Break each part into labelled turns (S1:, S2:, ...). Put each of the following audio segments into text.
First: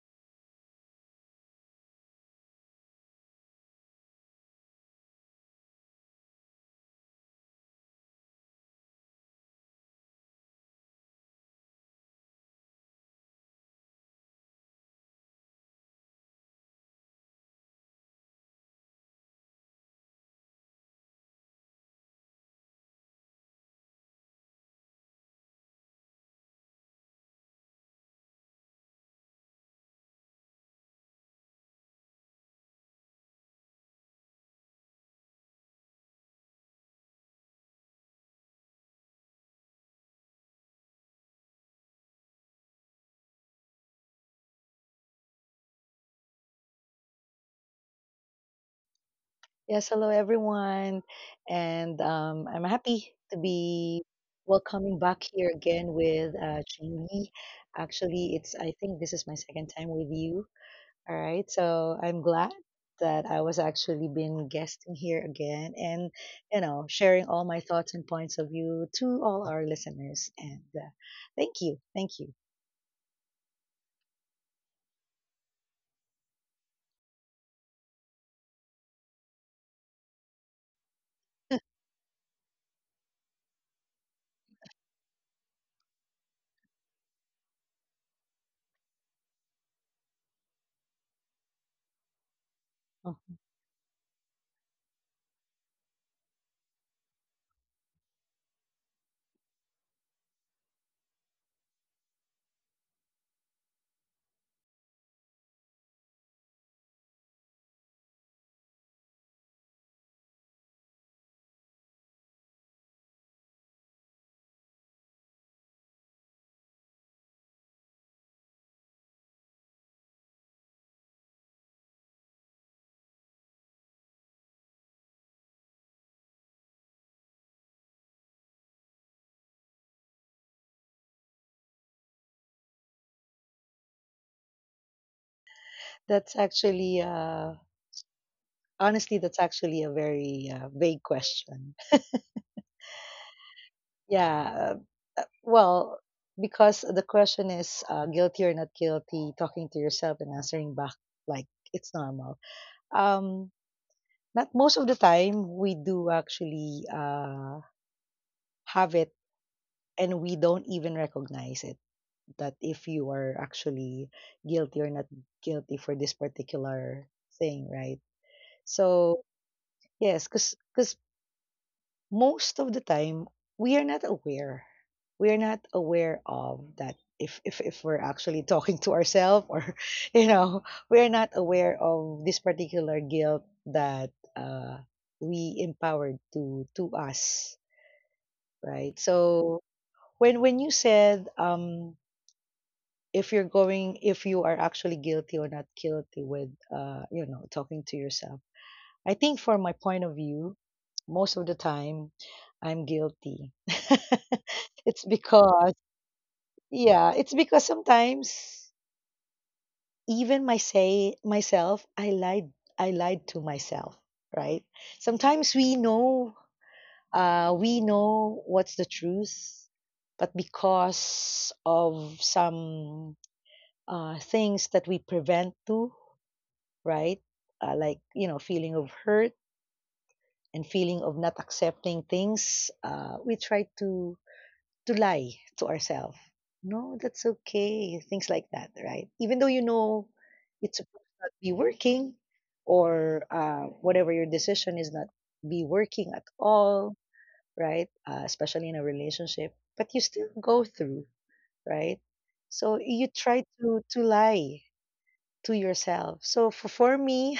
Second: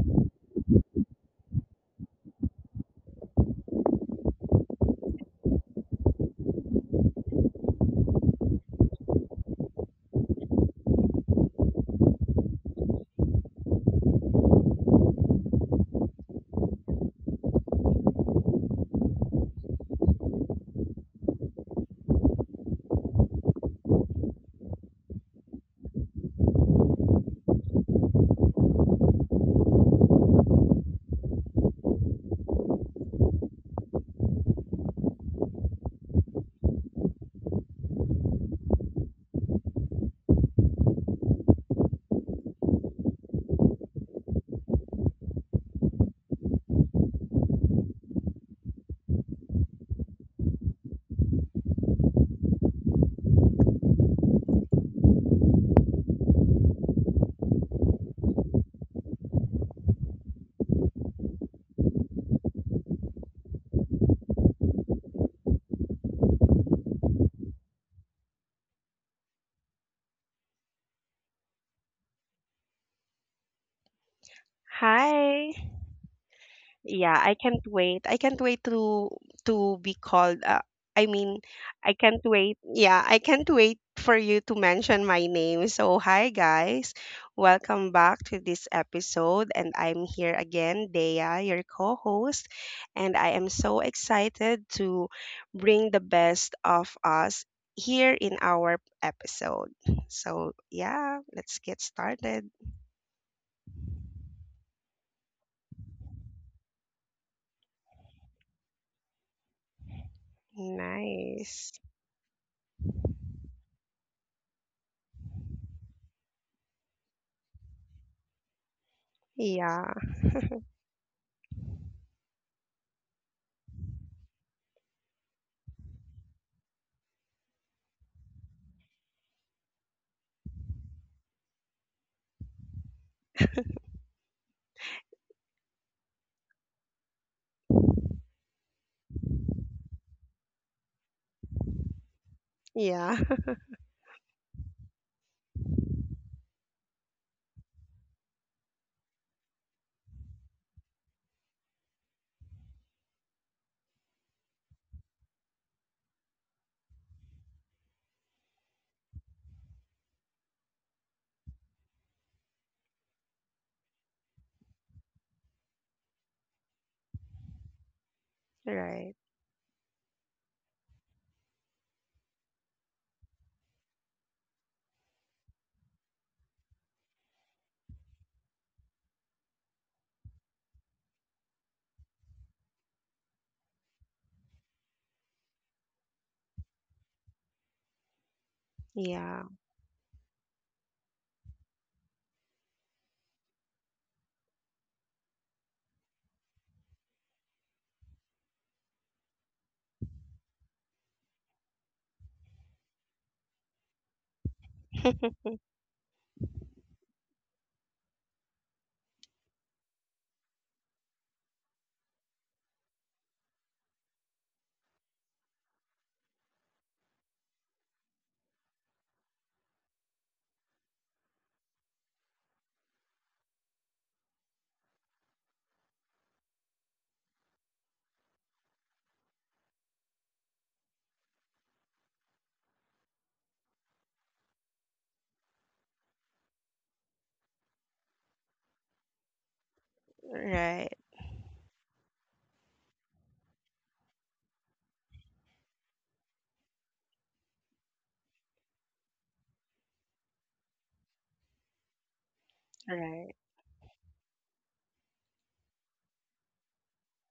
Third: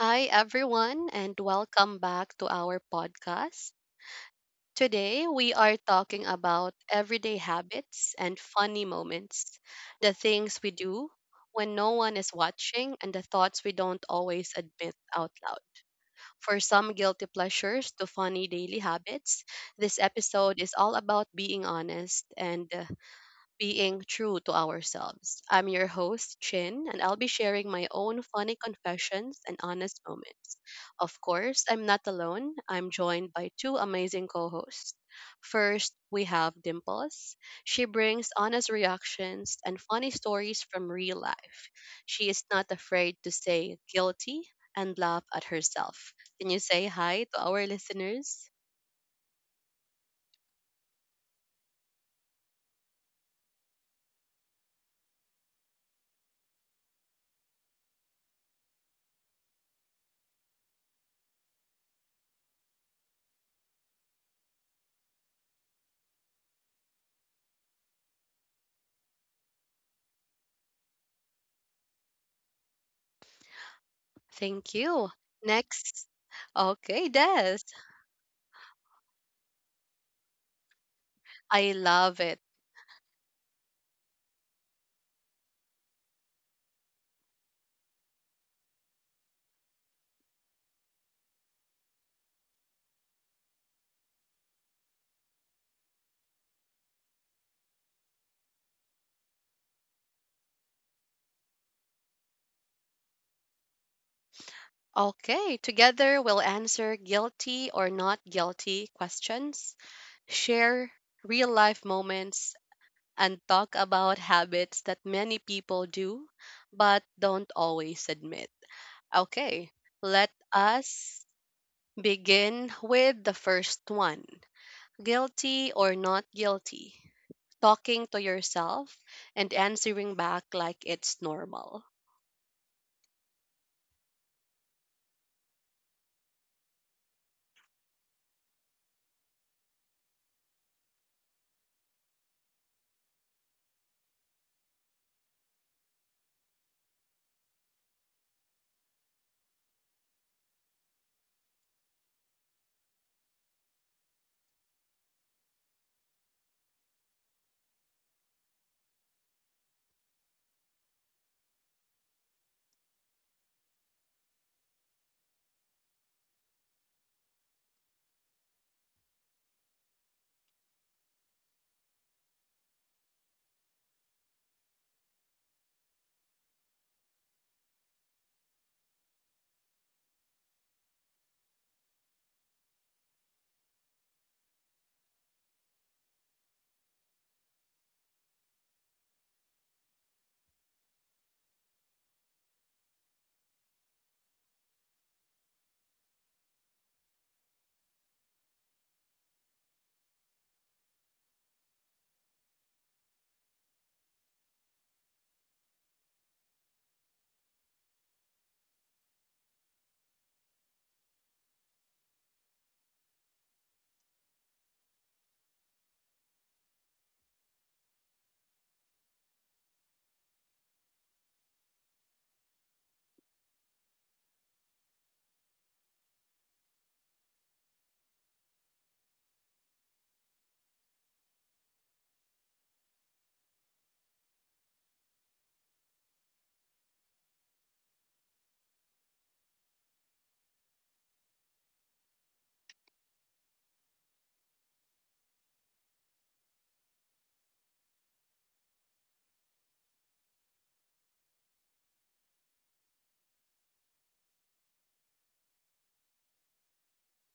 S1: Hi, everyone, and welcome back to our podcast. Today, we are talking about everyday habits and funny moments, the things we do when no one is watching, and the thoughts we don't always admit out loud. For some guilty pleasures to funny daily habits, this episode is all about being honest and being true to ourselves. I'm your host, Chin, and I'll be sharing my own funny confessions and honest moments. Of course, I'm not alone. I'm joined by two amazing co hosts. First, we have Dimples. She brings honest reactions and funny stories from real life. She is not afraid to say guilty and laugh at herself. Can you say hi to our listeners?
S2: Yes, hello everyone. And I'm happy to be welcoming back here again with Jamie. Actually, it's I think this is my second time with you. All right. So I'm glad that I was actually being guesting here again and sharing all my thoughts and points of view to all our listeners. And thank you. Thank you.
S1: Thank you.
S3: Hi.
S1: Next, okay,
S3: Yeah, I
S1: Des.
S3: can't wait. I can't wait to be called. I mean,
S1: I
S3: I
S1: love
S3: can't
S1: it.
S3: wait. Yeah, I can't wait for you to mention my name. So, hi guys. Welcome back to this episode and I'm here again, Dea, your co-host, and I am so excited to bring the best of us here in our episode. So, yeah, let's get started.
S1: Okay, together we'll answer guilty or not guilty questions, share real
S3: Nice.
S1: life moments, and talk about habits that many people do but don't always admit. Okay,
S3: Yeah.
S1: let us begin with the first one, guilty or not guilty. Talking to yourself and answering back like it's normal.
S2: That's actually honestly that's actually a very vague question.
S3: Yeah.
S2: Yeah. Well, because the question is guilty or not guilty, talking to yourself and answering back like it's normal. Um, Not most of the time we do actually have it, and we don't even recognize it, that if you are actually guilty or not guilty for this particular thing, right?
S3: Right.
S2: So yes, because most of the time we are not aware we are not aware of that, if if we're actually talking to ourselves, or you know we are not aware of this particular guilt that we empowered to us, right.
S3: Yeah.
S2: So when you said, if you are actually guilty or not guilty with, talking to yourself, I think from my point of view, most of the time I'm guilty. It's because, yeah, it's because sometimes, even my say myself, I lied to myself, right? Sometimes we know, we know what's the truth, but because of some things that we prevent to, right? Like, you know, feeling of hurt and feeling of not accepting things, we try to lie to ourselves. No, that's okay. Things like that, right? Even though you know it's supposed
S3: Right.
S2: to not be working, or whatever your decision is not be working at all, right? Especially in a relationship, but you still go through, right? So you
S3: Right.
S2: try to lie to yourself. So for me,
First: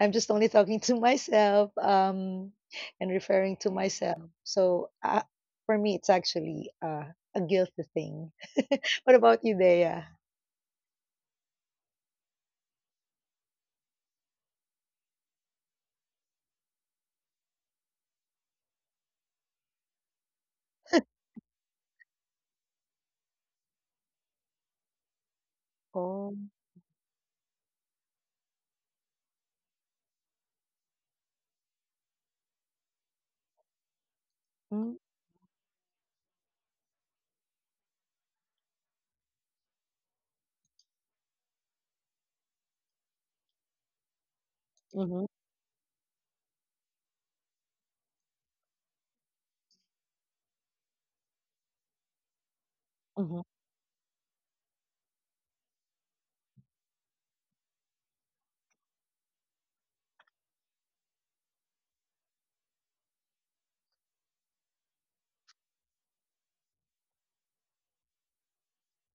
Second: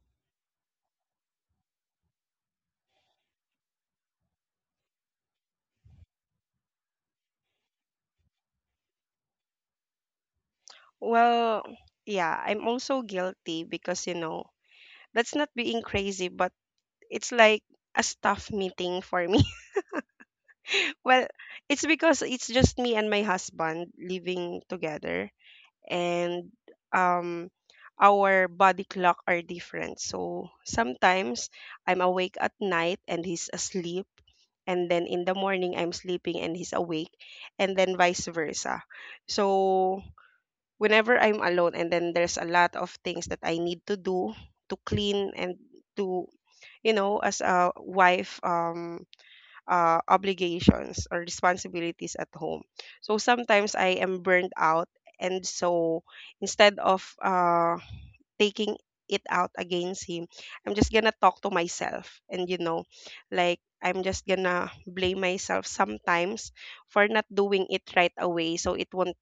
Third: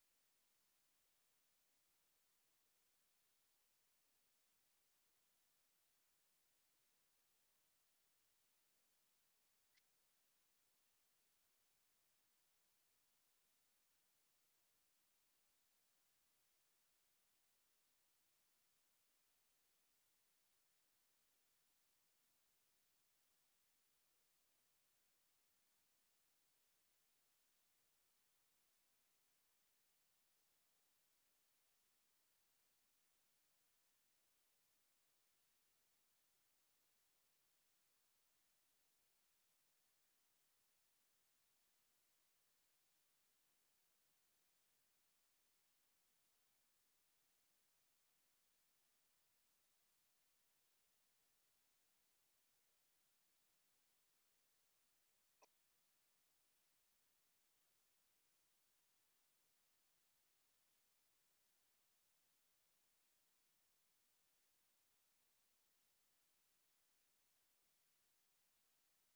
S2: I'm just only talking to myself and referring to myself. So for me, it's actually a guilty thing. What about you, Dea?
S3: Well, yeah, I'm also guilty because, you know, that's not being crazy, but it's like a staff meeting for me. Well, it's because it's just me and my husband living together,
S2: Oh.
S3: and um, our body clock are different. So sometimes I'm awake at night and he's asleep, and
S2: Mm,
S3: then in the morning I'm sleeping and he's awake, and then vice versa. So whenever I'm alone, and then there's a lot of things that I need to do to clean
S2: hmm,
S3: and to, you know, as a wife, obligations or responsibilities at home. So
S2: hmm,
S3: sometimes I am burnt out, and so instead of taking it out against him, I'm just gonna talk to myself, and you know, like I'm just gonna blame myself sometimes for not doing it right away, so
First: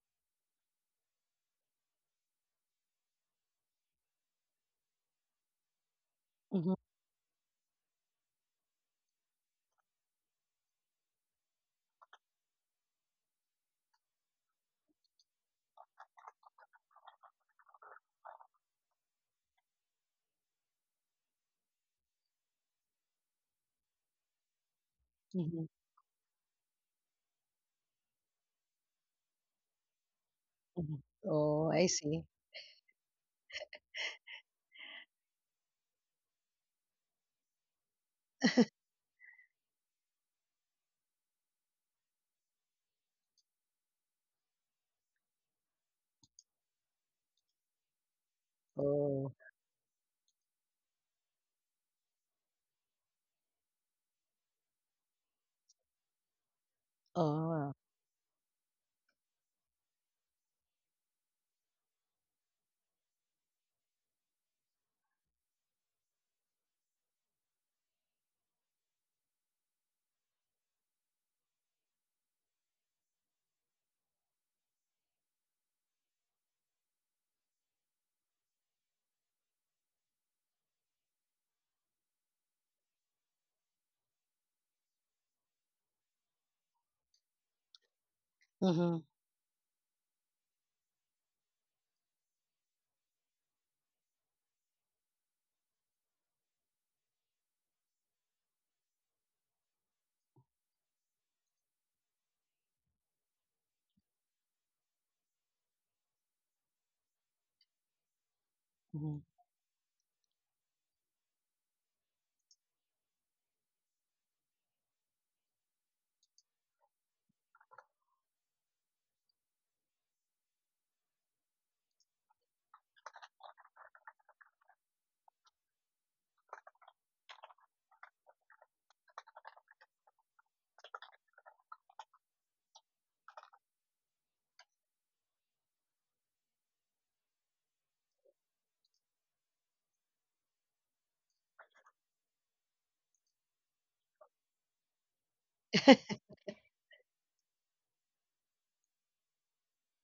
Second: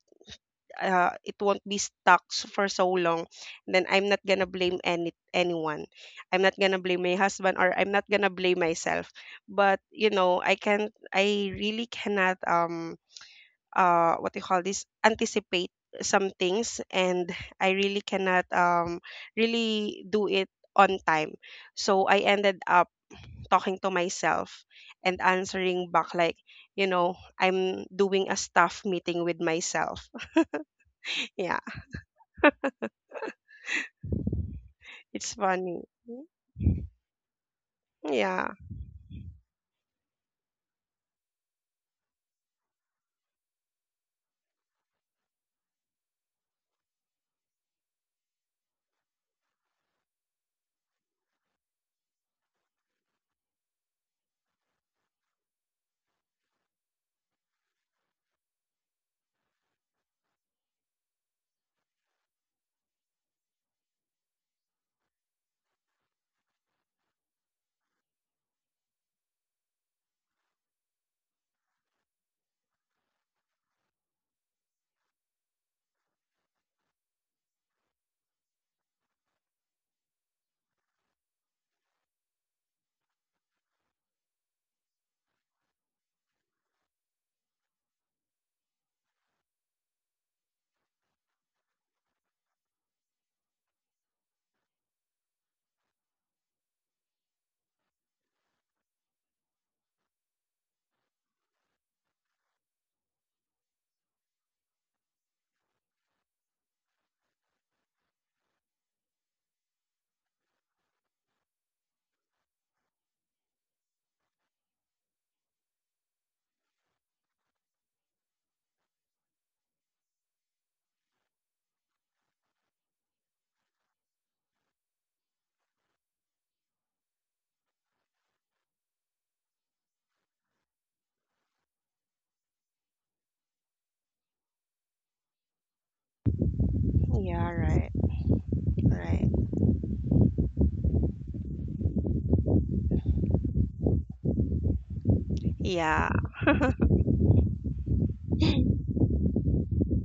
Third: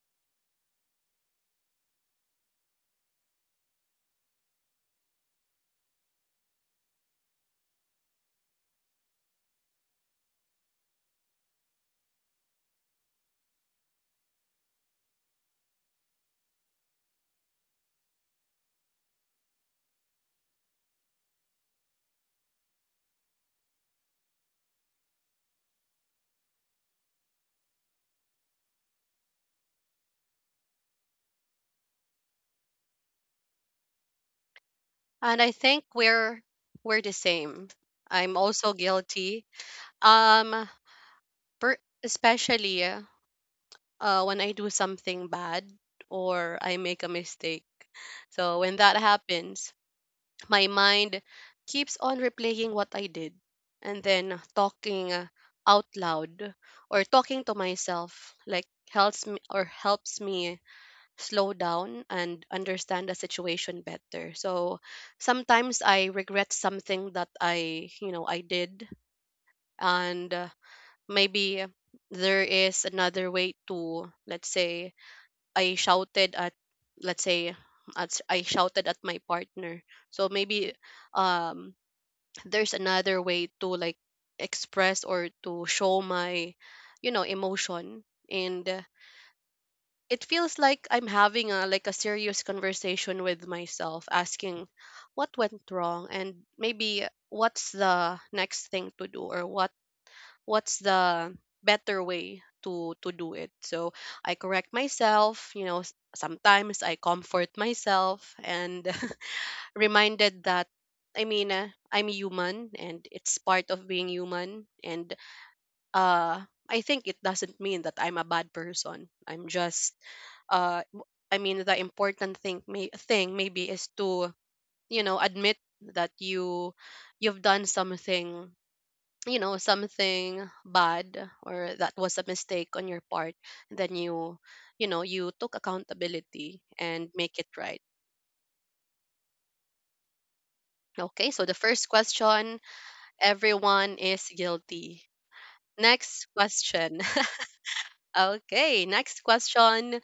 S3: it won't be stuck for so long, then I'm not gonna blame anyone. I'm not
S2: hmm,
S3: gonna blame my husband or I'm not gonna blame myself. But you know, I really cannot, what do you call this, anticipate some things, and I really cannot really do it on time. So I ended up talking to myself and
S2: hmm,
S3: answering back like, you know, I'm doing a staff meeting with myself.
S2: hmm.
S3: Yeah.
S2: Oh, I see.
S3: It's
S1: And I
S3: funny.
S1: think we're the same. I'm
S3: Yeah.
S1: also guilty. Um, Especially when I do something bad or I make a mistake. So when that
S2: Oh,
S1: happens, my mind keeps on replaying what I did, and then talking out loud or talking to
S2: oh.
S1: myself helps me slow down and understand the situation better. So sometimes I regret something that, I, you know, I did, and maybe there is another way. To, let's say, i shouted at let's say I shouted at my partner, so maybe um there's another way to like express or to show my, you know, emotion. And
S2: Hmm,
S1: it feels like I'm having a like a serious conversation with myself, asking what went wrong, and maybe what's the next thing to do, or what's the better way to do it. So I correct myself, you know, s- sometimes I comfort myself and
S2: hmm.
S1: reminded that, I'm human and it's part of being human. And uh I think it doesn't mean that I'm a bad person. I'm just the important thing maybe is to, you know, admit that you've done something, you know, something bad, or that was a mistake on your part. Then you know, you took accountability and make it
S3: Yeah,
S1: right.
S3: right. Right.
S1: Okay, so the first question, everyone is guilty.
S3: Yeah.
S1: Next question. Okay, next question.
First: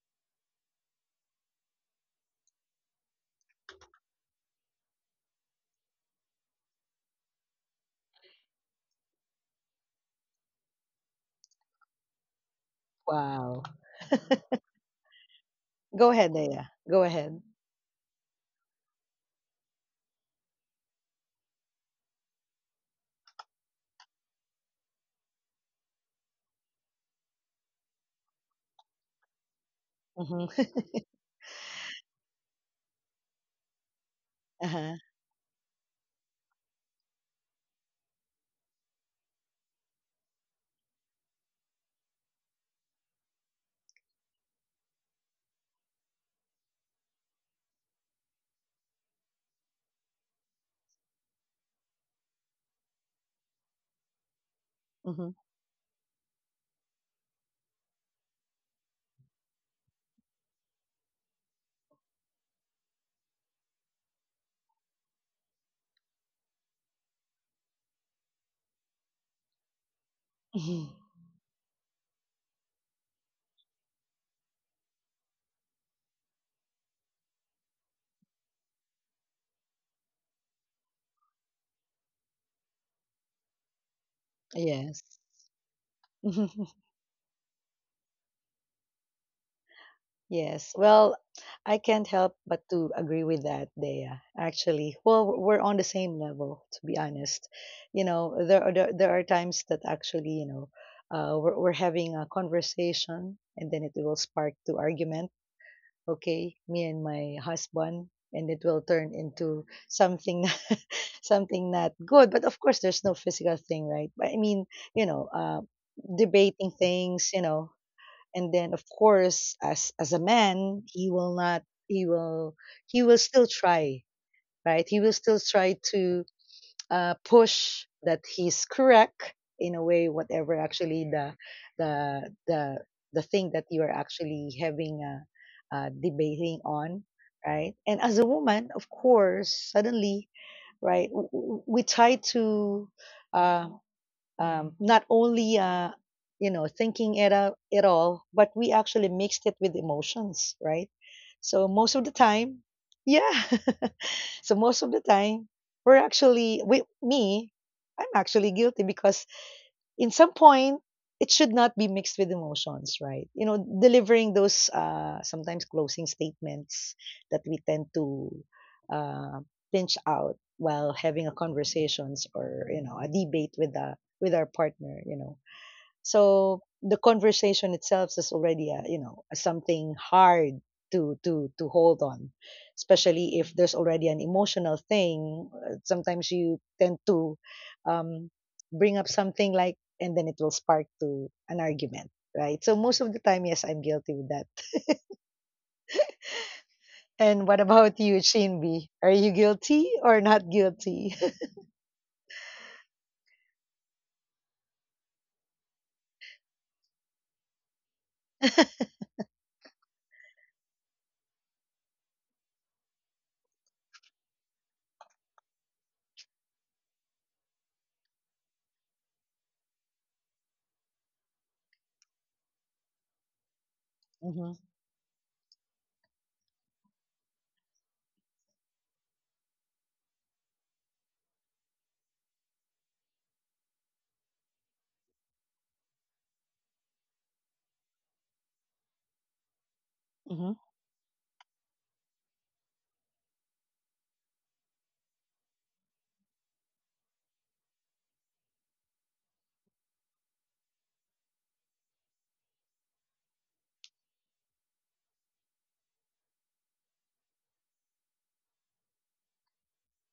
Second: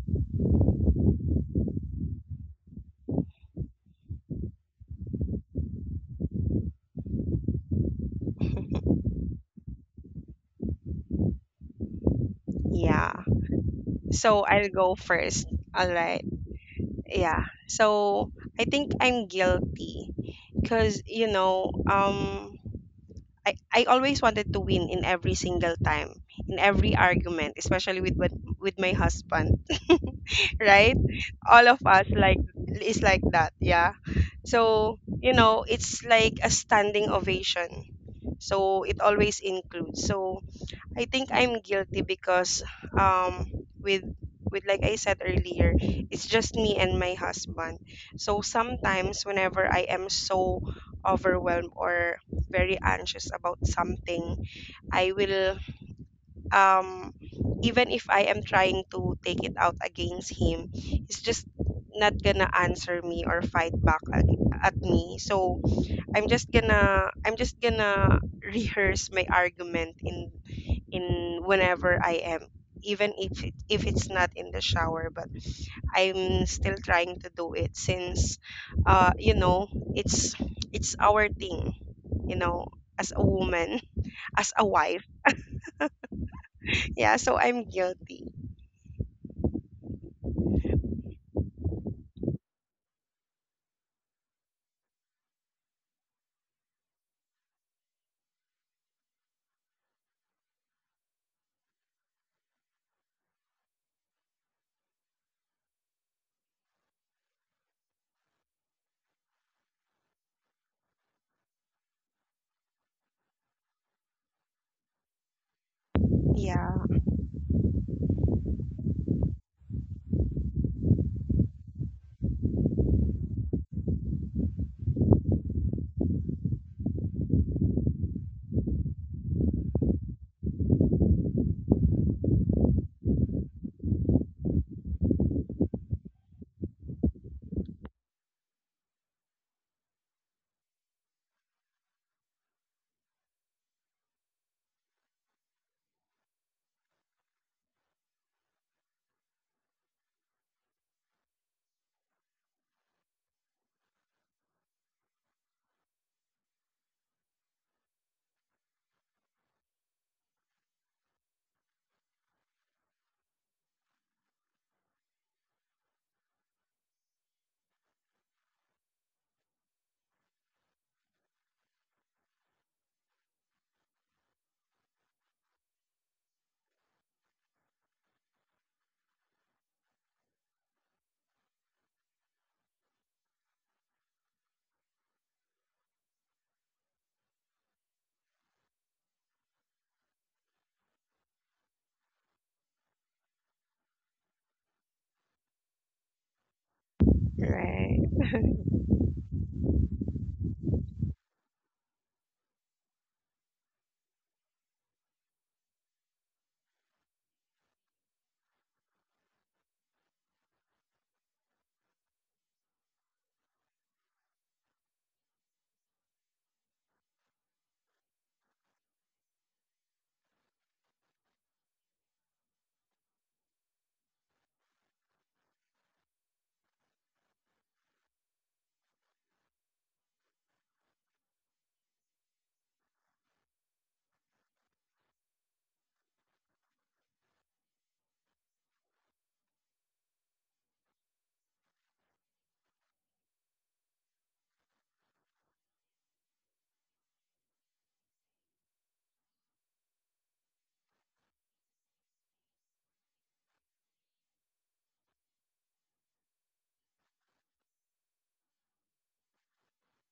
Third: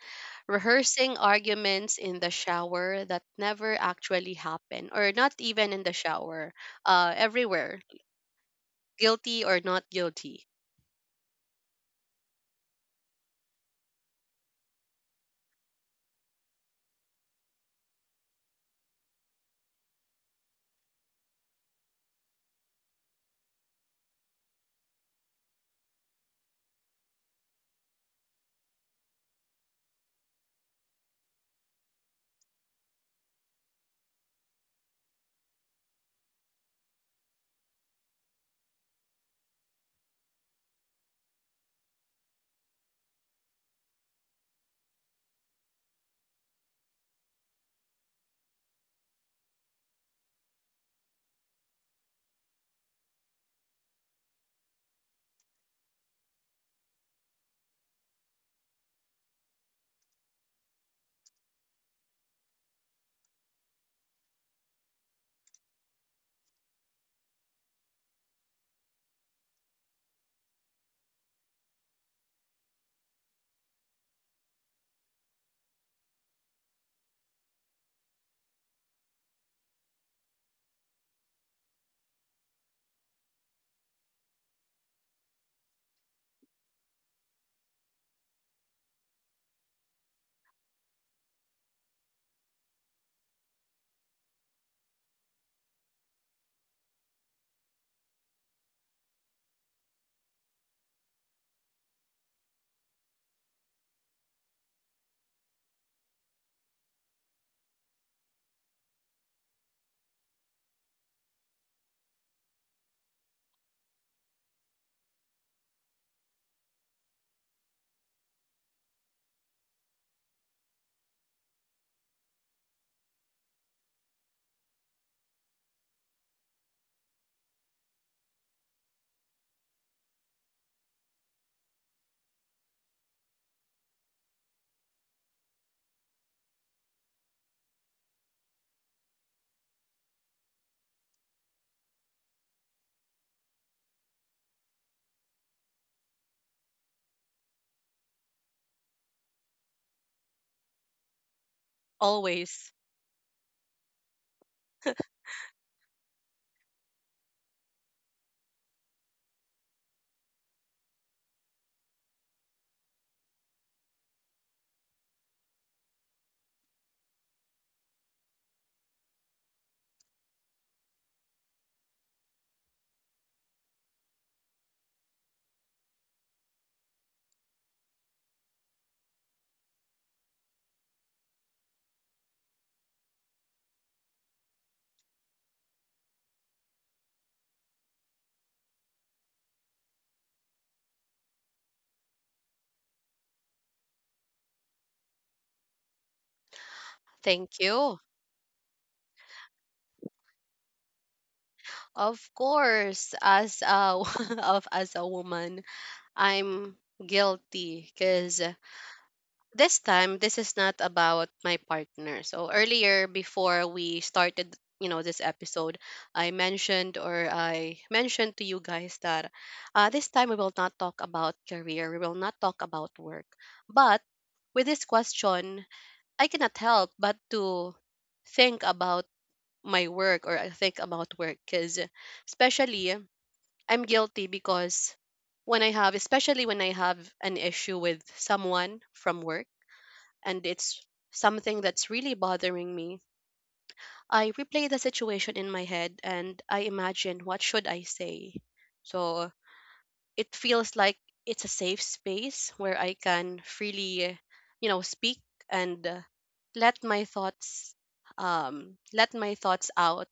S1: Rehearsing arguments in the shower that never actually happened, or not even in the shower, everywhere. Guilty or not guilty?
S3: Yeah.
S2: Wow.
S3: So I'll go first. All
S2: Go
S3: right.
S2: ahead, Dea. Go ahead.
S3: Yeah. So I think I'm guilty because, you know, I always wanted to win in every single time, in every argument, especially with my husband,
S2: Mm-hmm.
S3: right? All of us like is like that, yeah.
S2: Uh-huh.
S3: So, you know, it's like a standing ovation. So it always includes. So I think I'm guilty because um with with, like I said earlier, it's just me and my husband. So sometimes whenever I am so overwhelmed or very anxious about something, I
S2: Mm-hmm.
S3: will, um even if I am trying to take it out against him, he's just not gonna answer me or fight at me. So I'm just gonna rehearse my argument in in whenever I am, even if if it's not in the shower. But I'm still trying to do it since, you know, it's it's our thing, you know, as a woman, as a
S2: Yes.
S3: wife. Yeah, so I'm guilty.
S2: Yes. Well, I can't help but to agree with that, Dea. Actually, well, we're on the same level, to be honest. You know, there are times that actually, you know, we're having a conversation, and then it will spark to argument. Okay, me and my husband, and it will turn into something something not good. But of course, there's no physical thing, right? But I mean, you know, debating
S3: Yeah,
S2: things, you know, and then of course, as a man, he will not, he will, he will still try. Right, he will still try to push that he's correct, in a way, whatever actually the the the thing that you are actually having a, debating on, right. And as a woman, of course, suddenly, right, we try to uh, not only you know, thinking it out it all, but we actually mixed it with emotions, right? So most of the time,
S1: Always,
S2: yeah. So most of the time, we're actually, we, me, I'm actually guilty because, in some point, it should not be mixed with emotions, right, you know, delivering those sometimes closing statements that we tend to uh, pinch out while having a conversations, or you know, a debate with our partner, you know. So the conversation itself is already a, you know, something hard to hold on, especially if there's already an emotional thing. Sometimes you tend to um, bring up something, like, and then it will spark to an argument, right? So most of the time, yes, I'm guilty with that. And
S1: thank
S2: what
S1: you.
S2: about you,
S3: right.
S2: Shinbi? Are you guilty or not guilty?
S1: Of course, as a of as a woman, I'm guilty because this time this is not about my partner. So earlier, before we started, you know, this episode, I mentioned to you guys that this time we will not talk about career, we will not talk about work. But
S2: Mm-hmm.
S1: with this question, I cannot help but to think about my work, or I think about work because, especially, I'm guilty because when I have especially when I have an issue with someone from work, and
S2: Mm-hmm.
S1: it's something that's really bothering me, I replay the situation in my head and I imagine what should I say. So it feels like it's a safe space where I can freely, you know, speak, and let my thoughts, let my thoughts out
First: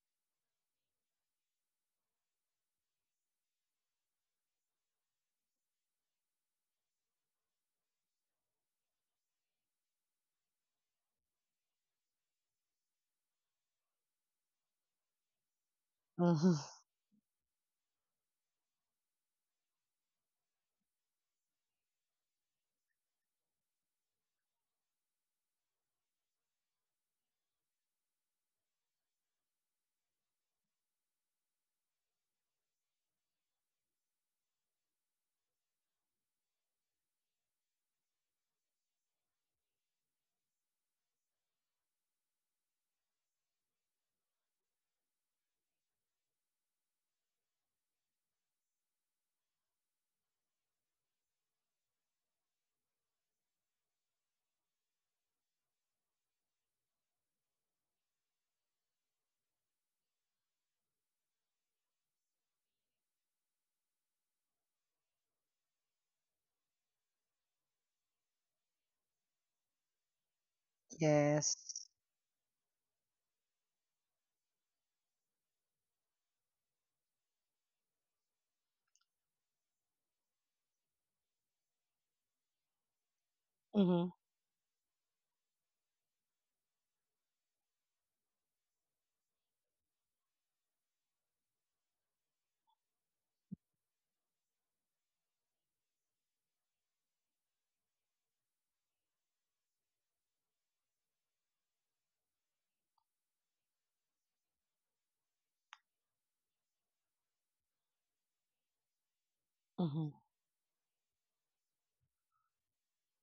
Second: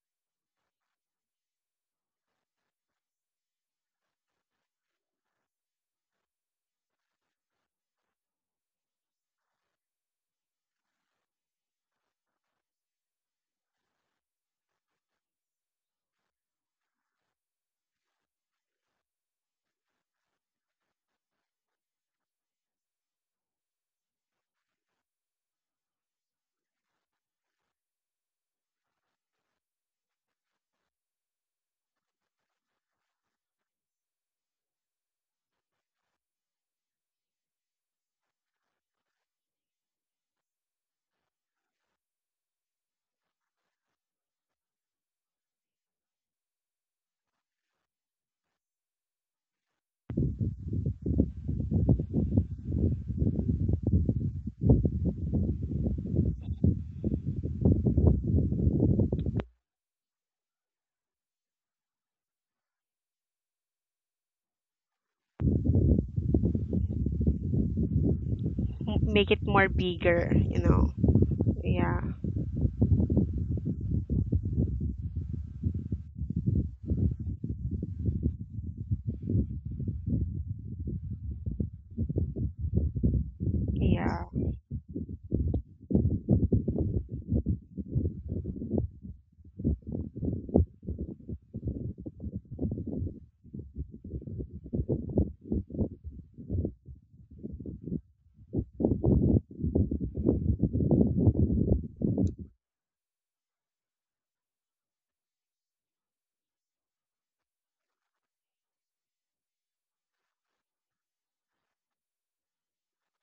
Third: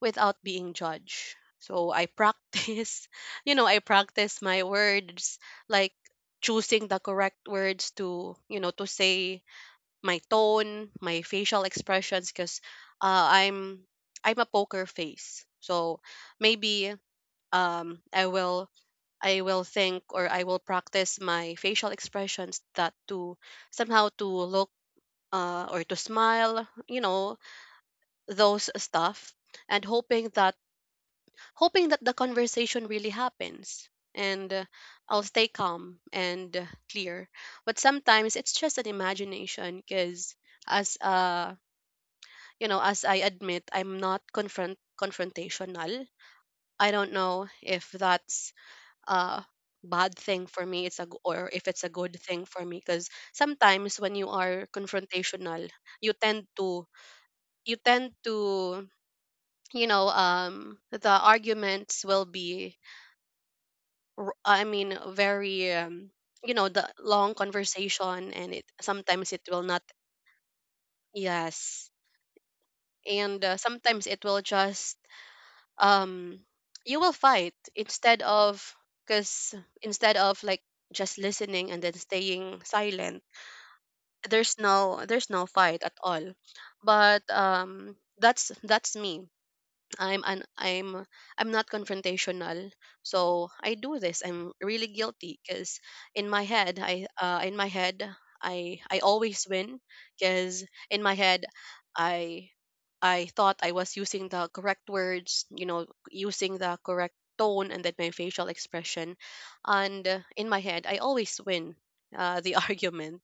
S1: without being judged. So I practice, you know, I practice my words, like choosing the correct words to, you know, to say, my tone, my facial expressions, cuz uh, I'm I'm a poker face. So
S2: Mm-hmm.
S1: maybe um i will I will practice my facial expressions, that to somehow to look, or to smile, you know, those stuff, and hoping that, hoping that the conversation really happens, and I'll stay calm and clear. But sometimes it's just an imagination because, as you know, as I admit, I'm not confront confrontational. I don't know if that's uh bad thing for me, or if it's a good thing for me, because sometimes when you are confrontational, you tend to, you tend to you know, the arguments will be, very, you know, the long conversation, and it
S3: M-
S1: sometimes
S3: Make
S1: it
S3: it
S1: will
S3: more
S1: not.
S3: bigger, you know.
S2: Yes.
S1: Yes,
S3: Yeah,
S1: and sometimes it will just, um you will fight instead of, because, instead of like just listening and then staying silent,
S2: Mm-hmm.
S3: yeah,
S1: there's no, there's no fight at all. But that's me. i'm an i'm I'm not confrontational, so I do this. I'm really guilty because in my head, I in my head, I always win because in my head, i I thought I was using the correct words, you know, using the correct tone, and then my facial expression. And
S2: Mm-hmm.
S1: in my head, I always win the argument.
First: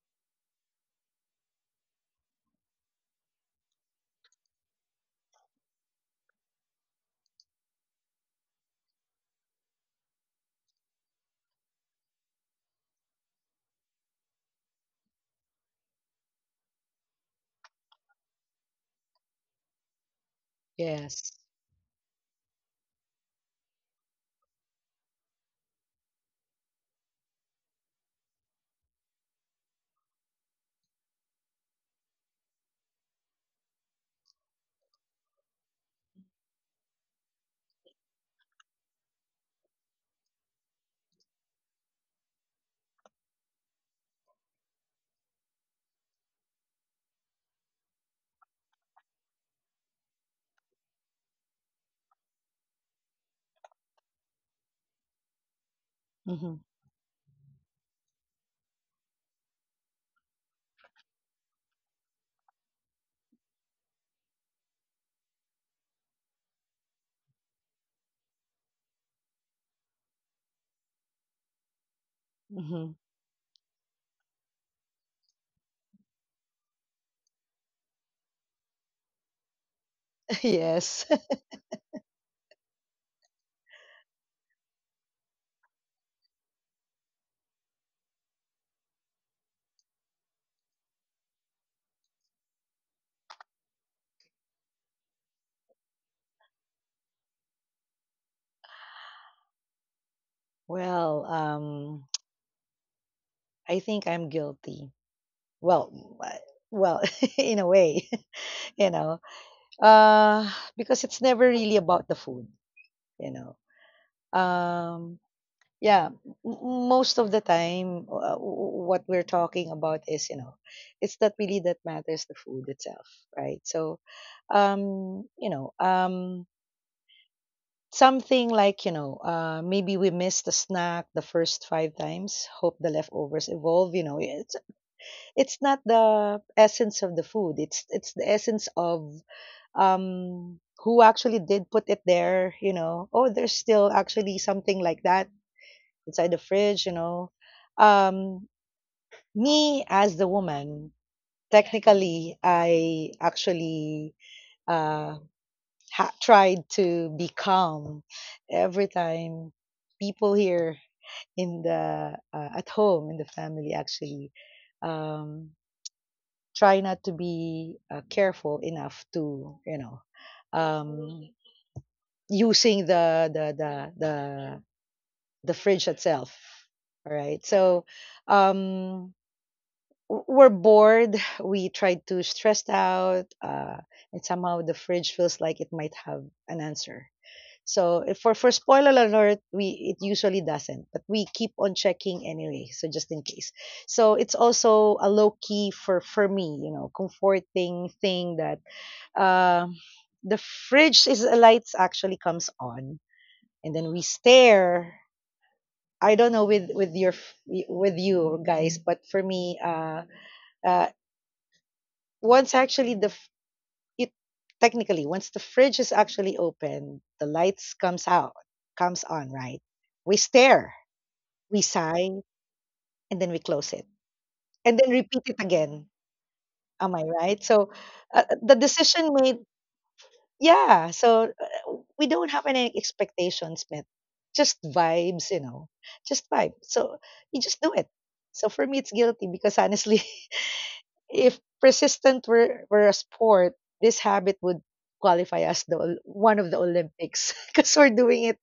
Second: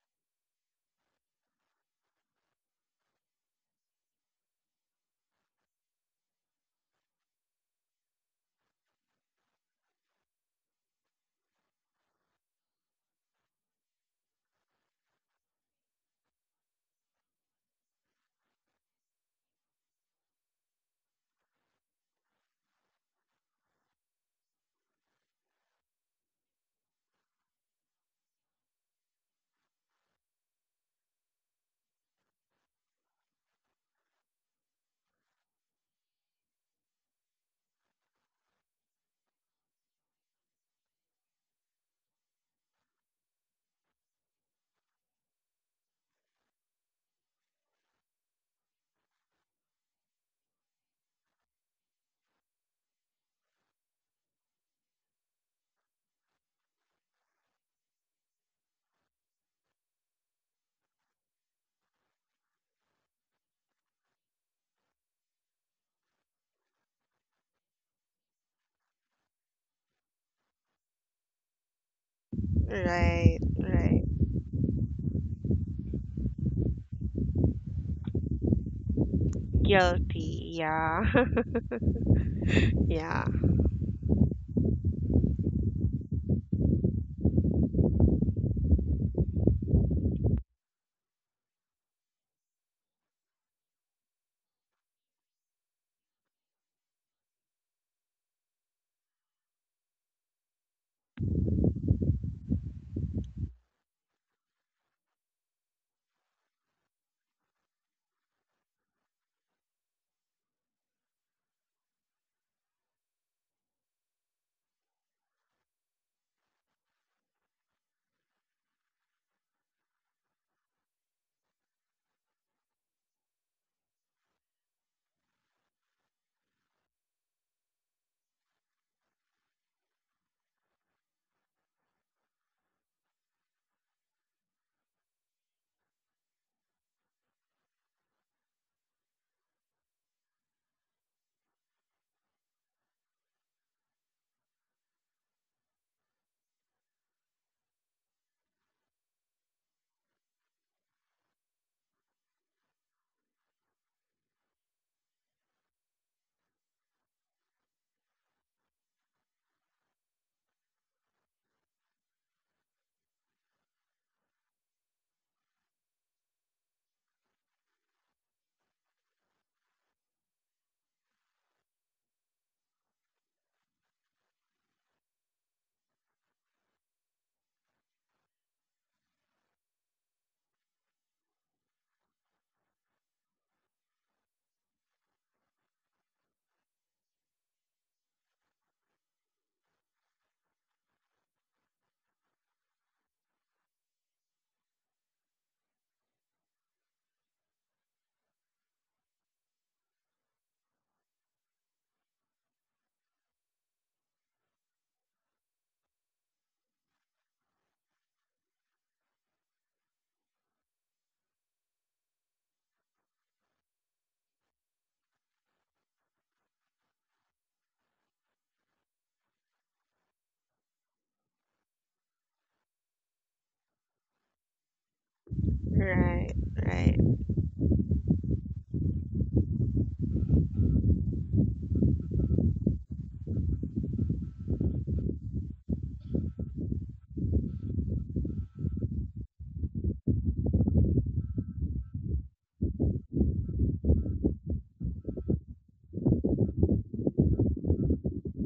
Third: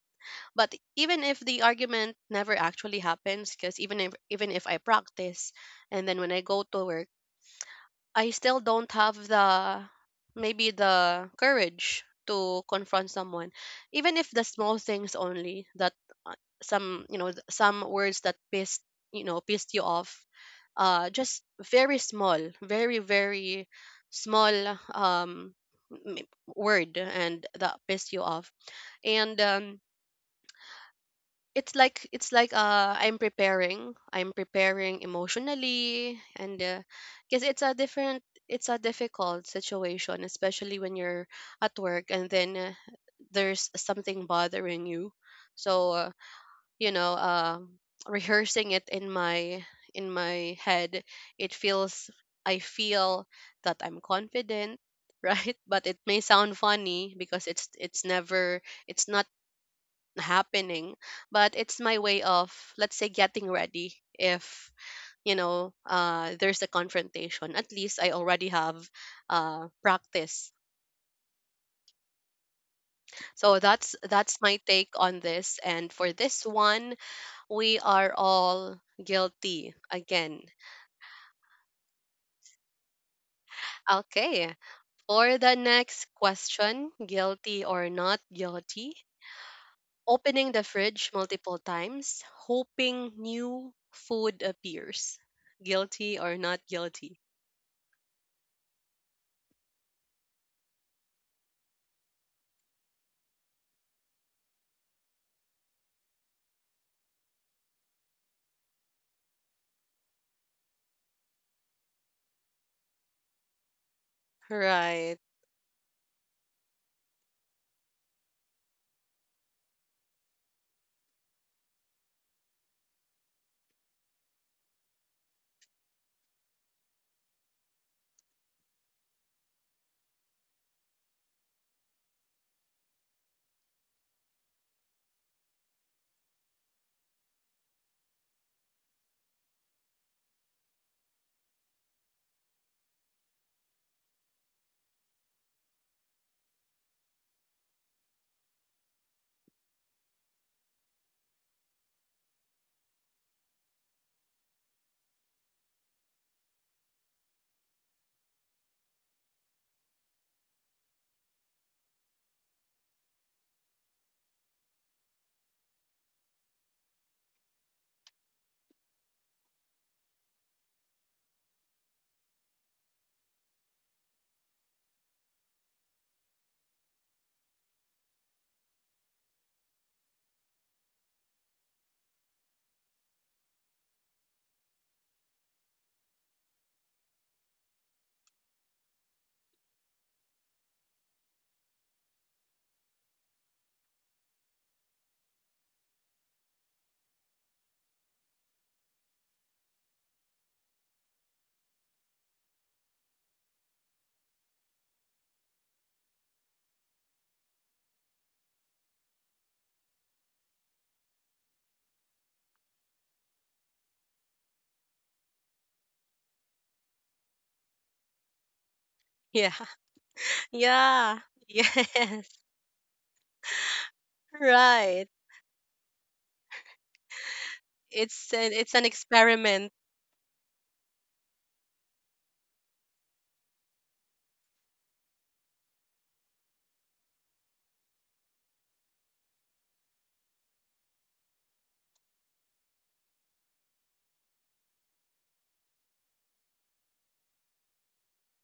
S1: But even if the argument never actually happens, because even if I practice, and then when I go to work, I still don't have the, maybe, the courage to confront someone, even if the small things only, that uh, some, you know, some words that pissed, you know, pissed you off,
S2: Yes.
S1: just very small, very, very small um word, and that pissed you off. And it's like, I'm preparing, I'm preparing emotionally, and because it's a different, it's a difficult situation, especially when you're at work and then there's something bothering you. So you know, rehearsing it in my, in my head, it feels I feel that I'm confident. Right, but it may
S2: Mm-hmm.
S1: sound funny because it's never, it's not happening. But it's my way of, let's say, getting ready, if, you know, there's a confrontation, at least I already have practice.
S2: Mm-hmm.
S3: right,
S1: So
S3: right.
S1: that's my take on this, and for this one, we are all guilty again.
S3: Guilty. Yeah,
S2: Yes.
S3: yeah,
S1: Okay, for the next question, guilty or not guilty. Opening the fridge multiple times, hoping new food appears. Guilty or not guilty?
S2: Well, I think I'm guilty. Well, I- well, in a way, you know, uh, because it's never really about the food, you know. Um,
S1: Right.
S2: yeah, most of the time, what we're talking about is, you know, it's not really that matters the food itself, right? So, you know, something, like, you know, maybe we missed a snack the first five times, hope the leftovers evolve, you know. It's not the essence of the food, it's the essence of um who actually did put it there, you know. Oh, there's still actually something like that inside the fridge, you know. um Me as the woman, technically I actually uh tried to be calm every time people here in the at home in the family actually um try not to be careful enough to, you know, um, using the fridge itself. All right. So um, we're bored. We try to stress out, and somehow the fridge feels like it might have an answer. So if, for spoiler alert, we it usually doesn't, but we keep on checking anyway. So just in case. So it's also a low key for me, you know, comforting thing that uh, the fridge is lights actually comes on, and then we stare. I don't know with you guys, but for me, uh once actually the f- it technically, once the fridge is actually open, the lights comes out comes on,
S1: Yeah.
S2: right. We stare,
S1: Yeah.
S2: we sigh,
S1: Yes.
S2: and then we close it, and then
S1: Right.
S2: repeat it again.
S3: right,
S2: Am
S3: right.
S2: I right? So
S1: It's an,
S2: the
S1: it's an
S2: decision made.
S1: experiment.
S2: Yeah. So we don't have any expectations met. Just vibes, you know. Just vibe. So you just do it. So for me, it's guilty because honestly, if persistent were a sport, this habit would qualify as one of the Olympics because we're doing it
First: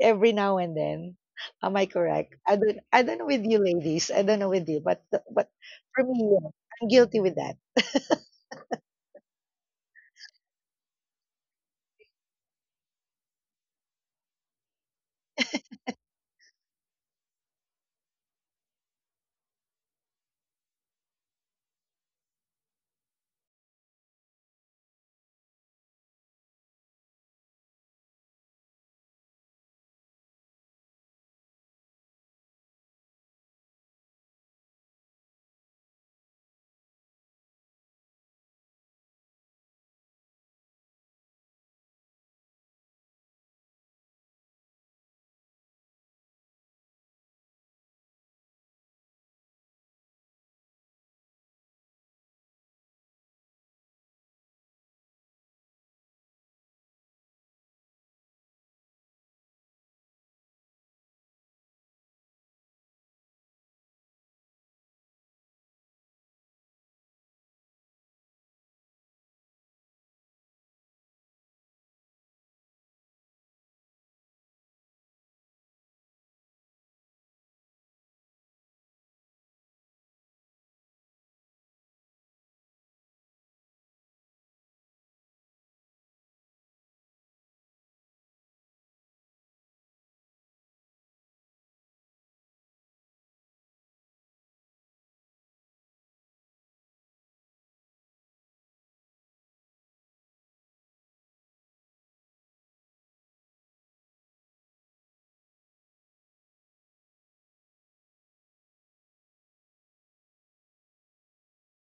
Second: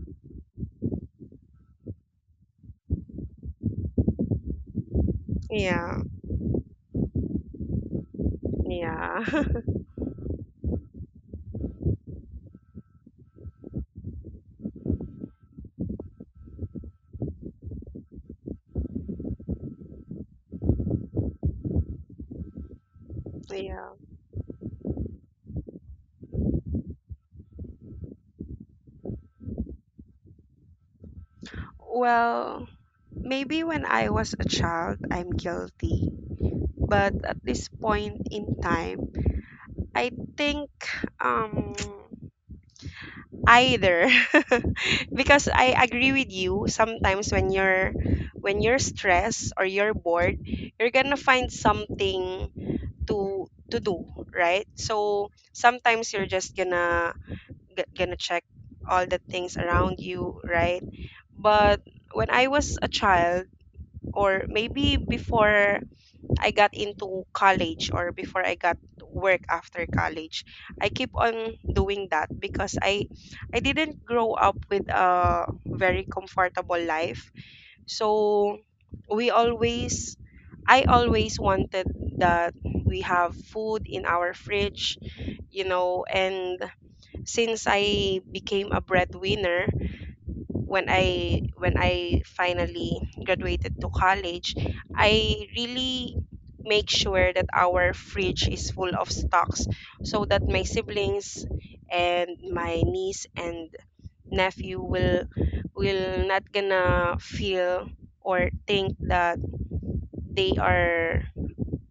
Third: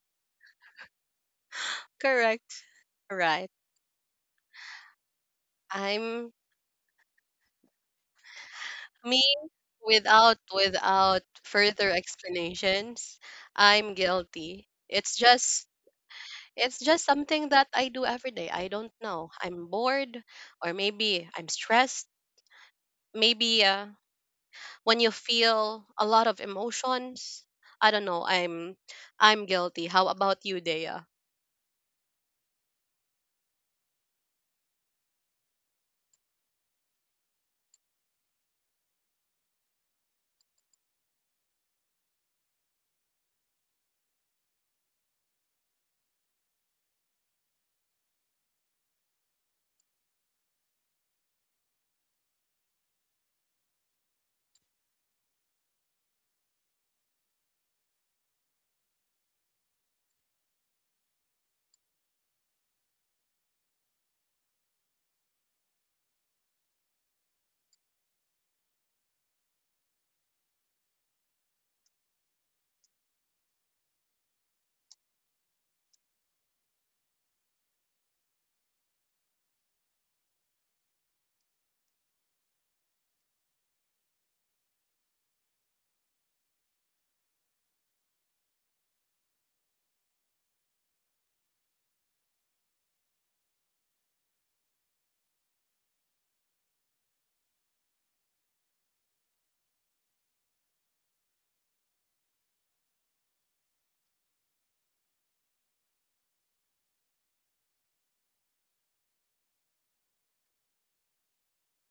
S2: every now and then. Am I correct? I
S1: Correct.
S2: don't I don't know with
S1: Right.
S2: you ladies. I don't know with you, but
S3: Yeah,
S2: for me,
S1: I'm
S2: yeah, I'm guilty with that.
S1: me
S3: yeah,
S1: without, without further explanations. I'm guilty. It's just, it's just something that I do every day. I don't know. I'm bored, or maybe I'm stressed. Maybe
S3: yeah.
S1: when you feel a lot of emotions, I don't know. I'm guilty. How about you, Dea?
S3: Well. Maybe when I was a child, I'm guilty. But at this point in time, I think, um, either, because I agree with you. Sometimes when you're stressed or you're bored, you're gonna find something to to do, right? So sometimes you're just gonna check all the things around you, right? But when I was a child, or maybe before I got into college or before I got work after college, I keep on doing that because I didn't grow up with a very comfortable life. So we always I always wanted that we have food in our fridge, you know, and since I became a breadwinner, when I finally graduated to college, I really make sure that our fridge is full of stocks so that my siblings and my niece and nephew will not gonna feel or think that they are,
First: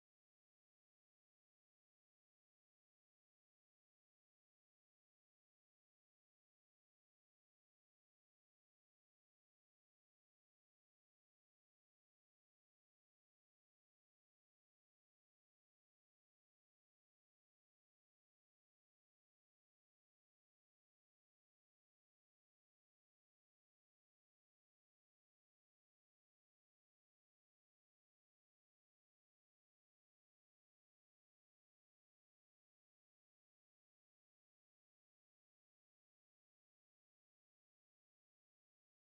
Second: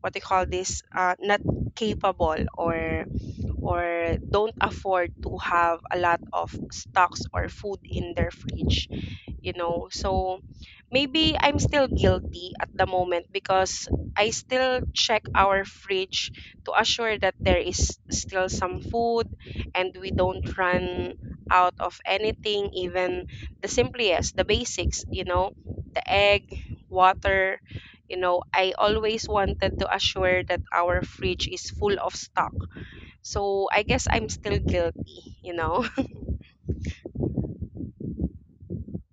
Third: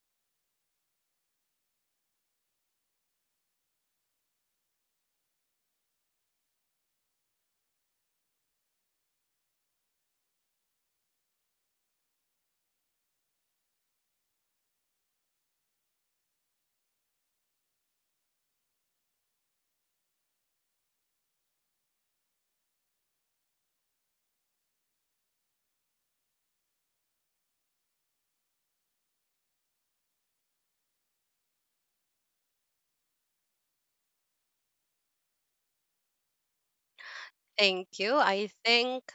S3: what they call this, not capable or don't afford to have a lot of stocks or food in their fridge, you know. So maybe I'm still guilty at the moment because I still check our fridge to assure that there is still some food and we don't run out of anything, even the simplest, the basics, you know, the egg, water. You know, I always wanted to assure that our fridge is full of stock, so I guess I'm still guilty, you know.
S1: Thank you. I think,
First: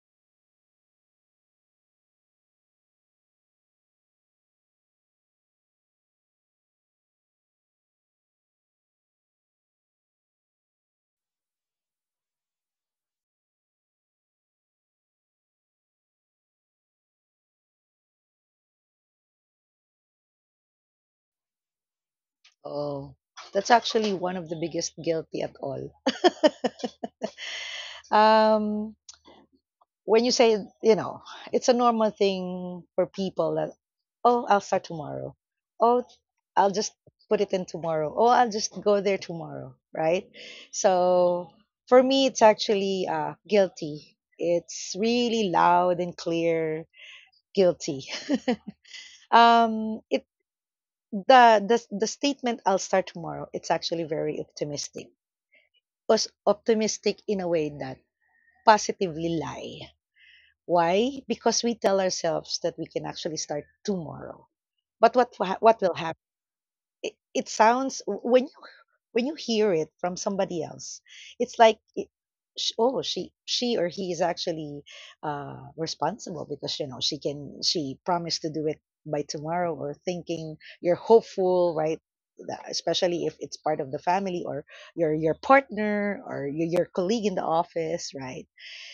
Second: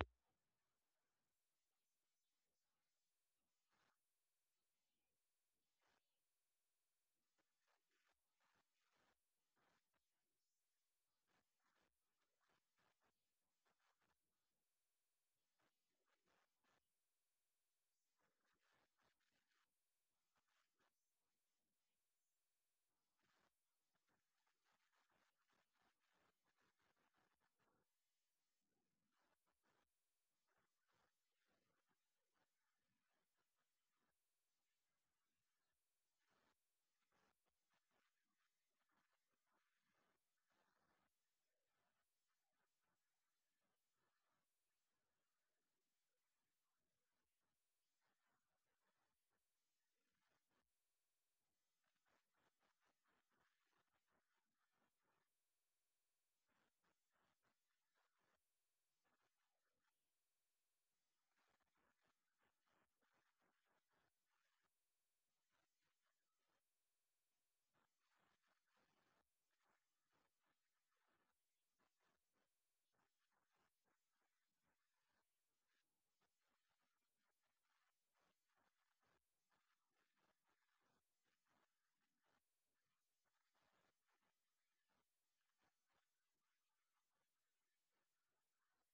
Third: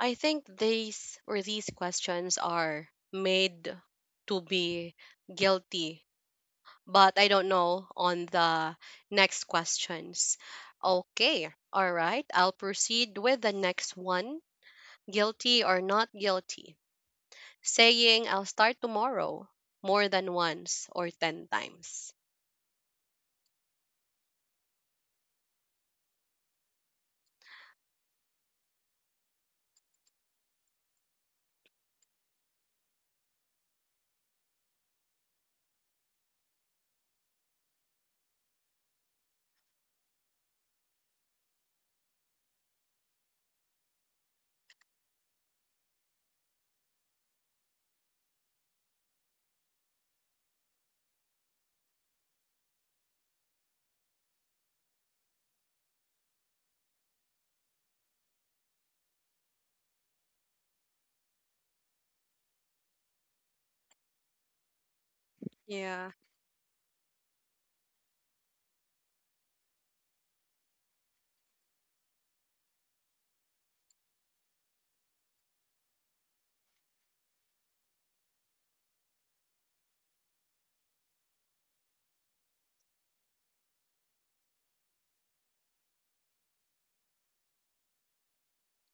S1: I think these, or these questions are made to be guilty, but I don't know on the next questions. Okay. All right. I'll proceed with the next one. Guilty or not guilty. Saying I'll start tomorrow more than once, or 10 times.
S2: Oh, that's actually one of the biggest guilty at all. Um, when you say, you know, it's a normal thing for people that, oh, I'll start tomorrow. Oh, I'll just put it in tomorrow. Oh, I'll just go there tomorrow, right? So for me, it's actually guilty. It's really loud and clear guilty. It The statement, "I'll start tomorrow," it's actually very optimistic. Optimistic in a way that positively lie. Why? Because we tell ourselves that we can actually start tomorrow. But what, what will
S1: Yeah.
S2: happen? It sounds, when you hear it from somebody else, it's like, oh, she or he is actually responsible because, you know, she promised to do it by tomorrow, or thinking you're hopeful, right. Especially if it's part of the family, or your partner, or your colleague in the office, right.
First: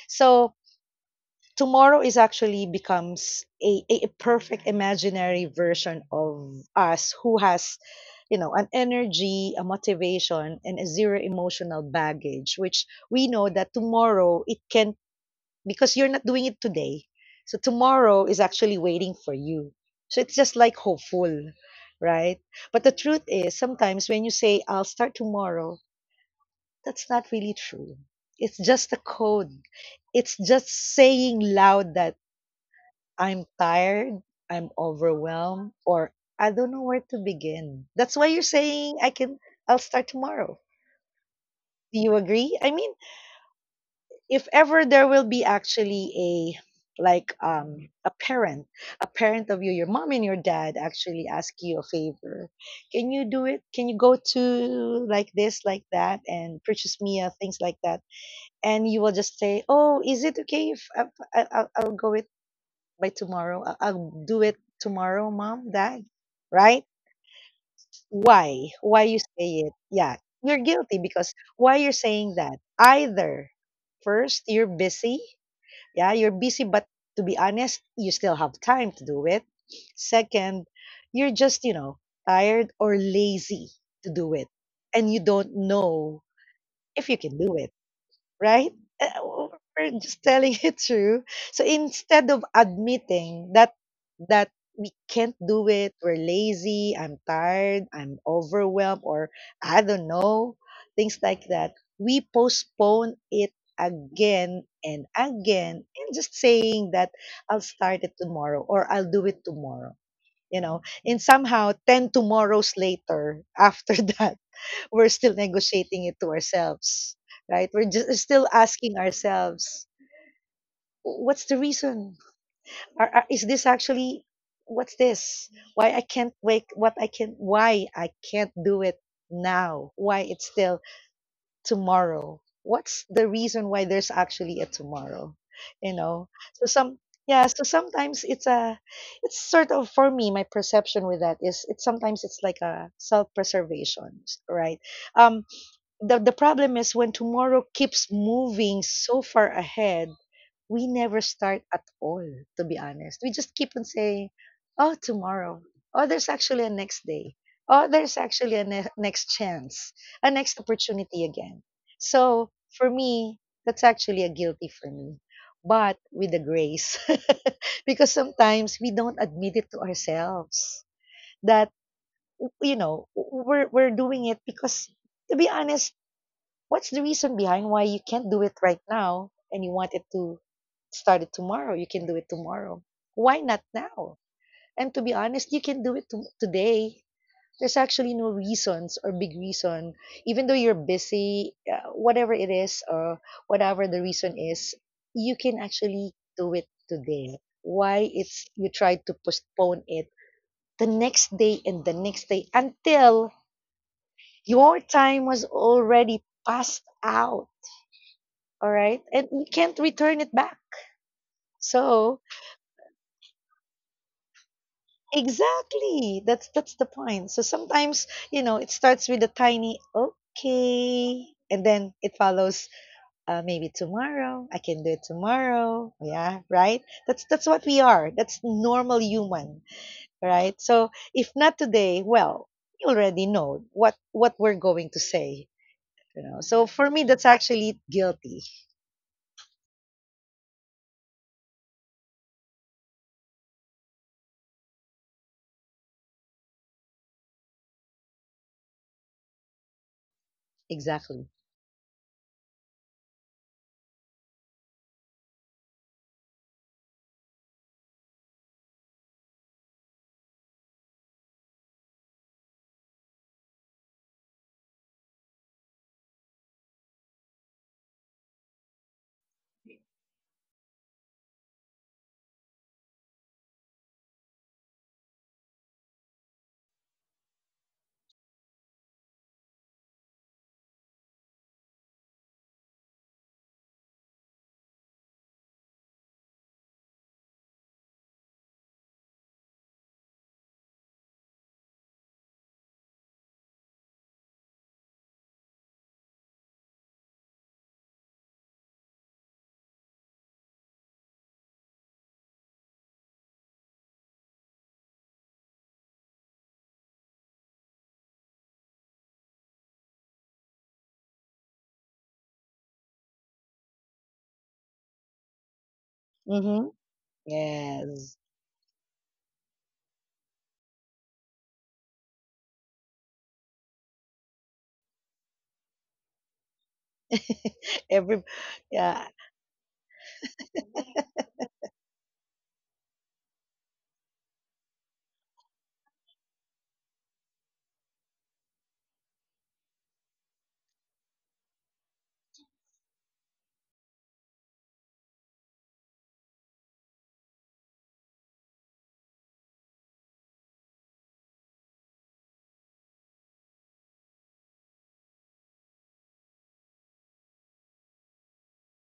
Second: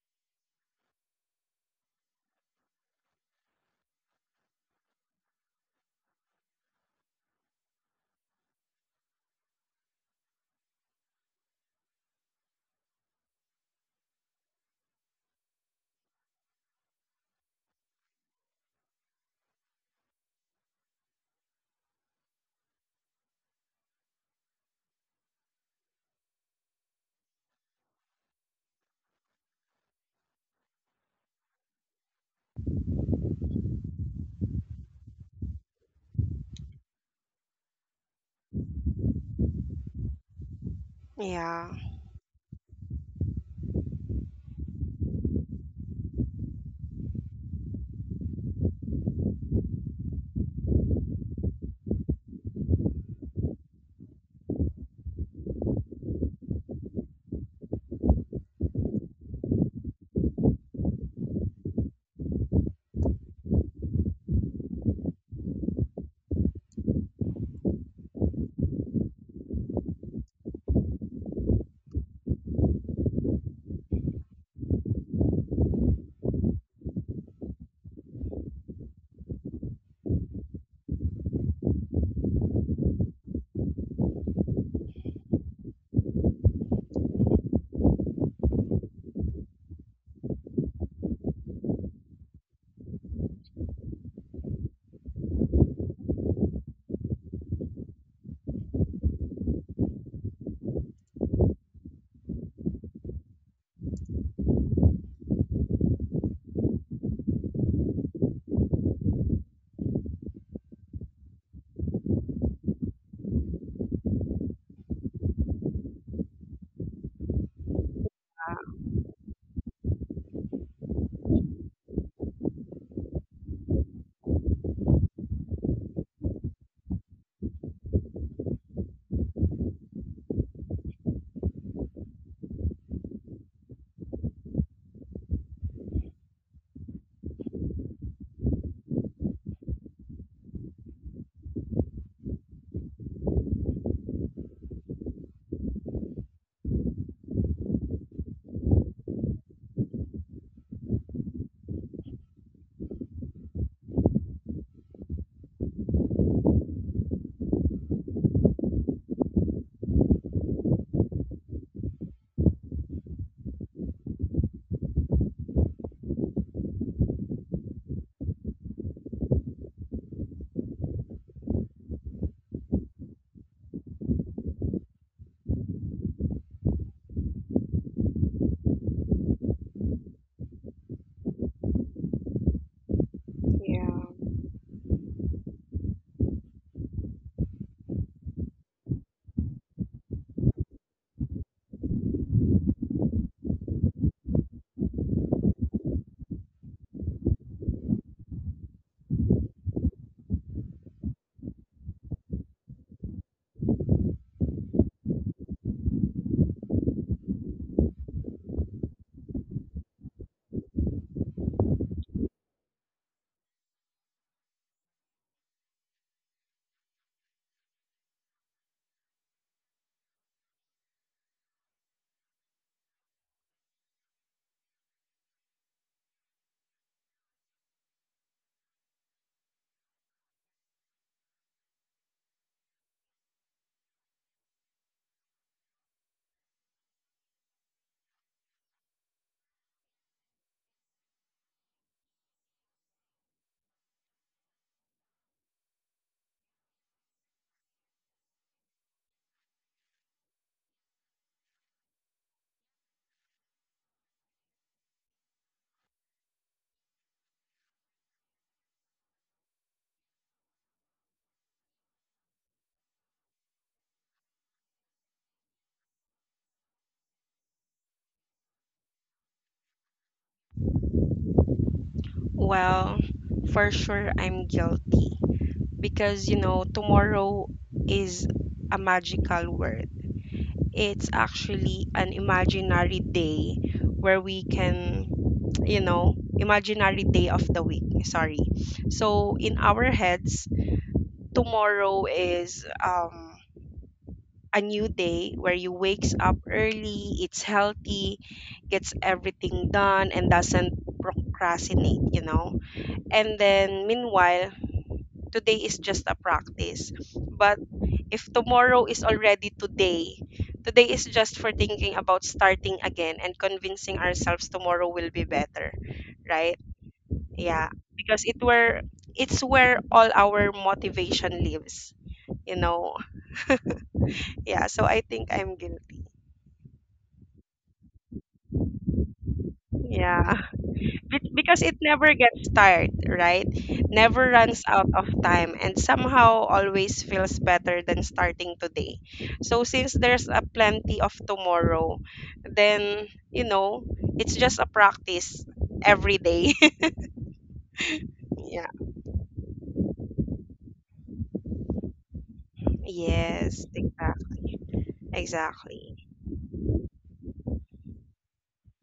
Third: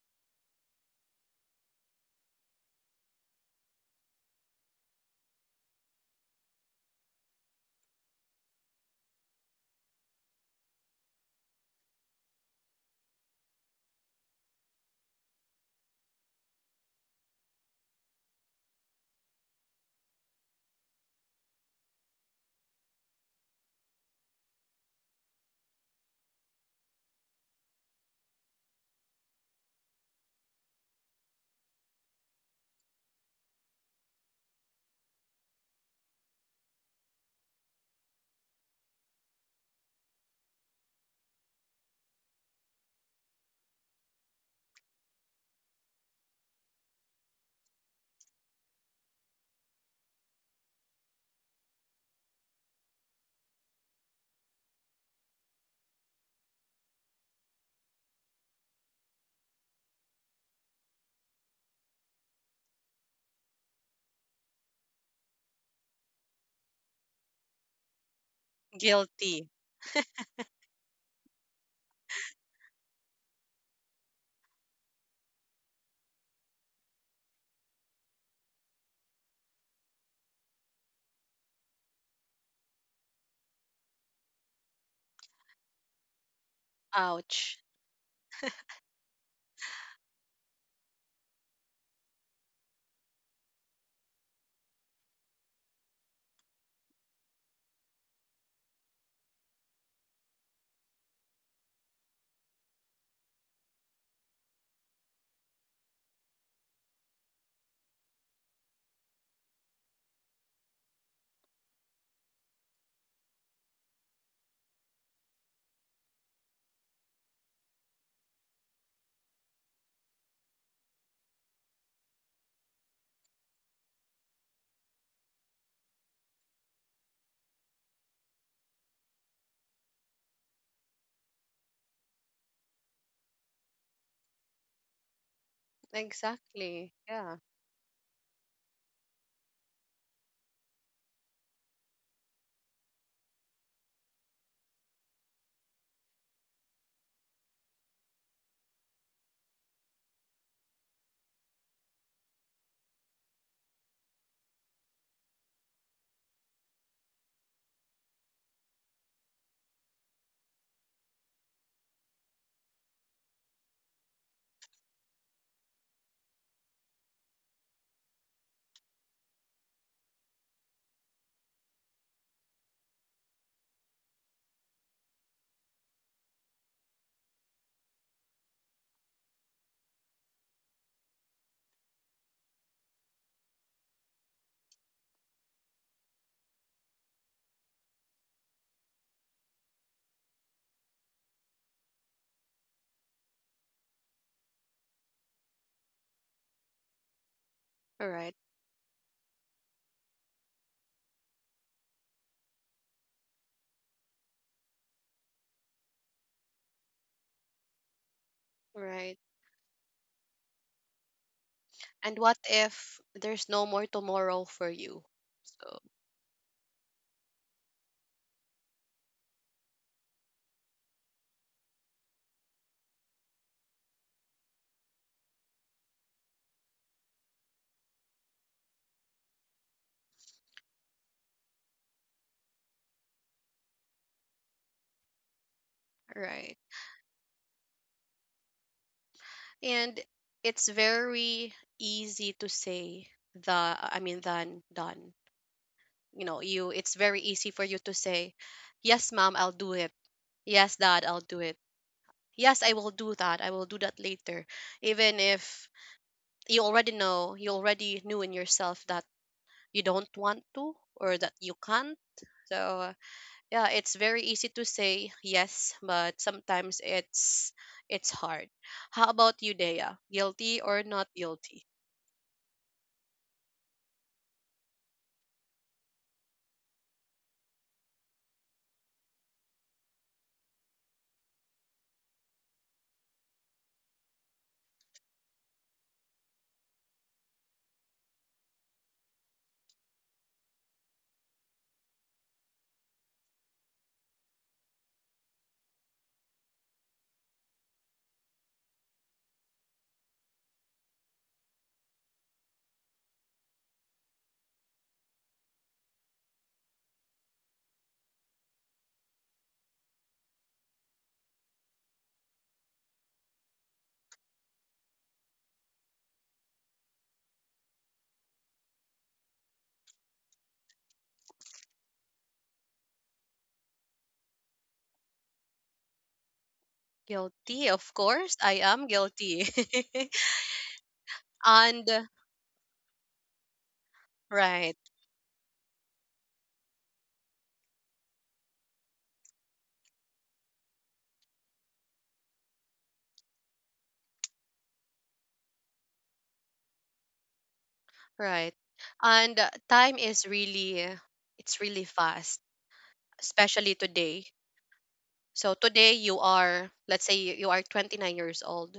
S2: So tomorrow is actually becomes a perfect imaginary version of us, who has, you know, an energy, a motivation, and a zero emotional baggage, which we know that tomorrow it can, because you're not doing it today. So tomorrow is actually waiting for you. So it's just like hopeful, right. But the truth is, sometimes when you say, "I'll start tomorrow," that's not really true. It's just a code. It's just saying loud that I'm tired, I'm overwhelmed, or I don't know where to begin. That's why you're saying I'll start tomorrow.
S3: Yeah.
S2: Do you agree? I mean, if ever there will be actually a like a parent of you, your mom and your dad actually ask you a favor. Can you do it? Can you go to, like, this, like, that, and purchase me things like that? And you will just say, "Oh, is it okay if I'll go with?" By tomorrow. I'll do it tomorrow, mom, dad, right? Why? Why you say
S1: Guilty.
S2: it? Yeah, you're guilty because why you're saying that? Either, first, you're busy. Yeah, you're busy, but to be honest, you still have time to do it. Second, you're just, you know, tired or lazy to do it. And you don't know if you can do
S1: Ouch.
S2: it, right? Eh, oh, we're just telling it true. So instead of admitting that we can't do it, we're lazy, I'm tired, I'm overwhelmed, or I don't know, things like that, we postpone it again and again, and just saying that I'll start it tomorrow, or I'll do it tomorrow. You know, and somehow 10 tomorrows later after that, we're still negotiating it to ourselves, right? We're just still asking ourselves, What's the reason? Are- is this actually what's this? Why I can't wake? What I can? Why I can't do it now? Why it's still tomorrow? What's the reason why there's actually a tomorrow? You know? So
S1: Exactly.
S2: some
S1: Yeah.
S2: yeah. So sometimes it's sort of for me my perception with that is it's sometimes it's like a self preservation, right? Um, the problem is when tomorrow keeps moving so far ahead, we never start at all, to be honest. We just keep on saying, "Oh, tomorrow. Oh, there's actually a next day. Oh, there's actually a next chance, a next opportunity again." So, for me, that's actually a guilty for me, but with a grace. Because sometimes we don't admit it to ourselves that, we're doing it because, to be honest, what's the reason behind why you can't do it right now and you want it to start it tomorrow? You can do it tomorrow. Why not
S3: Yeah.
S2: now? And to be honest, you can do today. There's actually no reasons or big reason, even though you're busy, whatever it is or whatever the reason is, you can actually do it today.
S1: All
S2: Why
S1: right.
S2: it's you try to postpone it the next day and the next day until your time was already passed out, all right,
S1: Right.
S2: and you can't return it back so
S1: And what if there's no more tomorrow for you? So,
S2: exactly that's the point. So sometimes you know it starts with a tiny okay and then it follows, maybe tomorrow. I can do it tomorrow, yeah, right. That's what we are, that's normal human, right? So if not today, well, you already know what we're going to say. You know,
S1: right.
S2: so for me that's actually guilty.
S1: And it's very easy to say, the, I mean, than done. You know, you it's very easy for you to say, "Yes, mom, I'll do it. Yes, dad, I'll
S2: Exactly.
S1: do it. Yes, I will do that. I will do that later." Even if you already know, you already knew in yourself that you don't want to, or that you can't. So, yeah, it's very easy to say yes, but sometimes it's hard. How about you, Dea? Guilty or not guilty?
S3: Well, for sure I'm guilty because you know, tomorrow is a magical word. It's actually an imaginary day where we can, you know, imaginary day of the week, sorry. So in our heads, tomorrow is a new day where you wakes up early, it's healthy, gets everything done and doesn't procrastinate, you know. And then meanwhile, today is just a practice. But if tomorrow is already today, today is just for thinking about starting again and convincing ourselves tomorrow will be better, right?
S2: Mm-hmm.
S3: Yeah,
S2: Yes.
S3: because it's where all our motivation lives, you know. Yeah, so I think I'm guilty.
S1: Guilty, of
S2: Every
S1: course, I am
S2: yeah.
S1: guilty.
S3: Yeah. Be- because it
S1: And
S3: never gets tired, right? Never runs
S1: right,
S3: out of time and somehow always feels better than starting today. So since there's a plenty of tomorrow, then you know, it's just a practice every day.
S1: right.
S3: Yeah.
S1: And time is really it's really fast,
S3: Yes,
S1: especially today.
S3: exactly.
S1: So
S3: Exactly.
S1: today you are, let's say, you are 29 years old,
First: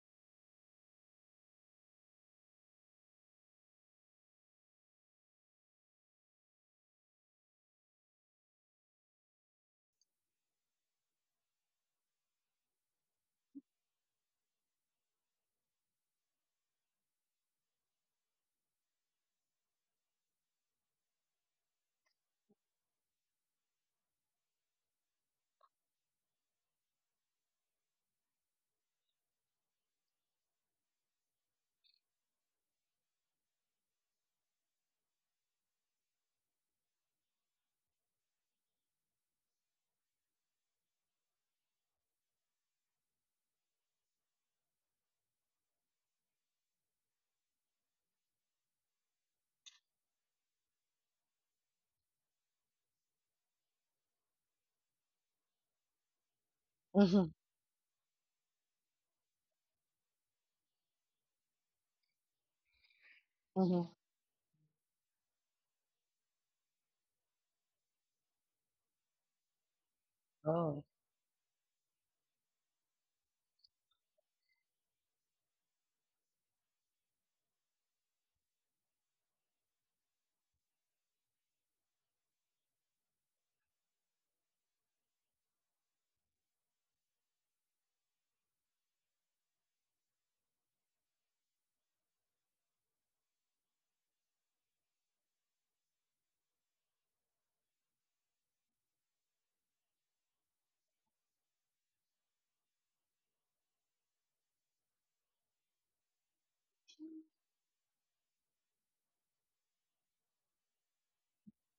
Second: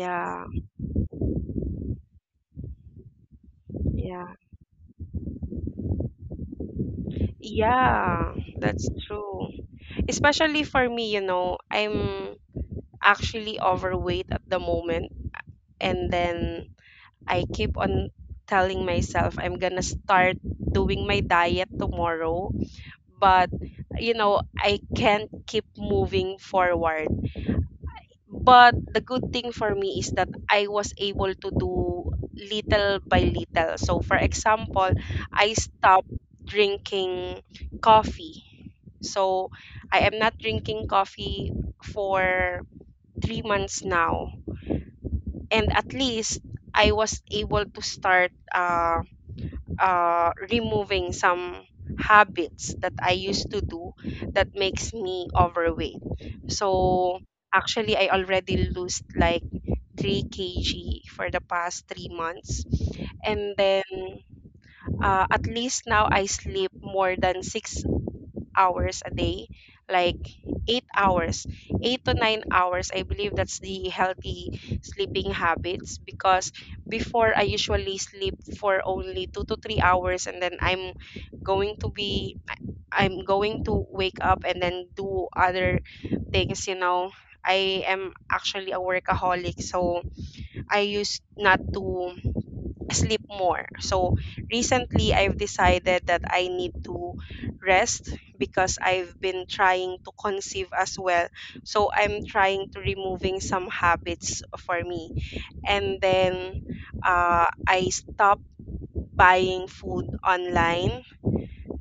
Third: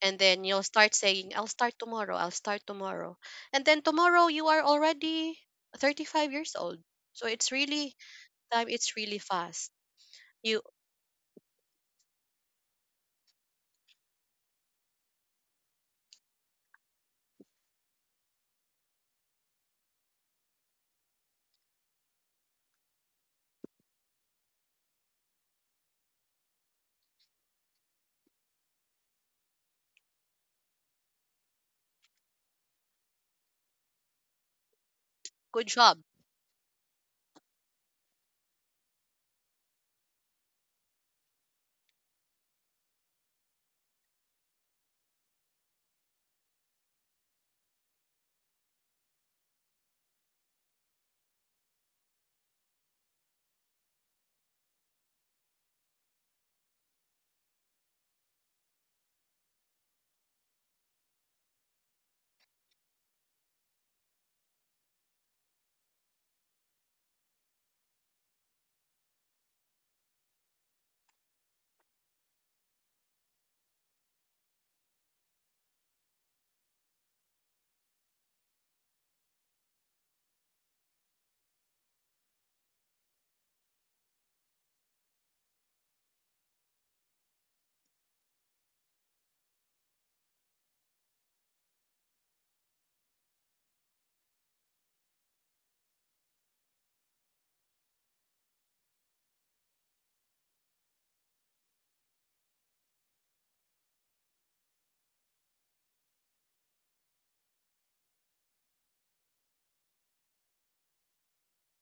S1: and then you'll start saying, I'll start tomorrow, I'll start tomorrow, and then
S3: Yeah.
S1: tomorrow you are already 35 years old. So it's really,
S3: Yeah,
S1: time
S3: that's
S1: it's really
S3: true.
S1: fast. You,
S3: Especially for me, you know, I'm actually overweight at the moment, and then I keep on telling myself I'm gonna start doing my diet tomorrow, but you know, I can't keep moving forward. But the good thing for me is that I was able to do little by little. So, for example, I
S1: good job.
S3: stopped drinking coffee. So, I am not drinking coffee for 3 months now. And at least I was able to start removing some habits that I used to do that makes me overweight. So
S2: Mhm.
S3: actually, I already lost like 3 kg for the past 3 months. And then
S2: Mhm.
S3: at least now I sleep more than 6 hours a day, like eight
S2: Oh.
S3: hours, 8 to 9 hours. I believe that's the healthy sleeping habits, because before I usually sleep for only 2 to 3 hours and then going to be, I'm going to wake up and then do other things, you know. I am actually a workaholic, so I used not to sleep more. So recently, I've decided that I need to rest because I've been trying to conceive as well. So I'm trying to removing some habits for me. And then I stopped buying food online.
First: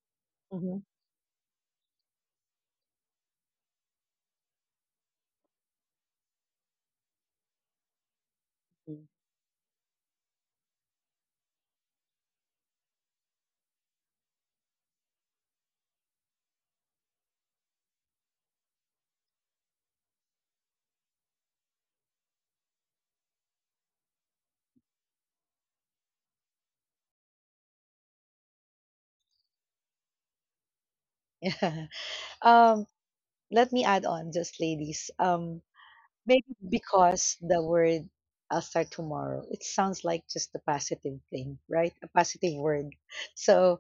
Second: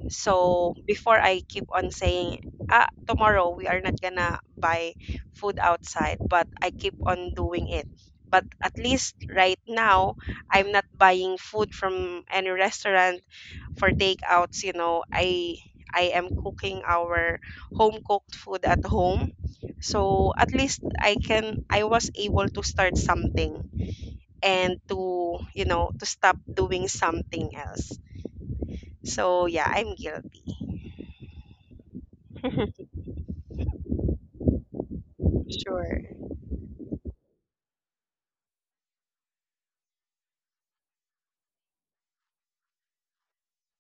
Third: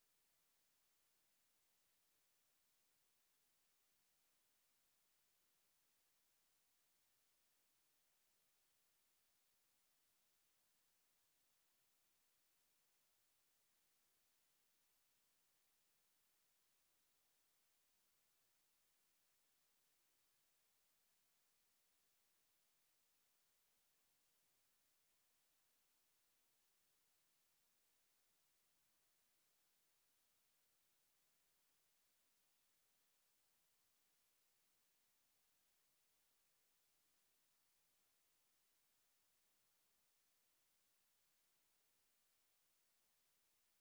S3: So
S2: Mhm.
S3: before I keep on saying, ah, tomorrow we are not gonna buy food outside, but I keep on doing it. But at
S2: Mm.
S3: least right now, I'm not buying food from any restaurant for takeouts. You know, I am cooking our home cooked food at home. So at least I was able to start something and to, you know, to stop doing something else. So yeah, I'm guilty.
S2: Yeah. Um, Let me add on just, ladies.
S3: Sure.
S2: Maybe because the word "I'll start tomorrow", it sounds like just a positive thing, right? A positive word. So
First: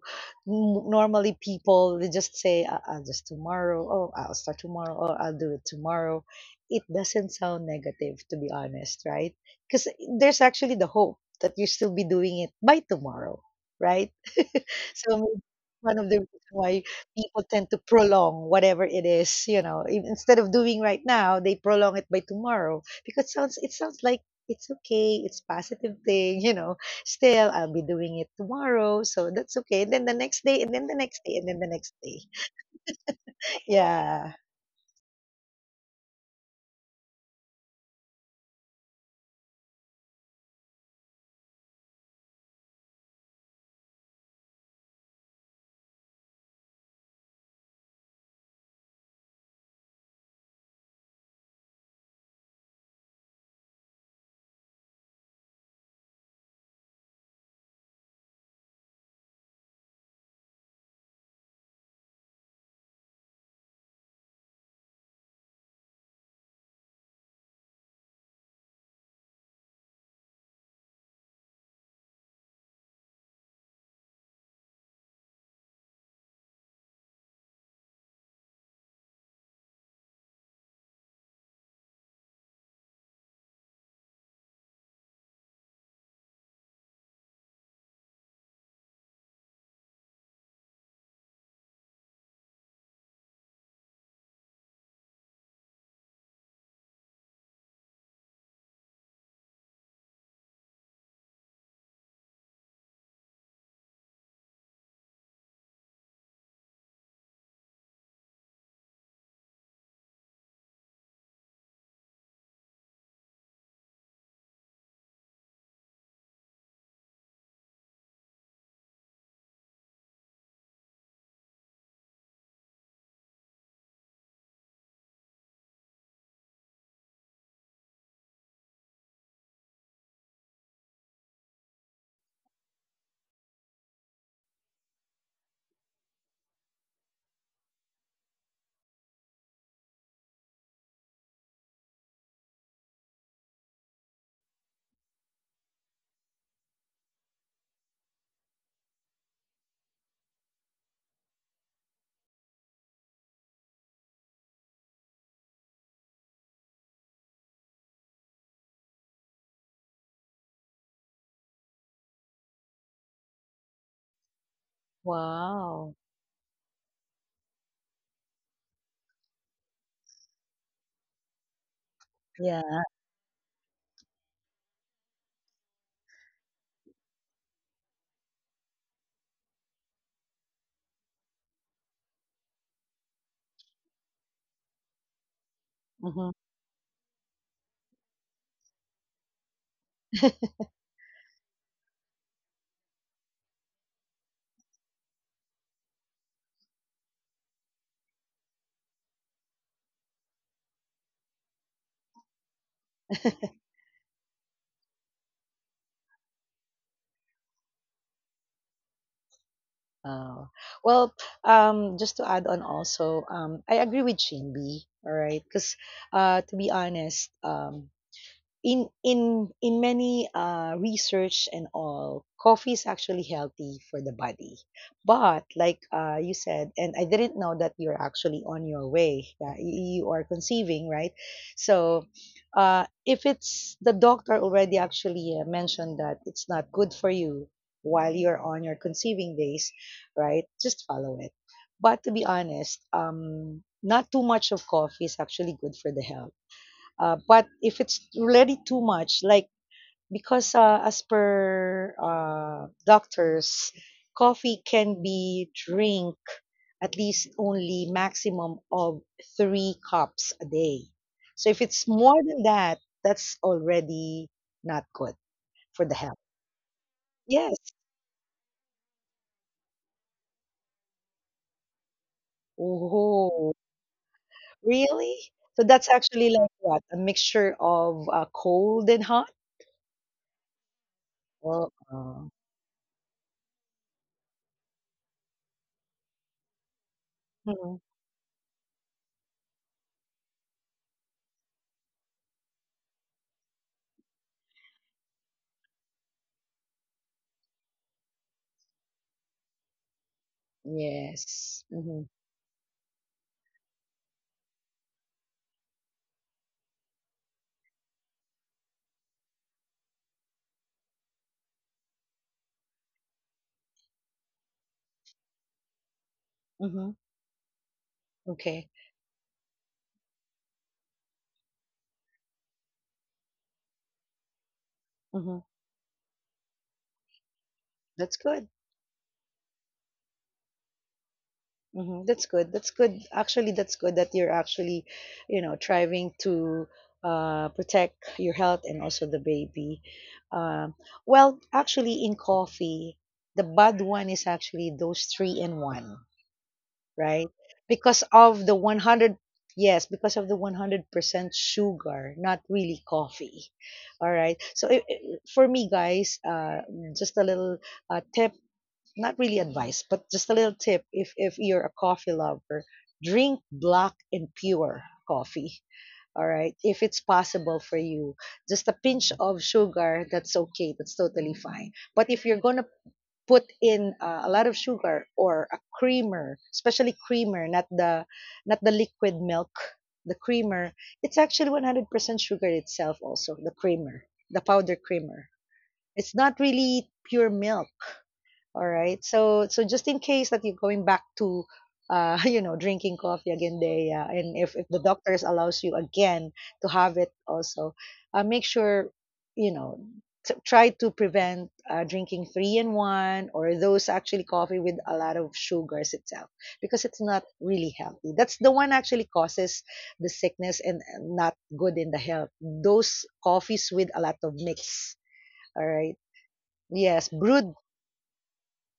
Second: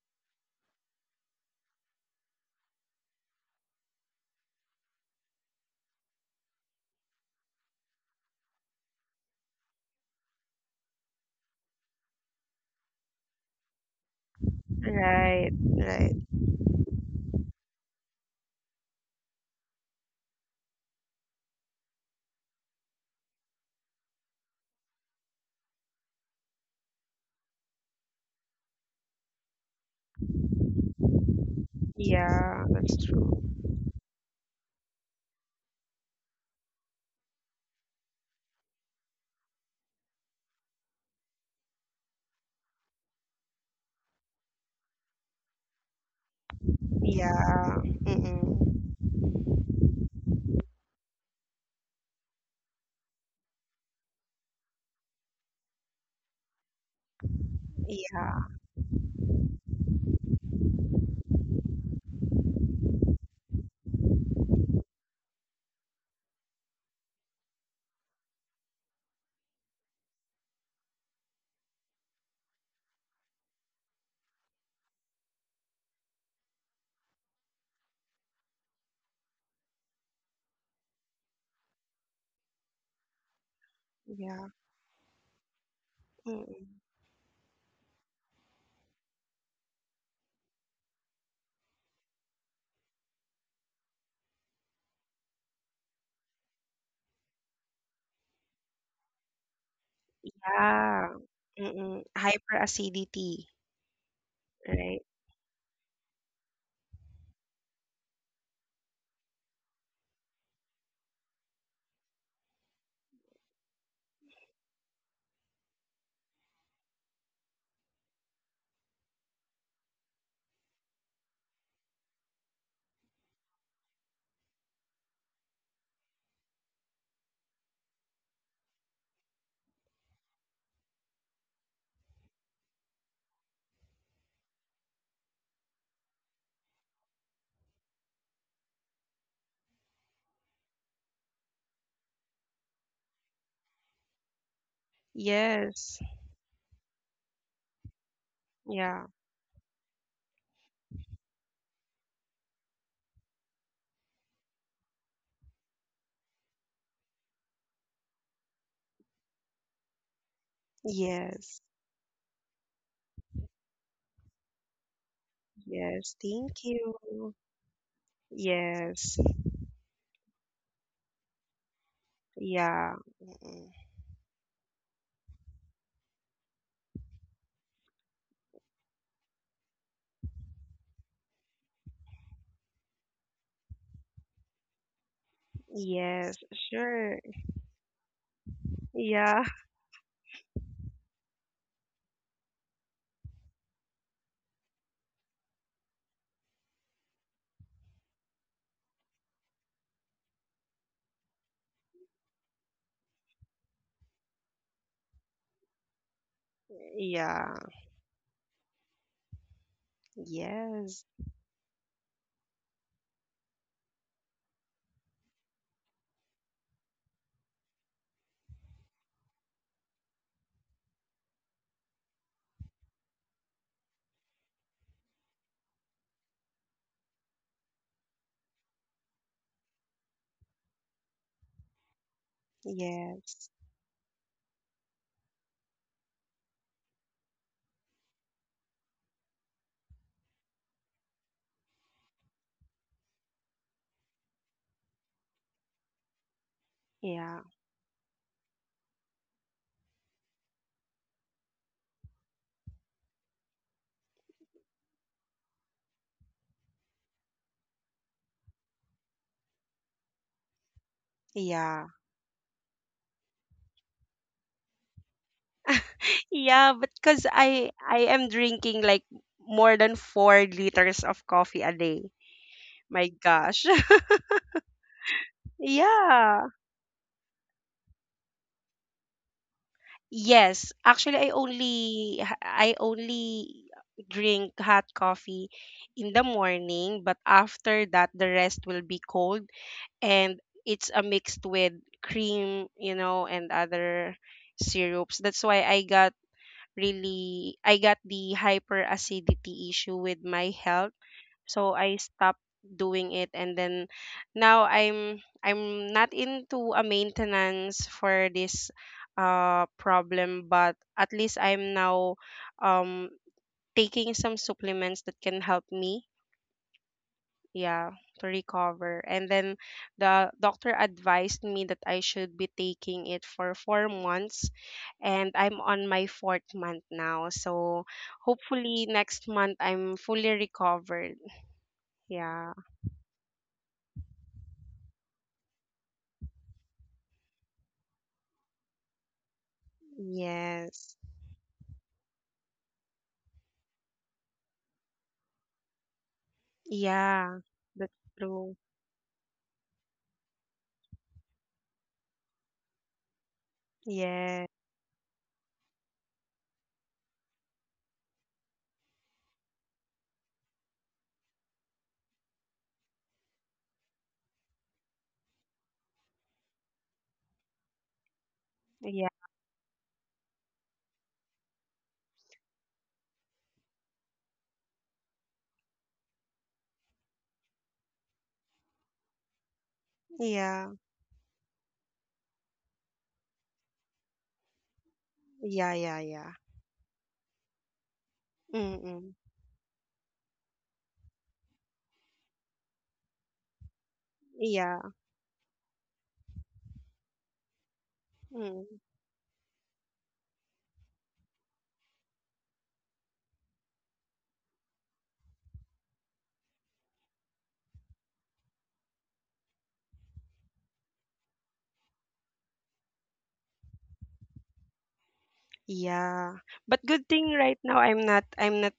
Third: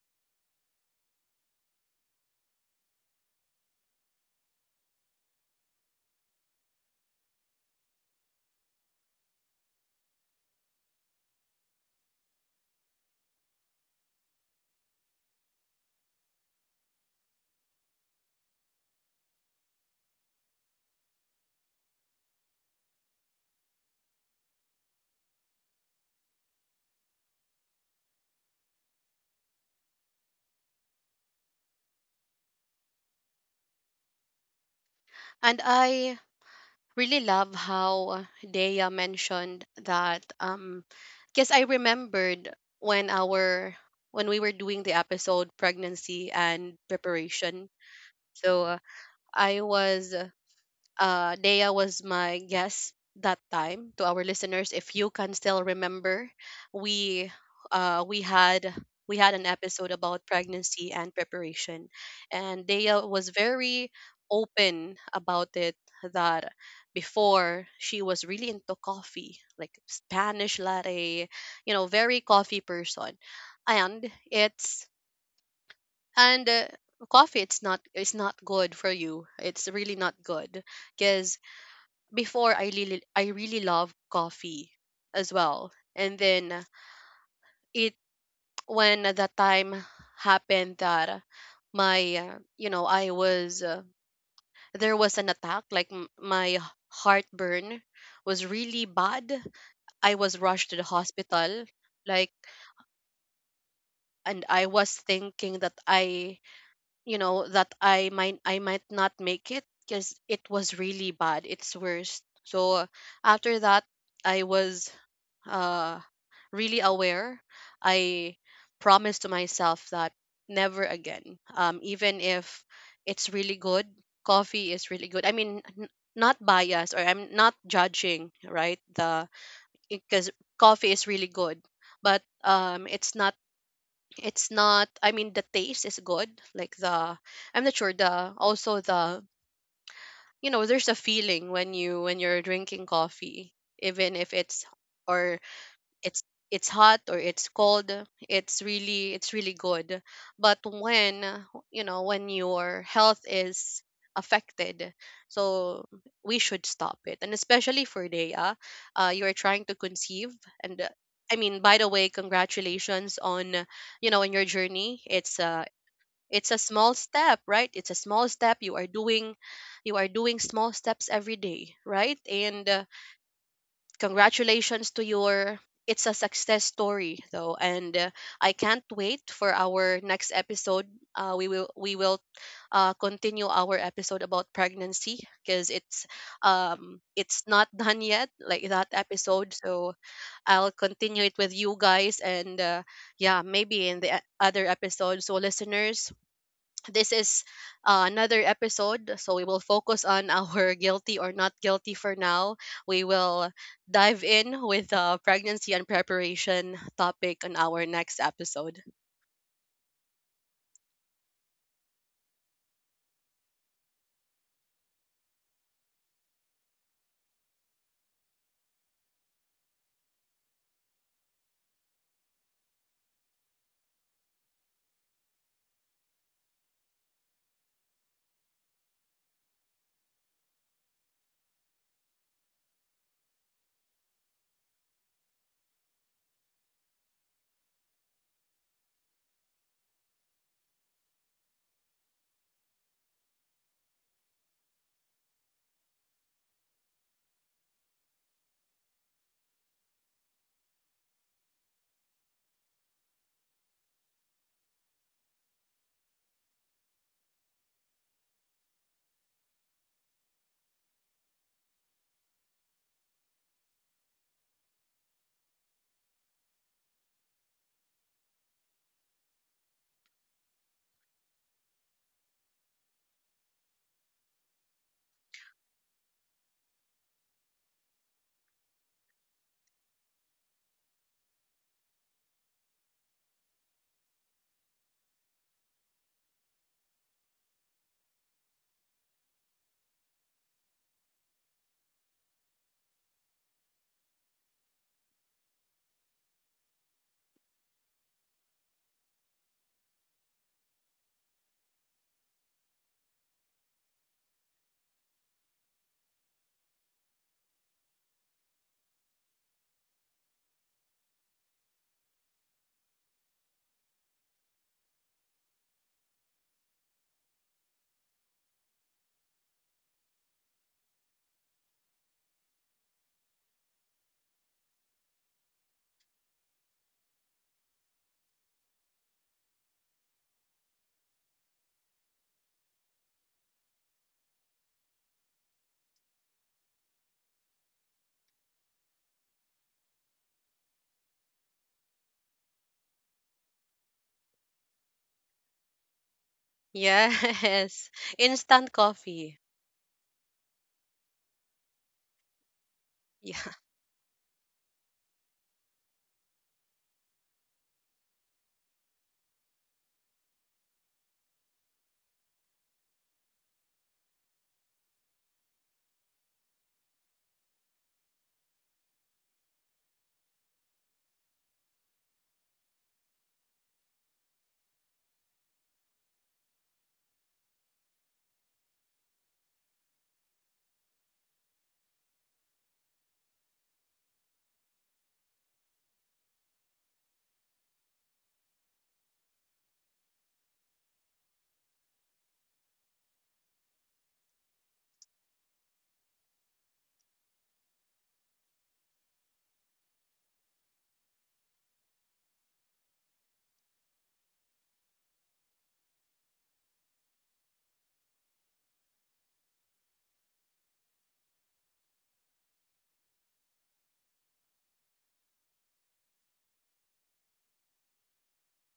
S2: normally people they just say, I'll just tomorrow, oh, I'll start tomorrow, oh, I'll do it tomorrow." It doesn't sound negative, to be honest, right? Because there's actually the hope that you still be doing it by tomorrow, right? So maybe
S3: Right.
S2: one of
S3: Right.
S2: the reasons why people tend to prolong whatever it is, you know, in instead of doing right now, they prolong it by tomorrow because sounds it sounds like it's okay, it's positive thing, you know. Still, I'll be doing it tomorrow, so that's okay. And then the next day, and then the next day, and then the next day.
S3: Yeah, that's true.
S2: Yeah.
S1: And I really love how Dea mentioned that, because I remembered when our, when we were doing the episode pregnancy and preparation.
S3: Yeah.
S1: So
S3: Mm-mm.
S1: I was, Dea was my guest that time. To our listeners, if you can still remember, we uh, we
S3: Yeah.
S1: had we had an episode about pregnancy and preparation, and Dea was very open about it. That before she was really into coffee, like Spanish latte, you know, very coffee person. And it's, and coffee, it's not, it's not good for you. It's really not good, because before I really, I really love
S3: Yeah.
S1: coffee as well. And then
S3: Mm-mm.
S1: it when that time happened that my, you know, I was, there was an attack, like, my heartburn was really bad. I was rushed to the
S3: Yeah.
S1: hospital,
S3: Mm-mm.
S1: like,
S3: Hyperacidity,
S1: and I was
S3: right?
S1: thinking that I you know, that I might, I might not make it because it was really bad. It's worse. So after that, I was, uh, really aware. I promised to myself that never again. Even if it's really good, coffee is really good. I mean, not biased, or I'm not judging, right? The Because coffee is really good, but it's not. It's not. I mean, the taste is good. Like the, I'm not sure. The also the you know, There's a feeling when you're drinking coffee, even if or
S3: Yes.
S1: it's it's hot or it's cold, it's
S3: Yeah.
S1: really it's really good. But when your health is affected, so we should stop it. And especially for Daya, you're trying to conceive. And, I
S3: Yes.
S1: mean, by the way, congratulations on your journey. it's a
S2: Wow.
S3: Yes. Thank
S1: it's a small
S3: you.
S1: step, right? It's a small step you are
S3: Yes.
S1: doing you are doing small steps every day, right? and
S2: Yeah.
S1: uh,
S3: Yeah. Mm-mm.
S1: congratulations to your— it's a success story though. And I can't wait for our next episode. We will continue our episode about pregnancy, because
S2: Hmm.
S3: Yes. Sure.
S1: it's not done yet, like that
S3: Yeah.
S1: episode. So I'll continue it with you guys. And yeah, maybe in the other episode. So, listeners, this is another episode, so we will focus on our guilty or not guilty for now. We will dive in with the pregnancy and preparation topic
S3: Yeah.
S1: on our next episode.
S2: Oh.
S3: Yes.
S2: Well, just to add on also, I agree with Shinbi, all right? Because, to be honest, in in many research and all, coffee is actually healthy for the body, but like, you said, and I didn't know that you're actually on your way. Yeah, you are conceiving, right? So, if
S3: Yes.
S2: it's the doctor already actually mentioned that it's not good for you while you're on your conceiving days, right, just follow it. But to be honest, not too much of coffee is actually good for the health,
S3: Yeah.
S2: but if it's already too much, like, because, as per doctors, coffee can be drink at least only maximum of three cups a day. So if it's
S3: Yeah,
S2: more than that, that's already not good for the health.
S3: Yeah, but because
S2: Yes.
S3: I am drinking like more than 4 liters of coffee a day. My
S2: Oh,
S3: gosh.
S2: really? So that's actually like
S3: Yeah.
S2: what? A mixture of cold and hot?
S3: Yes, actually I
S2: Oh,
S3: only I only drink hot coffee in the morning, but
S2: mhm.
S3: after that the rest will be cold and it's a mixed with cream, you know, and other syrups. That's why I got the hyperacidity issue with my health,
S2: Yes.
S3: so I
S2: Mm-hmm.
S3: stopped doing it and then now I'm not into a maintenance for this problem, but at least I'm now um taking some supplements that can help me,
S2: Mm-hmm.
S3: yeah, to
S2: Okay.
S3: recover. And then the doctor advised me that I should be taking it for 4 months, and
S2: Hmm.
S3: I'm on my fourth month now, so
S2: That's good.
S3: hopefully next month I'm fully recovered.
S2: Hmm. That's good.
S3: Yeah.
S2: That's good. Actually, that's good that you're actually, you know, trying to protect your health and also the baby. Um,
S3: Yes.
S2: well, actually, in coffee, the bad one is actually those three in one, right?
S3: Yeah, that's
S1: Yes,
S2: Because of the
S3: true.
S1: instant
S2: 100,
S1: coffee.
S2: yes, because of the 100% sugar, not really coffee.
S1: Yeah,
S2: All right.
S3: Yeah.
S2: So for me, guys, just a little tip, not really advice, but just a little tip, if you're a coffee lover, drink black and pure coffee. All right, if it's possible for you, just a
S3: Yeah.
S2: pinch of sugar, that's okay, that's totally fine. But if you're gonna put in a lot of sugar or a creamer, especially creamer, not the not the liquid milk, the
S3: Yeah.
S2: creamer, it's actually 100% sugar itself also, the creamer, the powder creamer.
S3: Yeah, yeah,
S2: It's
S3: yeah.
S2: not really pure milk, all right.
S3: Mm-mm.
S2: So so just in case that you're going back to you know, drinking coffee again, day, and if the
S3: Yeah.
S2: doctors allows you again to have it also, make
S3: Mm.
S2: sure, you know, try to prevent drinking three in one or those actually coffee with a lot of sugars itself, because it's not really healthy. That's the one actually causes the sickness and not good in the health. Those coffees with a lot of mix. All right.
S3: Yeah. But good
S2: Yes,
S3: thing
S2: brewed.
S3: right now I'm not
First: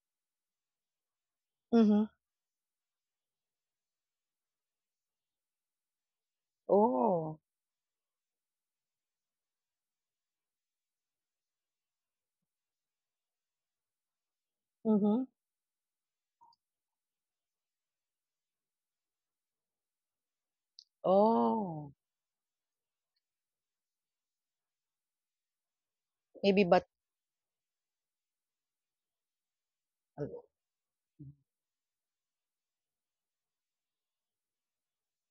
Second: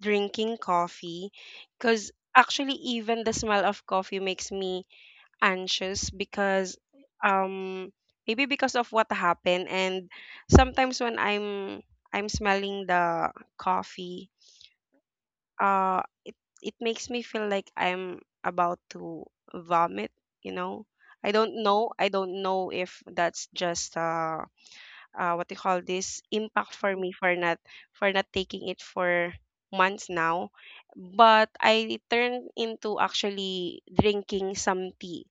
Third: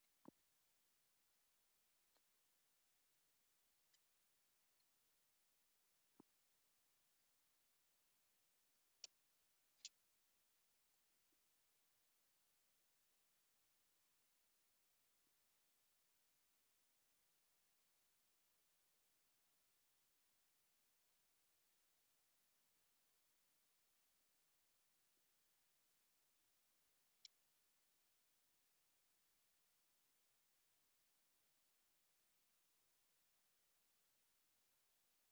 S3: drinking coffee,
S2: Hmm.
S3: cuz actually even the smell of coffee makes me anxious because,
S2: Oh.
S3: um maybe because of what happened, and sometimes when I'm smelling the coffee,
S2: Mhm.
S3: uh it it makes me feel like I'm about to vomit, you know. I don't know.
S2: Oh,
S3: I don't know if that's just what you call this,
S2: maybe
S3: impact
S2: but
S3: for me for not taking it for months
S2: oh,
S3: now. But I turned into actually drinking some tea,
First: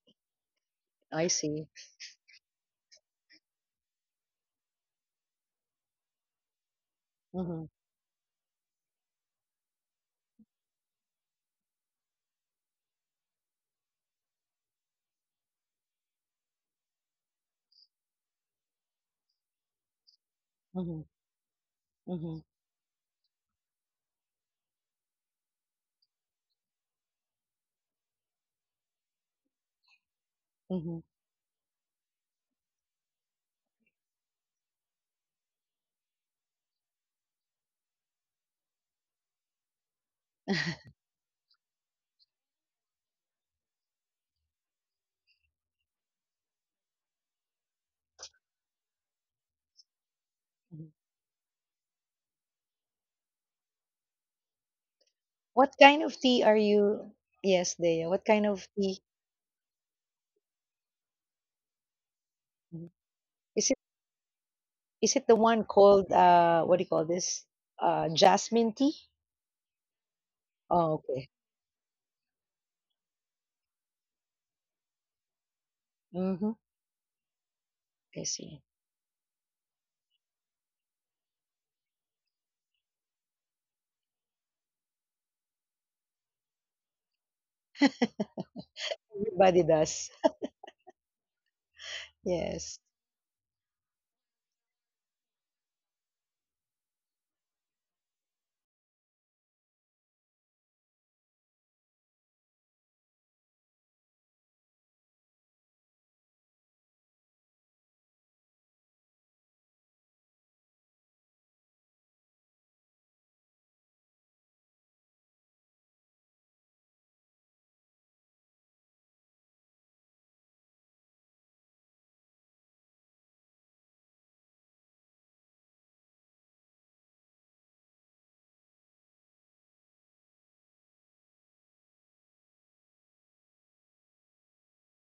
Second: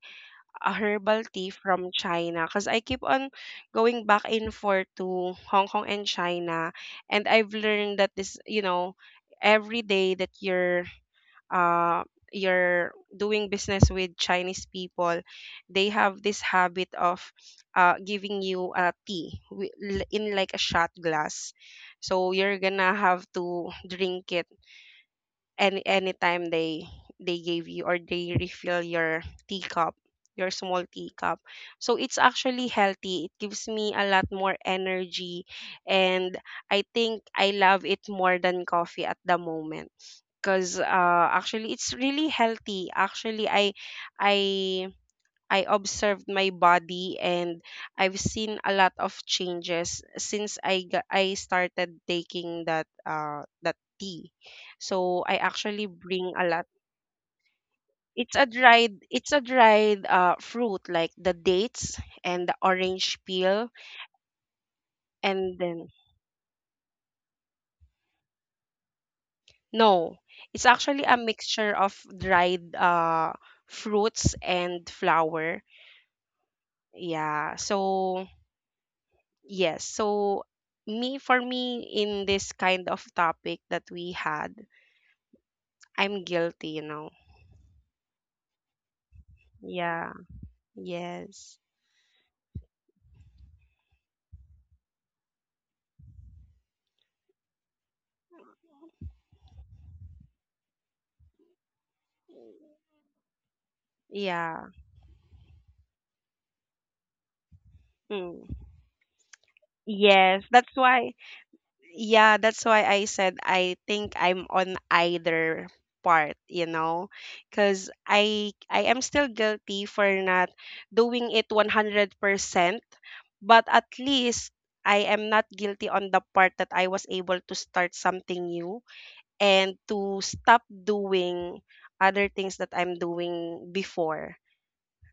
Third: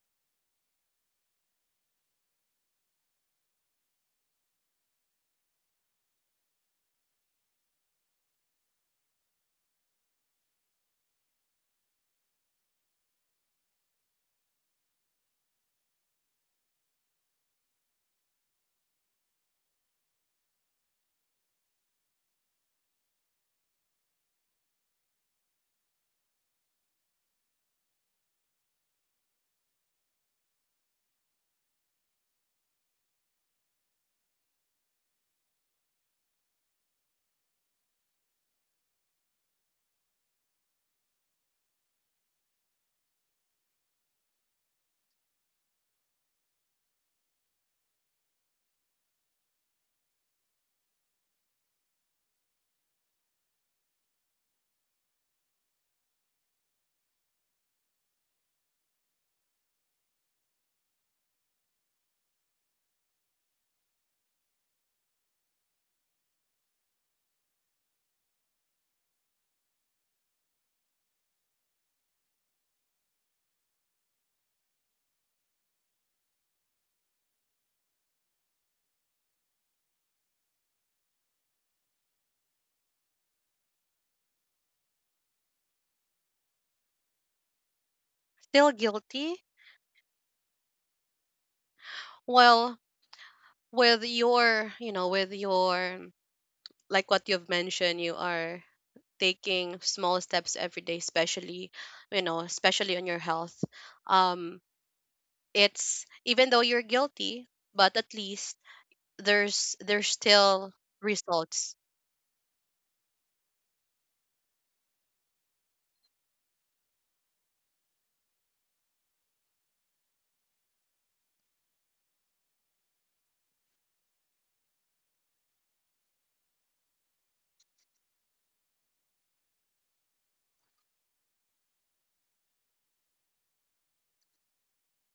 S3: a herbal
S2: I
S3: tea
S2: see.
S3: from China because I keep on going back and forth to Hong Kong and China, and I've
S2: Mhm,
S3: learned that this, you know, every day that you're, uh, you're doing business with Chinese people, they have this habit of, giving you a tea in like a shot
S2: mhm,
S3: glass. So
S2: mhm,
S3: you're gonna have to drink it anytime they gave you or they refill your teacup, your small
S2: mhm,
S3: teacup. So it's actually healthy. It gives me a lot more energy and I think I love it more than coffee at the moment because actually it's really healthy actually i I observed my body and I've seen a lot of changes since i
S2: mhm.
S3: got, i started taking that that tea. So I
S2: What
S3: actually
S2: kind of
S3: bring
S2: tea
S3: a
S2: are
S3: lot.
S2: you? Yes, Dea. What
S3: It's
S2: kind
S3: a
S2: of tea?
S3: dried, it's a dried fruit like the dates and the
S2: Mhm.
S3: orange
S2: Is
S3: peel,
S2: it is it the
S3: and
S2: one
S3: then
S2: called what do you call this? Jasmine tea?
S3: no, it's
S2: Oh,
S3: actually a
S2: okay.
S3: mixture of dried fruits and flour.
S2: Mm-hmm.
S3: Yeah.
S2: I
S3: So,
S2: see.
S3: yes. So, for me, in this kind of topic that we had, I'm guilty, you know.
S1: still guilty.
S2: Everybody does.
S3: Yeah. Yes.
S2: Yes.
S1: Well, with your, like what you've mentioned, you are taking small steps every day, especially on your health. um
S3: Yeah.
S1: It's even though you're guilty, but at
S3: Mm.
S1: least there's
S3: Yes.
S1: still
S3: That's why.
S1: results.
S3: Yeah, that's why I said I think I'm on either part, you know, because I am still guilty for not doing it 100%, but at least I am not guilty on the part that I was able to start something new and to stop doing other things that I'm doing before,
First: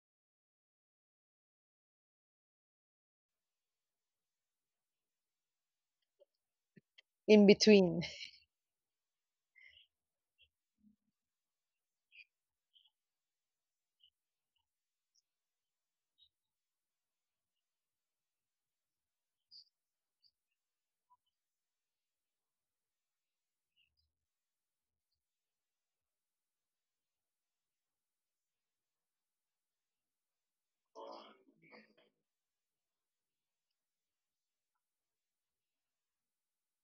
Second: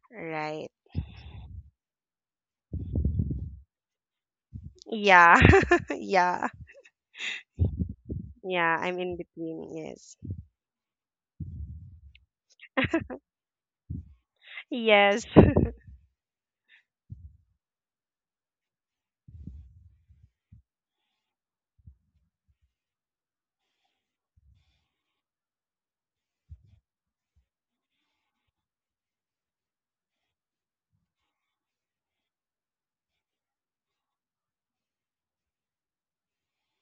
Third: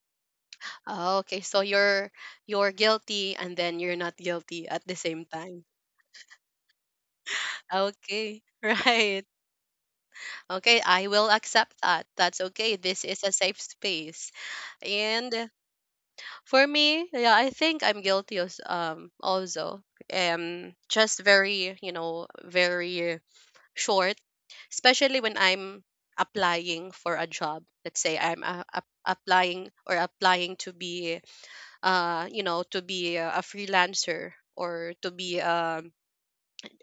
S3: right?
S1: Ah, okay, so you're guilty and then you're not guilty at the same
S3: Yeah.
S1: time.
S3: Yeah.
S2: In between.
S1: Okay,
S3: Yeah, I'm in
S1: right.
S3: between, yes.
S1: Okay, I will accept that. That's okay. This is a safe space.
S3: Yes,
S1: And for me, yeah, I think I'm guilty as also. Just very, very short, especially when I'm applying for a job. Let's say I'm applying to be a freelancer, or to be, um,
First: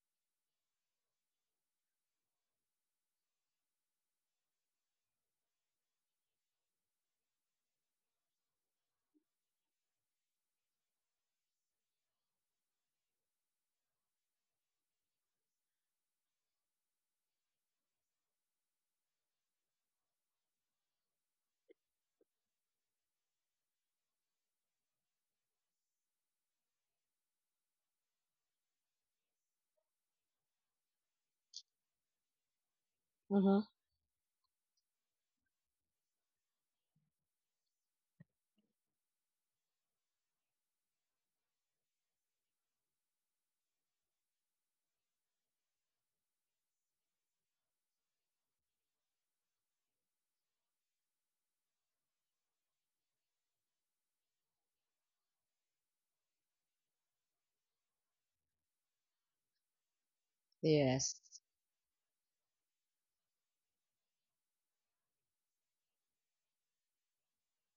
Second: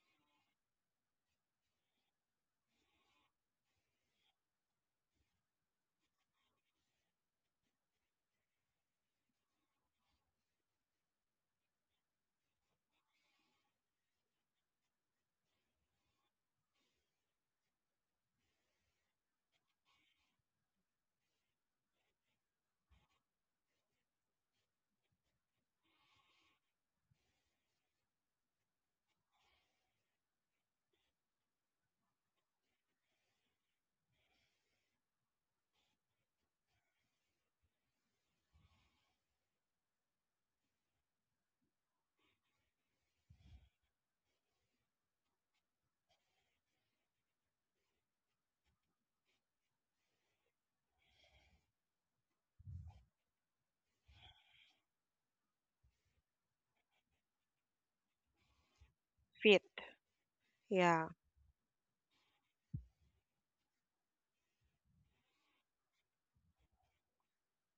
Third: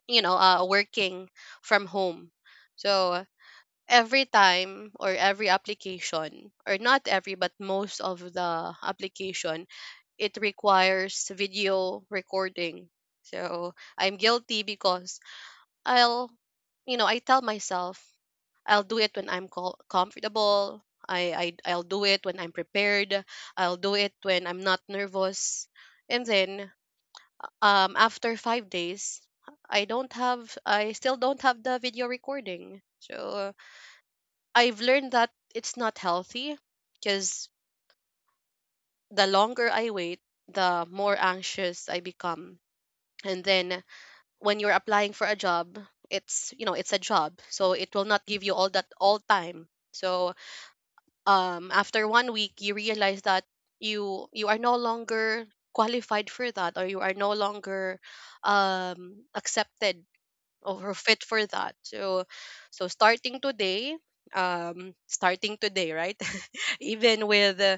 S1: you know, uh, working from home. So every time, or every application, or not every, but most of the application, it requires video recording. So I'm guilty, because I'll I tell myself I'll do it when I'm comfortable. I'll do it when I'm prepared. I'll do it when I'm not nervous. And then after 5 days, I still don't have the video recording. So
S2: Mm-hmm.
S1: I've learned that it's not healthy, because the longer I wait, the more anxious I become. And then when you're applying for a job, it's a job. So it will not give you all that all time. So after one week you realize that you are no longer qualified for that, or you are no longer
S3: fit.
S1: accepted or
S3: Yeah.
S2: Yes.
S1: fit for that. So so starting today, right, even with uh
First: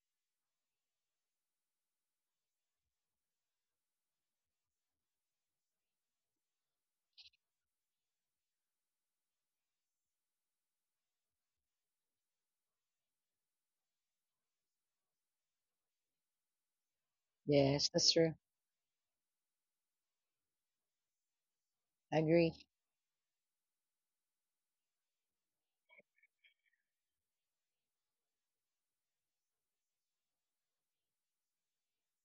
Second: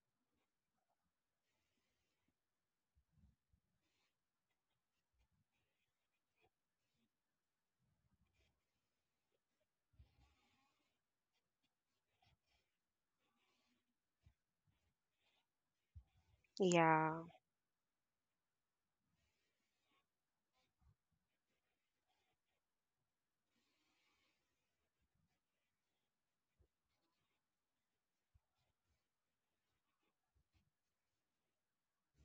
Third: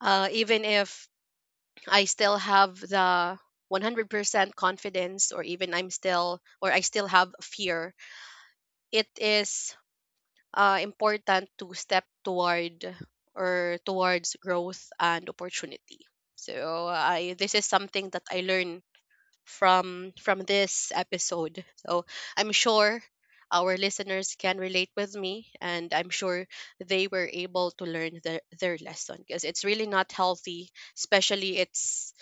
S1: even if I still have the 100% confidence, or even I'm still or I still have fear. It is important to step towards growth and opportunity. So,
S3: Yeah.
S1: I this is
S2: Yes,
S1: something
S2: that's
S1: that
S2: true.
S1: I learned from this episode. So
S2: I
S1: I'm
S2: agree.
S1: sure our listeners can relate with me, and I'm sure they were able to learn their lesson, because it's really not healthy, especially it's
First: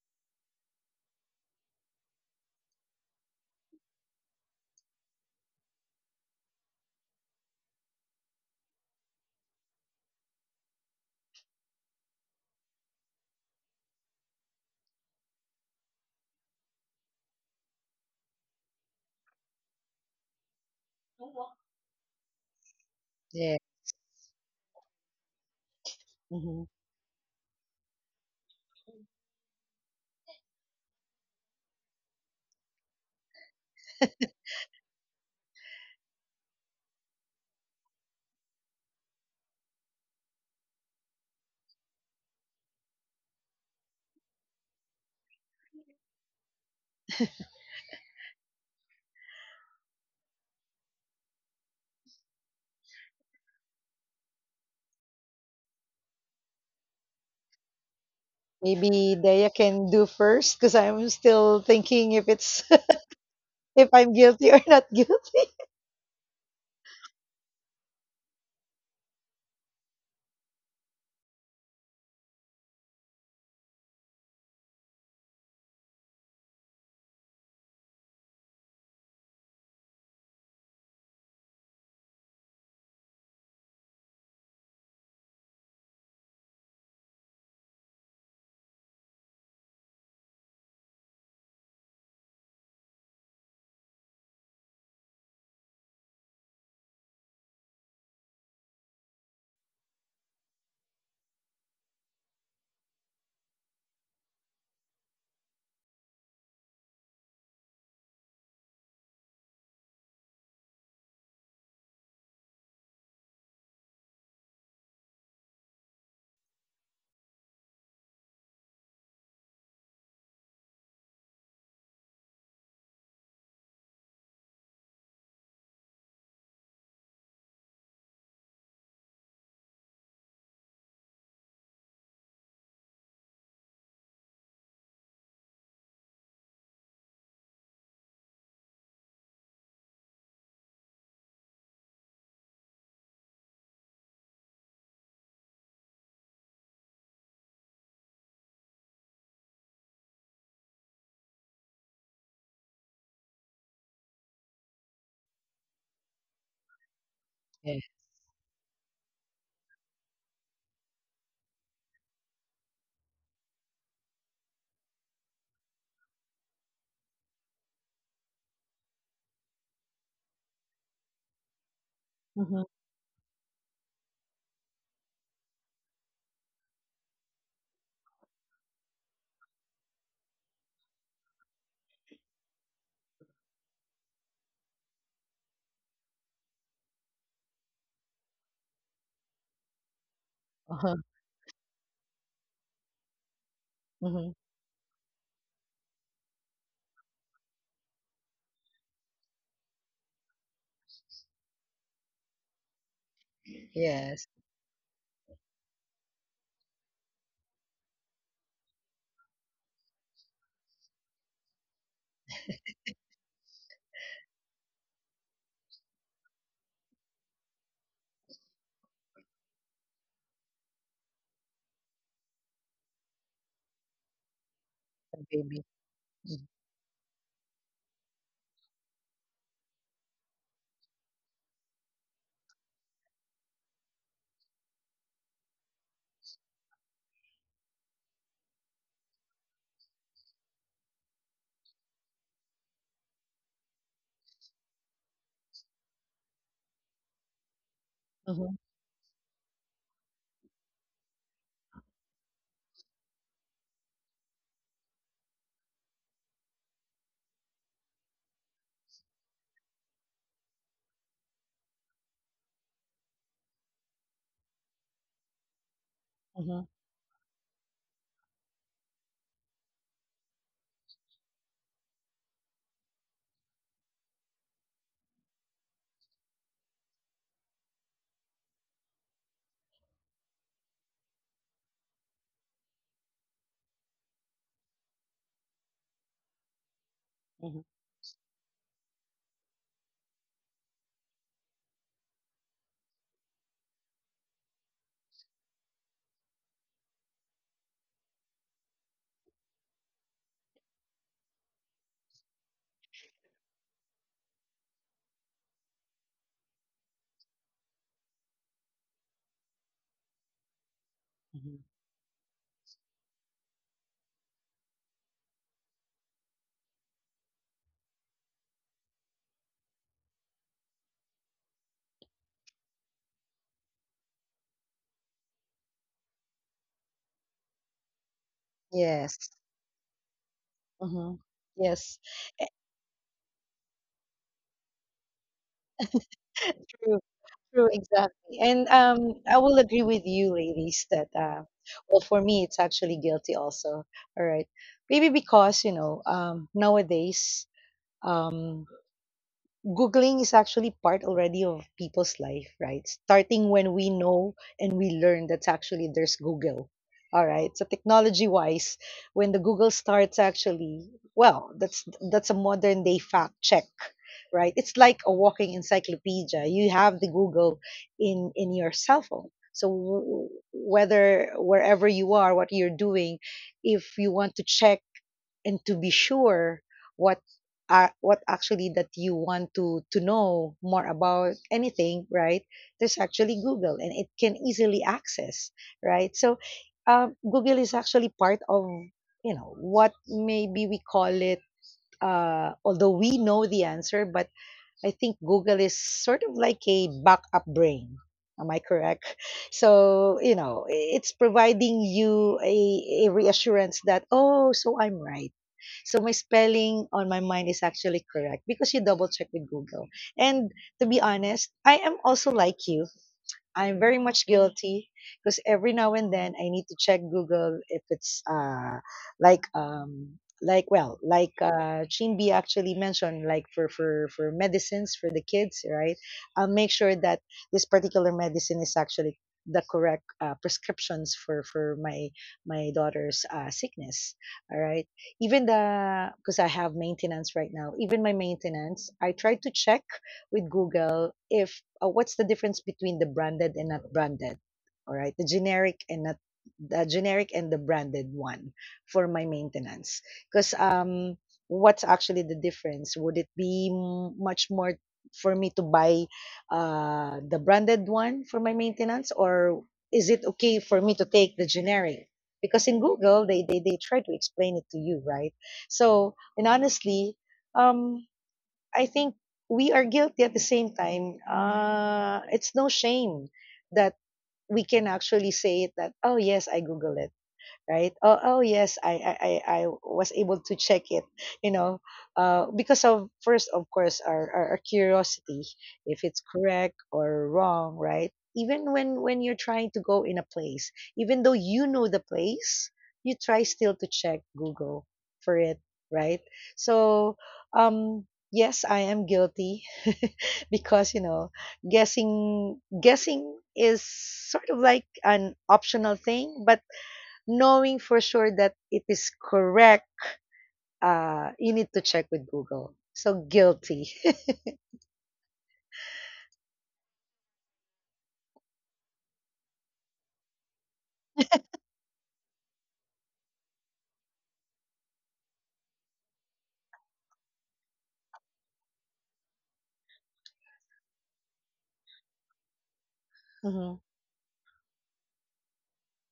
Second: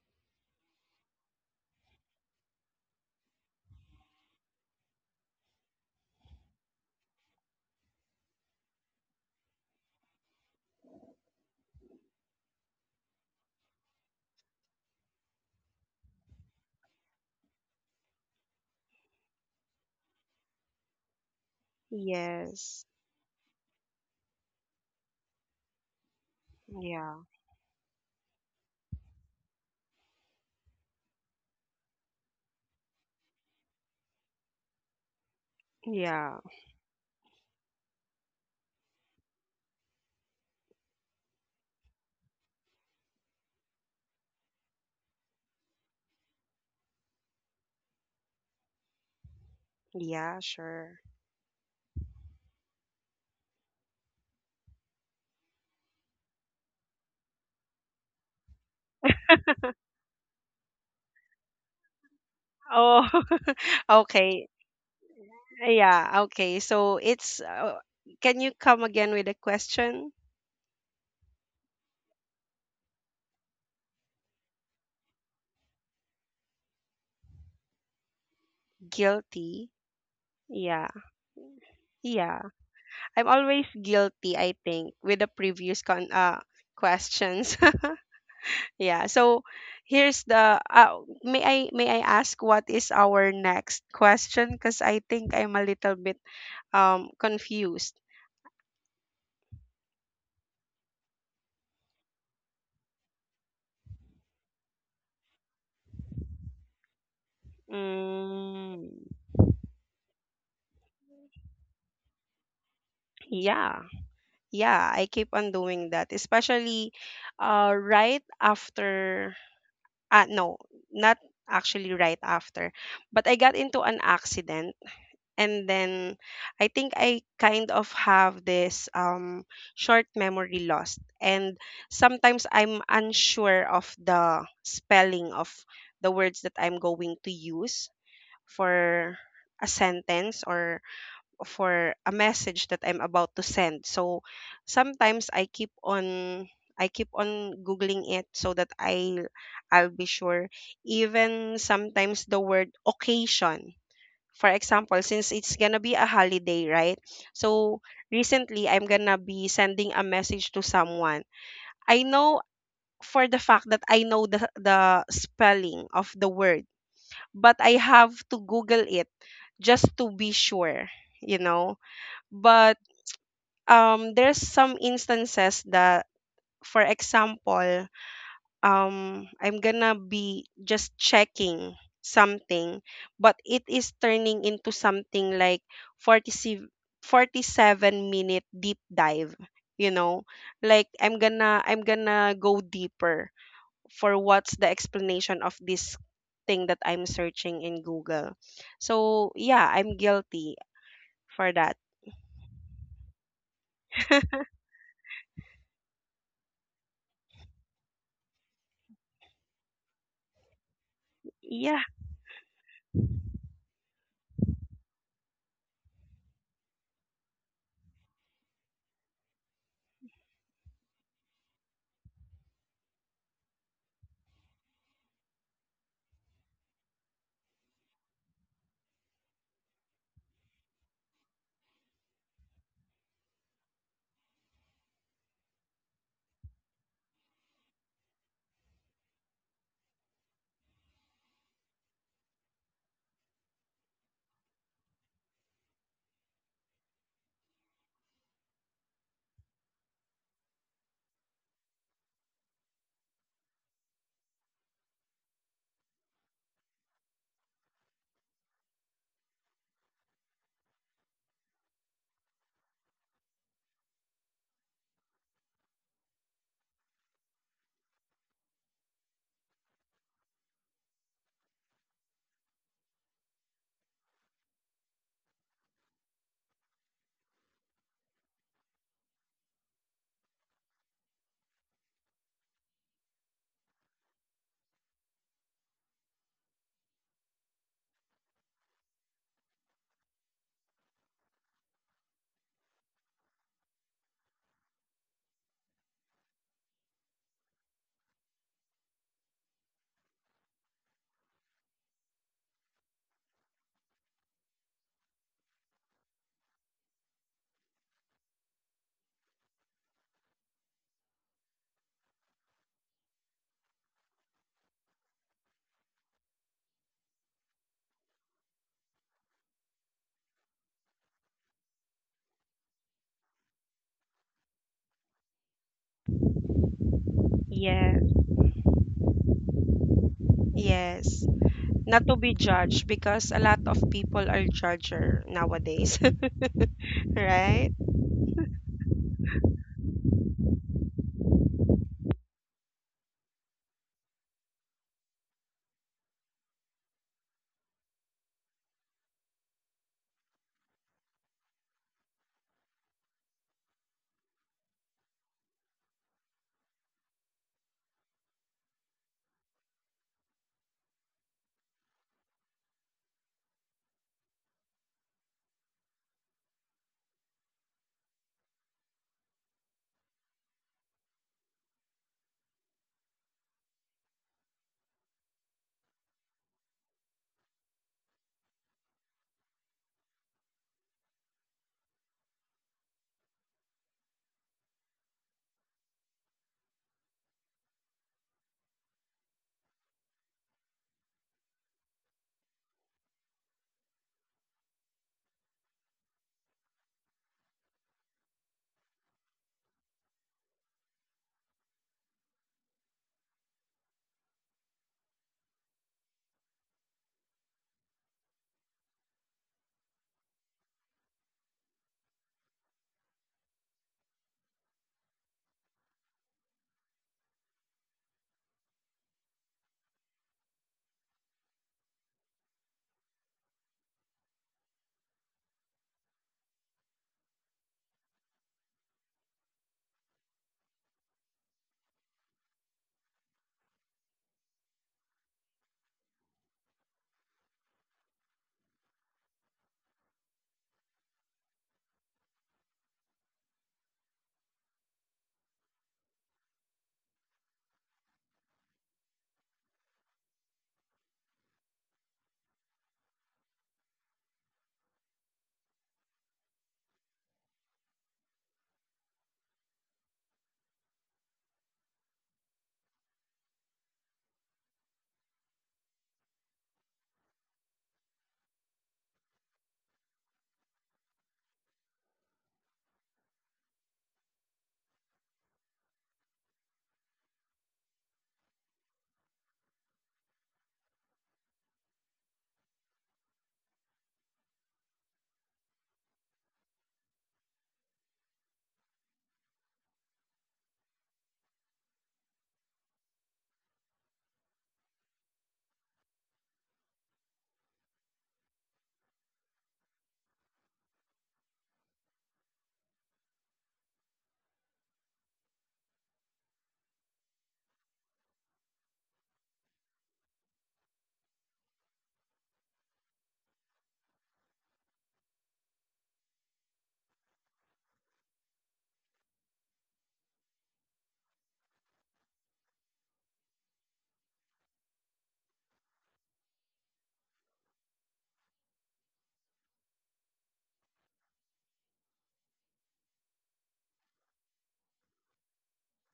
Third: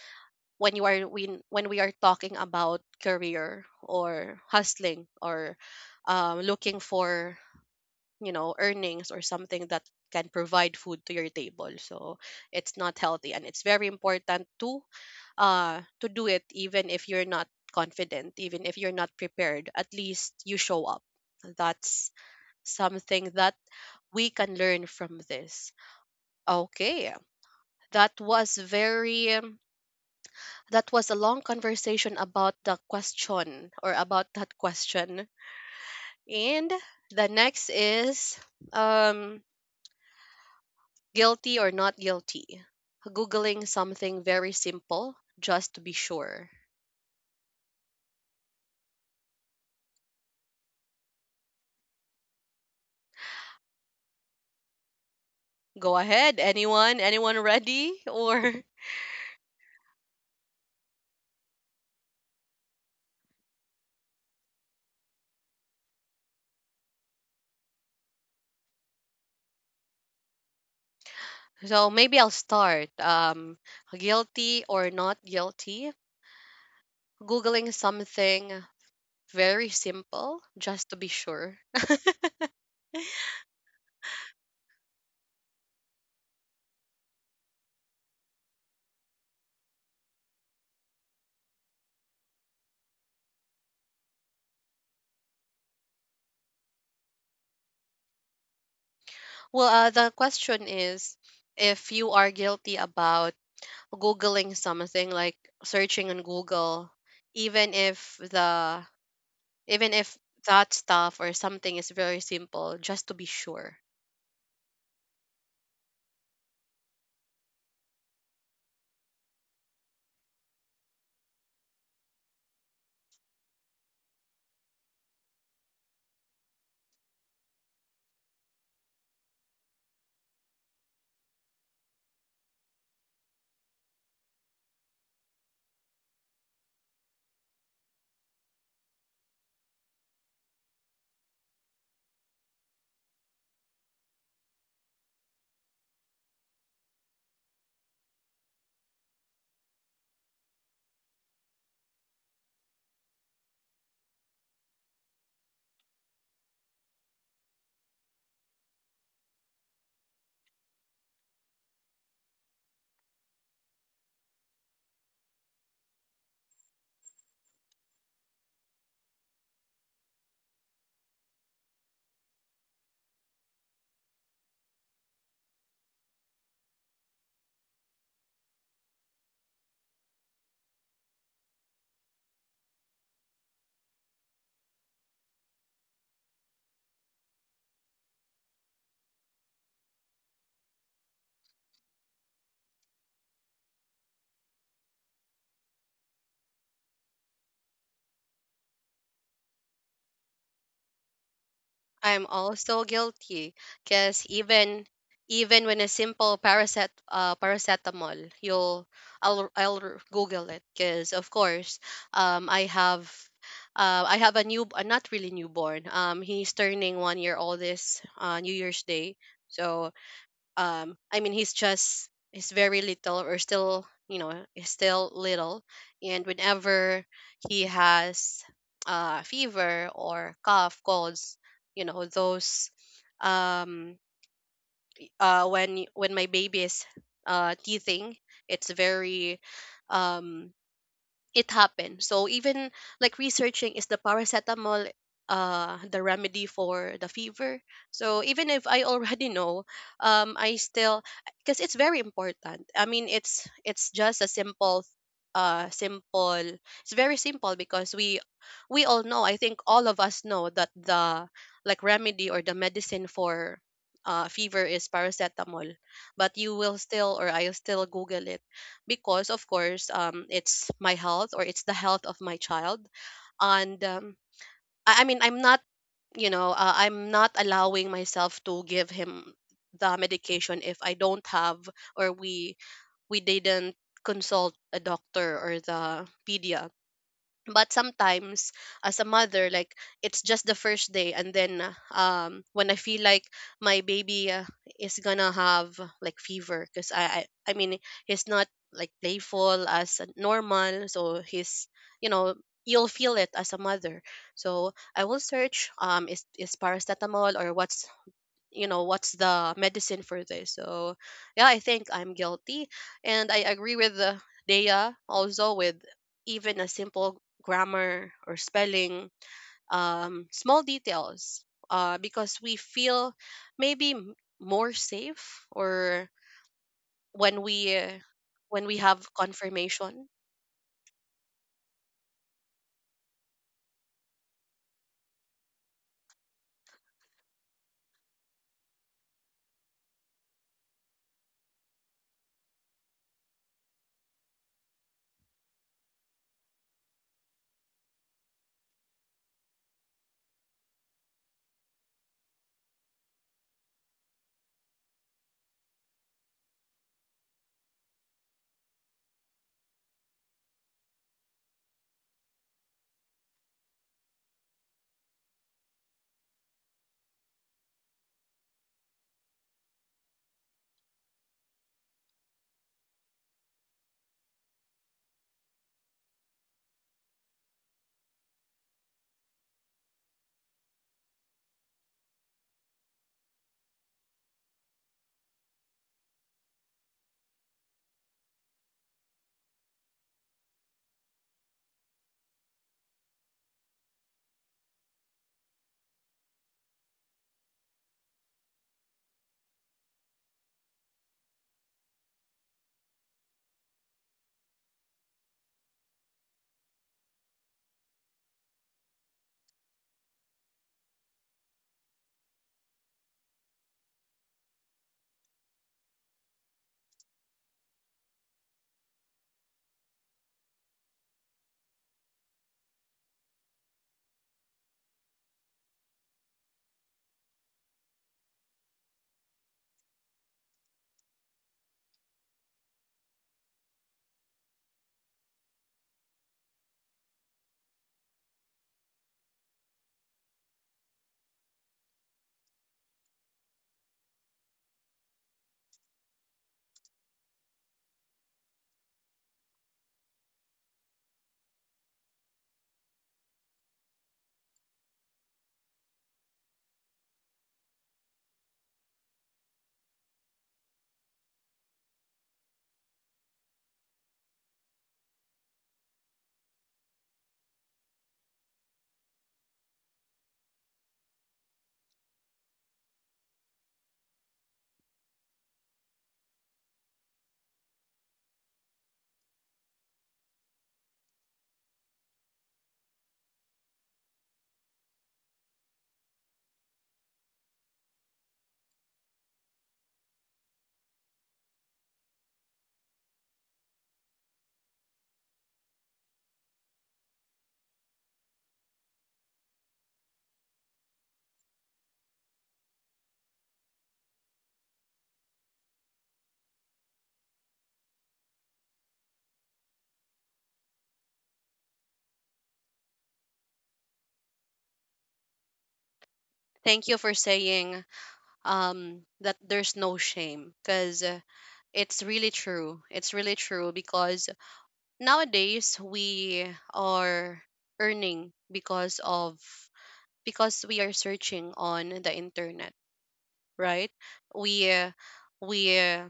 S1: when when we are talking about career or hustling, or looking for earnings or something that can provide food to your table. So it's not healthy, and it's very important to do it. Even if you're not confident, even if you're not prepared, at least you show up. That's
S3: Yes.
S1: something that
S2: Yeah.
S1: we can learn from this.
S2: Mm-hmm.
S1: Okay.
S3: Yeah.
S1: that was very um, that was a long conversation about the question, or about that question.
S3: Yeah.
S1: And the next is, um guilty or not guilty? Googling something very simple just to be sure.
S3: Yeah, sure.
S1: Go ahead, anyone? Anyone ready? Or
S2: Maybe Daya can do first because I'm still thinking if it's
S3: Oh,
S2: if I'm
S3: okay.
S2: guilty or not guilty.
S3: Yeah, okay. So it's can you come again with a question?
S1: So maybe I'll start. Guilty or not guilty? Googling something
S3: Guilty.
S1: very simple
S3: Yeah.
S1: just to be sure.
S3: Yeah. I'm always guilty, I think, with the previous con questions. Yeah. So here's the may I, may I ask what is our next question? Because I think I'm a little bit confused.
S1: Well, the question is, if you are guilty about Googling something, like searching on Google, even if the
S3: Mm.
S1: even if that stuff or something is very simple just to be sure.
S3: Yeah. Yeah, I keep on doing that, especially right after uh no, not actually right after, but I got into an accident and then I think I kind of have this short memory loss, and sometimes I'm unsure of the spelling of the words that I'm going to use for a sentence or for a message that I'm about to send. So sometimes I keep on googling it so that I'll be sure. Even sometimes the word occasion. For example, since it's gonna be a holiday, right? So
S2: Yeah.
S3: recently I'm gonna be sending a message to someone. I know for the fact that I know the spelling of the word, but I have to Google it just to be sure, you know.
S2: Mm-hmm.
S3: But there's some instances that, for example, I'm gonna be just checking something, but it is turning into something like 47 47-minute deep dive, you know. Like
S2: Uh-huh.
S3: I'm gonna go deeper for
S2: Mm-hmm.
S3: what's the explanation of this thing that I'm searching in Google. So yeah, I'm guilty for that.
S1: I'm also guilty because
S2: Yes,
S1: even when a simple paracetamol, you'll I'll r- google it, because of
S3: Yeah.
S1: course, um i have I have a new, not really newborn. He's turning 1 year old this New Year's Day. So I mean, he's very little, or still, he's still
S2: a
S1: little.
S2: baby.
S1: And
S2: Mm-hmm.
S1: whenever he has fever or cough colds, you know those, um when my baby is teething, it's very um it happened. So even, like, researching, is the paracetamol the remedy for the fever. So even
S2: Mm-hmm.
S1: if I already know, I still, because it's very important. I mean, it's just a simple, uh simple it's very simple, because we all know, I think all of us know that the, like, remedy or the medicine for fever is paracetamol. But you
S2: Mm-hmm.
S1: will still, or I'll still google it, because of course, it's my health, or it's the health of my child. And, I mean, I'm not allowing myself to give him the medication if I don't have, or we didn't consult a doctor or the pedia. But sometimes as a mother, like, it's just the first day, and then when I feel like my baby, is gonna have, like, fever. Because I mean he's not, like, playful as a normal, so he's, you know, you'll feel it as a mother. So I will search, is paracetamol, or what's you know what's the medicine for this. So yeah, I
S2: Mm-hmm.
S1: think I'm guilty. And I agree with, Dea, also with even a simple grammar or spelling, small details, because we feel maybe more safe, or when we uh,
S3: Yes.
S1: when we have
S2: Yes.
S1: confirmation.
S2: Mm-hmm.
S3: Yes,
S2: Yes.
S3: not to be judged because a lot of people are judger nowadays.
S2: True, true,
S3: Right.
S2: exactly. And I will agree with you, ladies, that well, for me, it's actually guilty also. All right, maybe because you know nowadays um, Googling is actually part already of people's life, right? Starting when we know and we learn that actually there's Google. All right. So technology wise, when the Google starts actually, well, that's a modern day fact check, right? It's like a walking encyclopedia. You have the Google in your cell phone. So whether wherever you are, what you're doing, if you want to check and to be sure what are what actually that you want to know more about anything, right, there's actually Google and it can easily access, right? So Google is actually part of, you know what, maybe we call it, although we know the answer, but I think Google is sort of like a backup brain, am I correct? So you know, it's providing you a reassurance that oh so I'm right, so my spelling on my mind is actually correct because you double check with Google. And to be honest, I am also like you. I'm very much guilty because every now and then I need to check Google if it's like well like Chinbi actually mentioned, like for for medicines for the kids, right, I'll make sure that this particular medicine is actually the correct prescriptions for my my daughter's sickness, all right. Even the because I have maintenance right now, even my maintenance I try to check with Google if, what's the difference between the branded and not branded, all right? The generic and not the generic and the branded one for my maintenance. Because what's actually the difference? Would it be much more for me to buy the branded one for my maintenance, or is it okay for me to take the generic? Because in Google, they try to explain it to you, right? So, and honestly, um. I think we are guilty at the same time. It's no shame that we can actually say it that, oh, yes, I Google it, right? Oh, oh yes, I was able to check it, you know, because of first, of course, our curiosity, if it's correct or wrong, right? Even when you're trying to go in a place, even though you know the place, you try still to check Google for it, right? So, um, yes, I am guilty. Because, you know, guessing is sort of like an optional thing, but knowing for sure that it is correct, you need to check with Google. So guilty.
S1: Thank you for saying, that there's no shame. Because it's really true, because nowadays we are earning because of, because we are searching on the internet,
S2: Mhm,
S1: right? we uh, we uh,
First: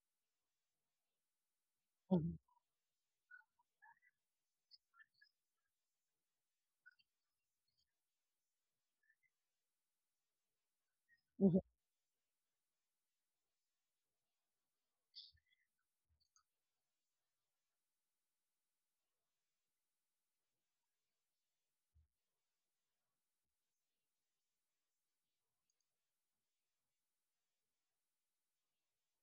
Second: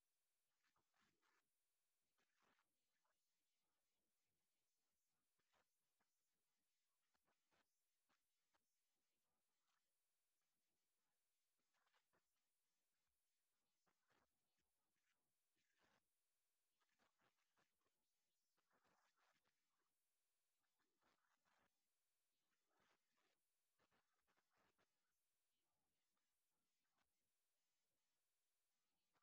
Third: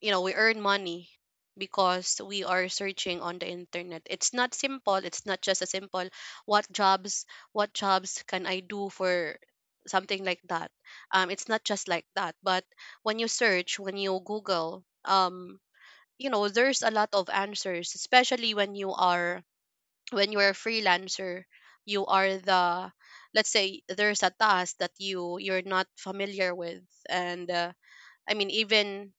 S1: you know we earn money because
S2: mhm,
S1: we are searching on the internet. It's not simple. It's not just a simple— what jobs what jobs can I do for something like that? It's
S2: mhm,
S1: not just like that, but when you google, there's a lot of answers, especially when you're a freelancer. You are the Let's say there's a task that you're not familiar with. And, I mean, even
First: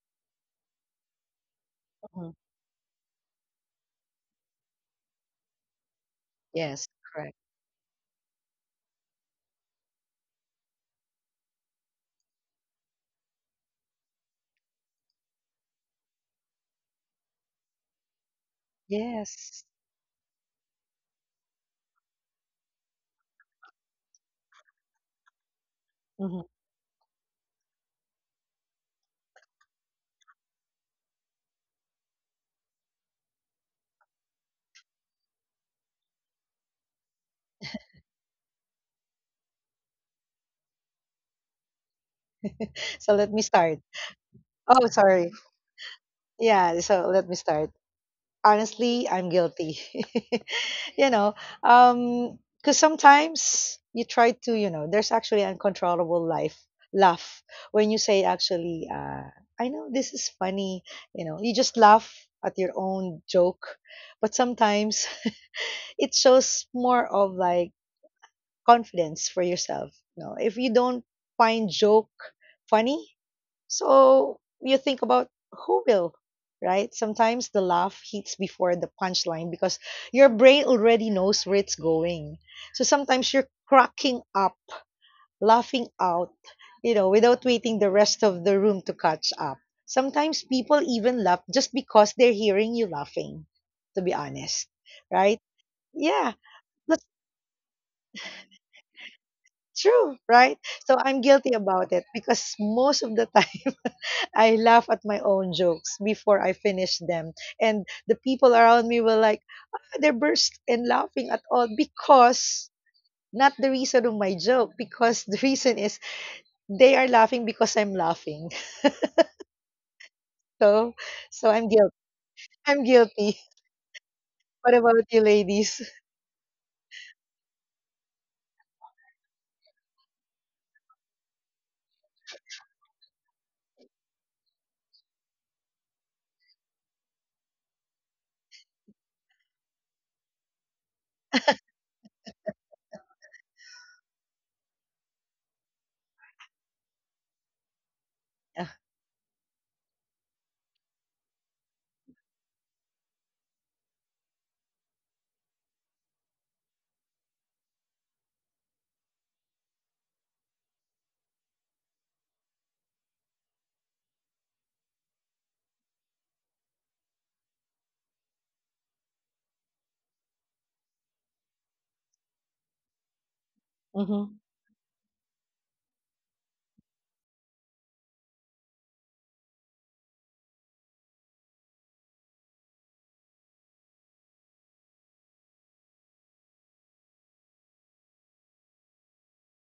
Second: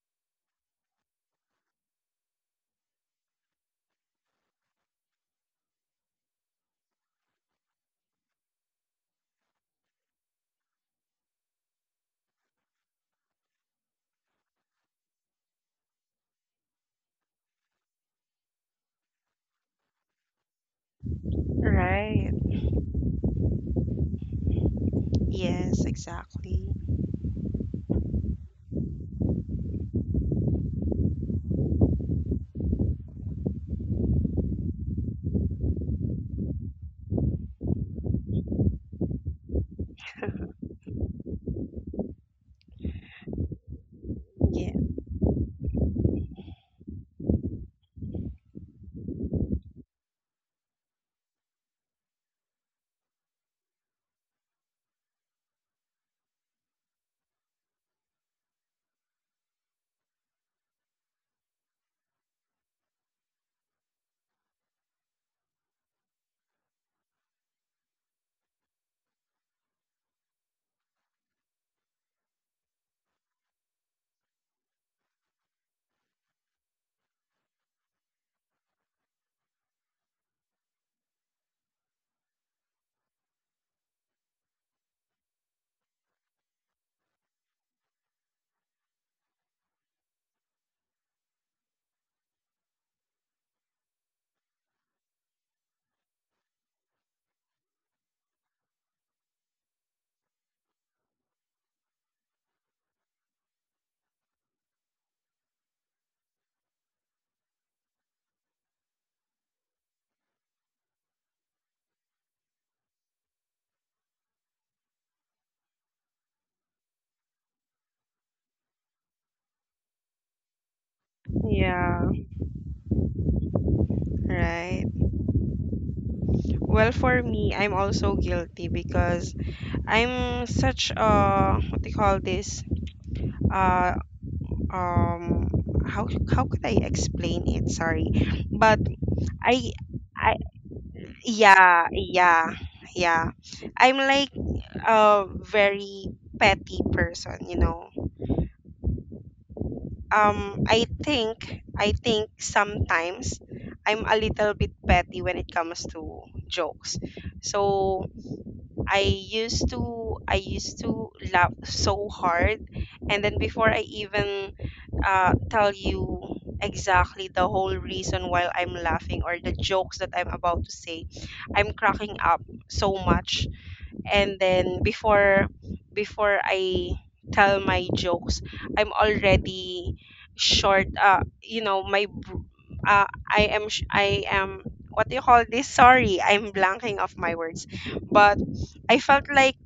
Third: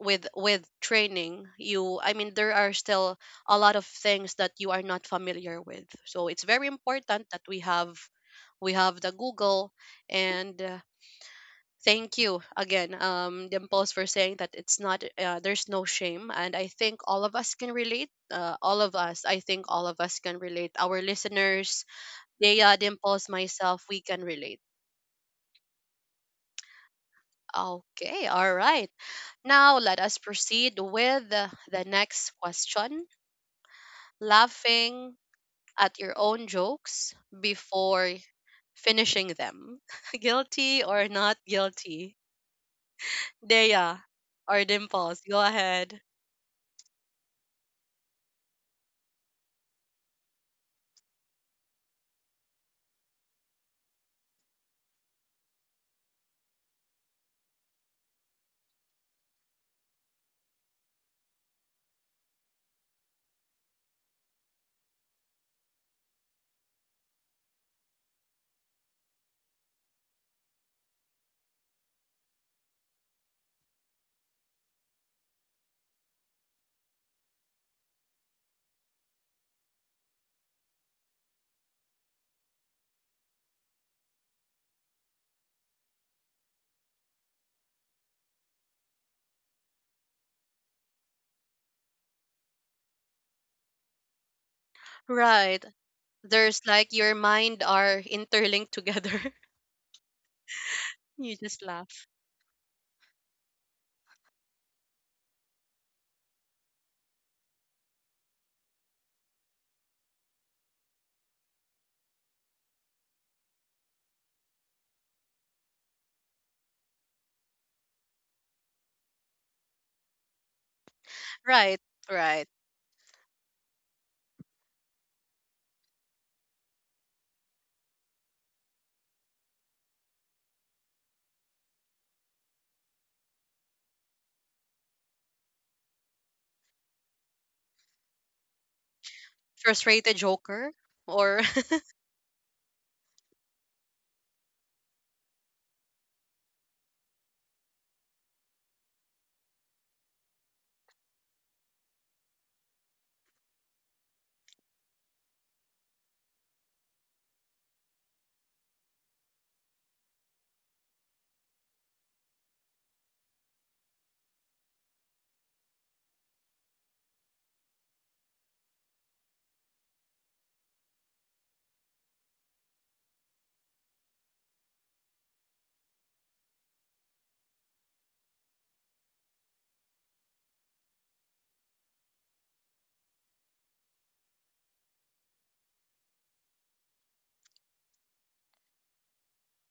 S1: with training, you I mean,
S2: mhm.
S1: there are still a lot of things that you are not familiar with. So it's very
S2: Yes,
S1: important
S2: correct.
S1: that we have the Google. And, thank you again, Dimples, for saying that it's not there's no shame. And I think all of us can relate, all of us, I think
S2: Yes.
S1: all of us can relate, our listeners,
S3: Right.
S1: Dea, Dimples, myself, we can relate.
S3: Yes,
S2: Mhm.
S3: exactly.
S1: Okay, all right. Now let us proceed with the next question. Laughing at your own jokes before finishing them. Guilty or not guilty?
S2: So let me start.
S1: Dea or
S3: Yeah.
S2: Oh,
S1: Dimples,
S2: sorry.
S1: go ahead.
S2: Yeah, so let me start. Honestly, I'm guilty. You know, because sometimes you try to, you know, there's actually uncontrollable life laugh when you say actually I know this is funny, you know, you just laugh at your own joke. But sometimes it shows more of like confidence for yourself. You know, if you don't find joke funny, so you think about who will, right? Sometimes the laugh hits before the punchline because your brain already knows where it's going. So sometimes you're cracking up, laughing out, you know, without waiting the rest of the room to catch up. Sometimes people even laugh just because they're hearing you laughing, to be honest, right?
S1: Right.
S2: Yeah,
S1: There's like
S2: that's
S1: your mind are interlinked together.
S2: true, right? So I'm
S1: You
S2: guilty
S1: just
S2: about
S1: laugh.
S2: it because most of the time, I laugh at my own jokes before I finish them. And the people around me were like, they burst and laughing at all because not the reason of my joke, because the reason is they are laughing because I'm laughing. So, so I'm
S1: Right,
S2: guilty.
S3: Yeah.
S1: right.
S2: I'm guilty. What
S3: Right.
S2: about you, ladies?
S3: Well, for me, I'm also guilty because I'm such a, what do you call this, uh um how could I explain it? Sorry, but i
S1: Frustrated
S3: I,
S1: joker, or
S3: yeah, yeah. Yeah, I'm like a very petty person, you know.
S2: Yeah.
S3: I think sometimes I'm a little bit petty when it comes to jokes. So I used to laugh so hard, and then before I even tell you exactly the whole reason why I'm laughing or the jokes that I'm about to say, I'm cracking up so much. And
S2: Hmm.
S3: then before I tell my jokes, I'm already short. You know, I am I am, what do you call this? Sorry, I'm blanking of my words, but I felt like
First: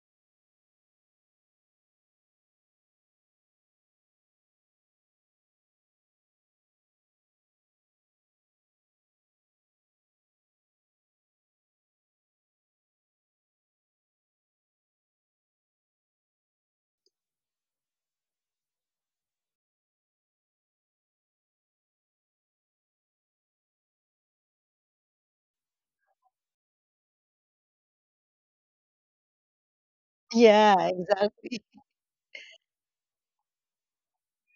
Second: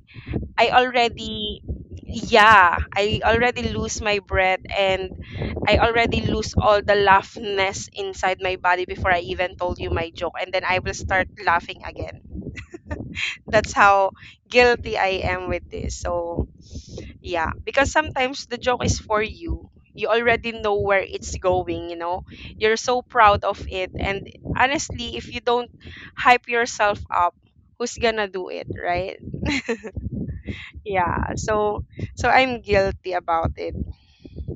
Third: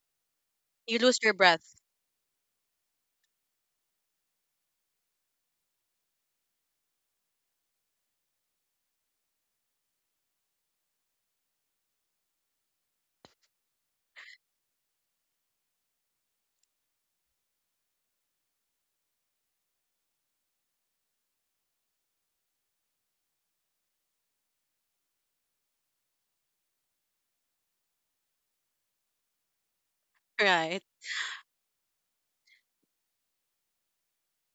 S3: I
S1: you lose your
S3: already,
S1: breath.
S3: yeah, I already lose my breath and I already lose all the laughness inside my body before I even told you my joke, and then I will start laughing again. That's how guilty I am with this. So, yeah, because sometimes the joke is for you. You already know where it's going, you know. You're so proud of it, and honestly, if you don't hype yourself up, who's gonna do it, right?
S2: Yeah,
S1: Right.
S3: Yeah.
S2: exactly.
S3: So, so I'm guilty about it.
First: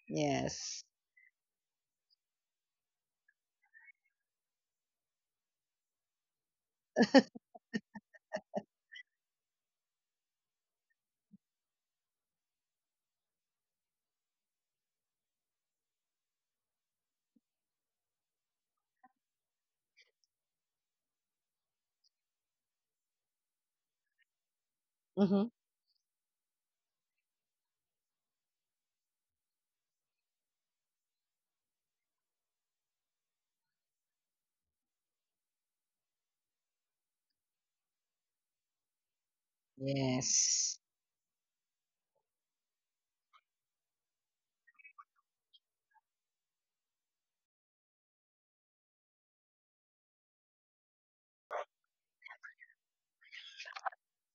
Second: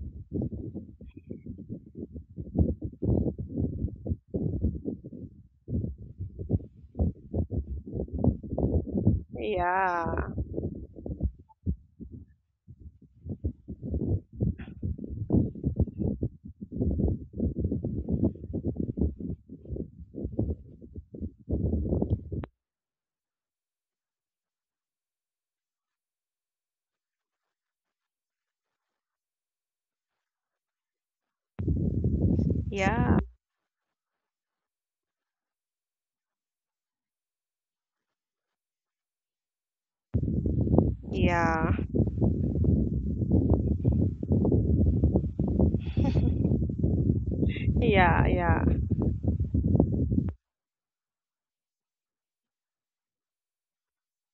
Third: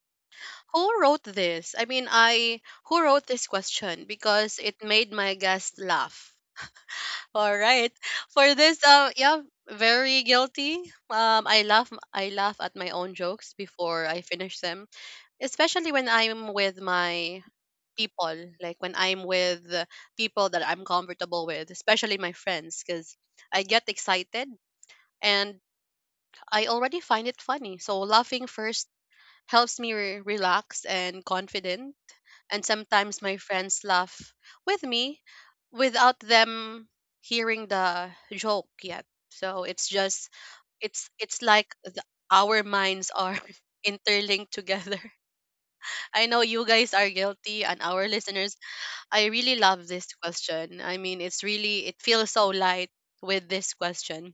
S2: Yes.
S1: Who wrote this? I mean, I who wrote this question? Because it made my guest laugh. All right. For this, yeah, very
S3: Yeah.
S1: guilty. I laugh at my own jokes before I finish them, especially when I'm with my people, like when I'm with people that I'm comfortable with, especially my friends, because I get excited
S2: Hmm.
S1: and I already find it funny. So laughing first helps me relax and confident. And sometimes
S3: Yeah.
S1: my friends laugh with me without them hearing the joke yet. So it's just
S2: Yes.
S1: it's
S3: Yeah.
S1: like the, our minds are interlinked together. I know you guys are guilty, and our
S3: Yeah,
S1: listeners.
S3: yeah.
S1: I really love this question. I mean, it feels so light with this question.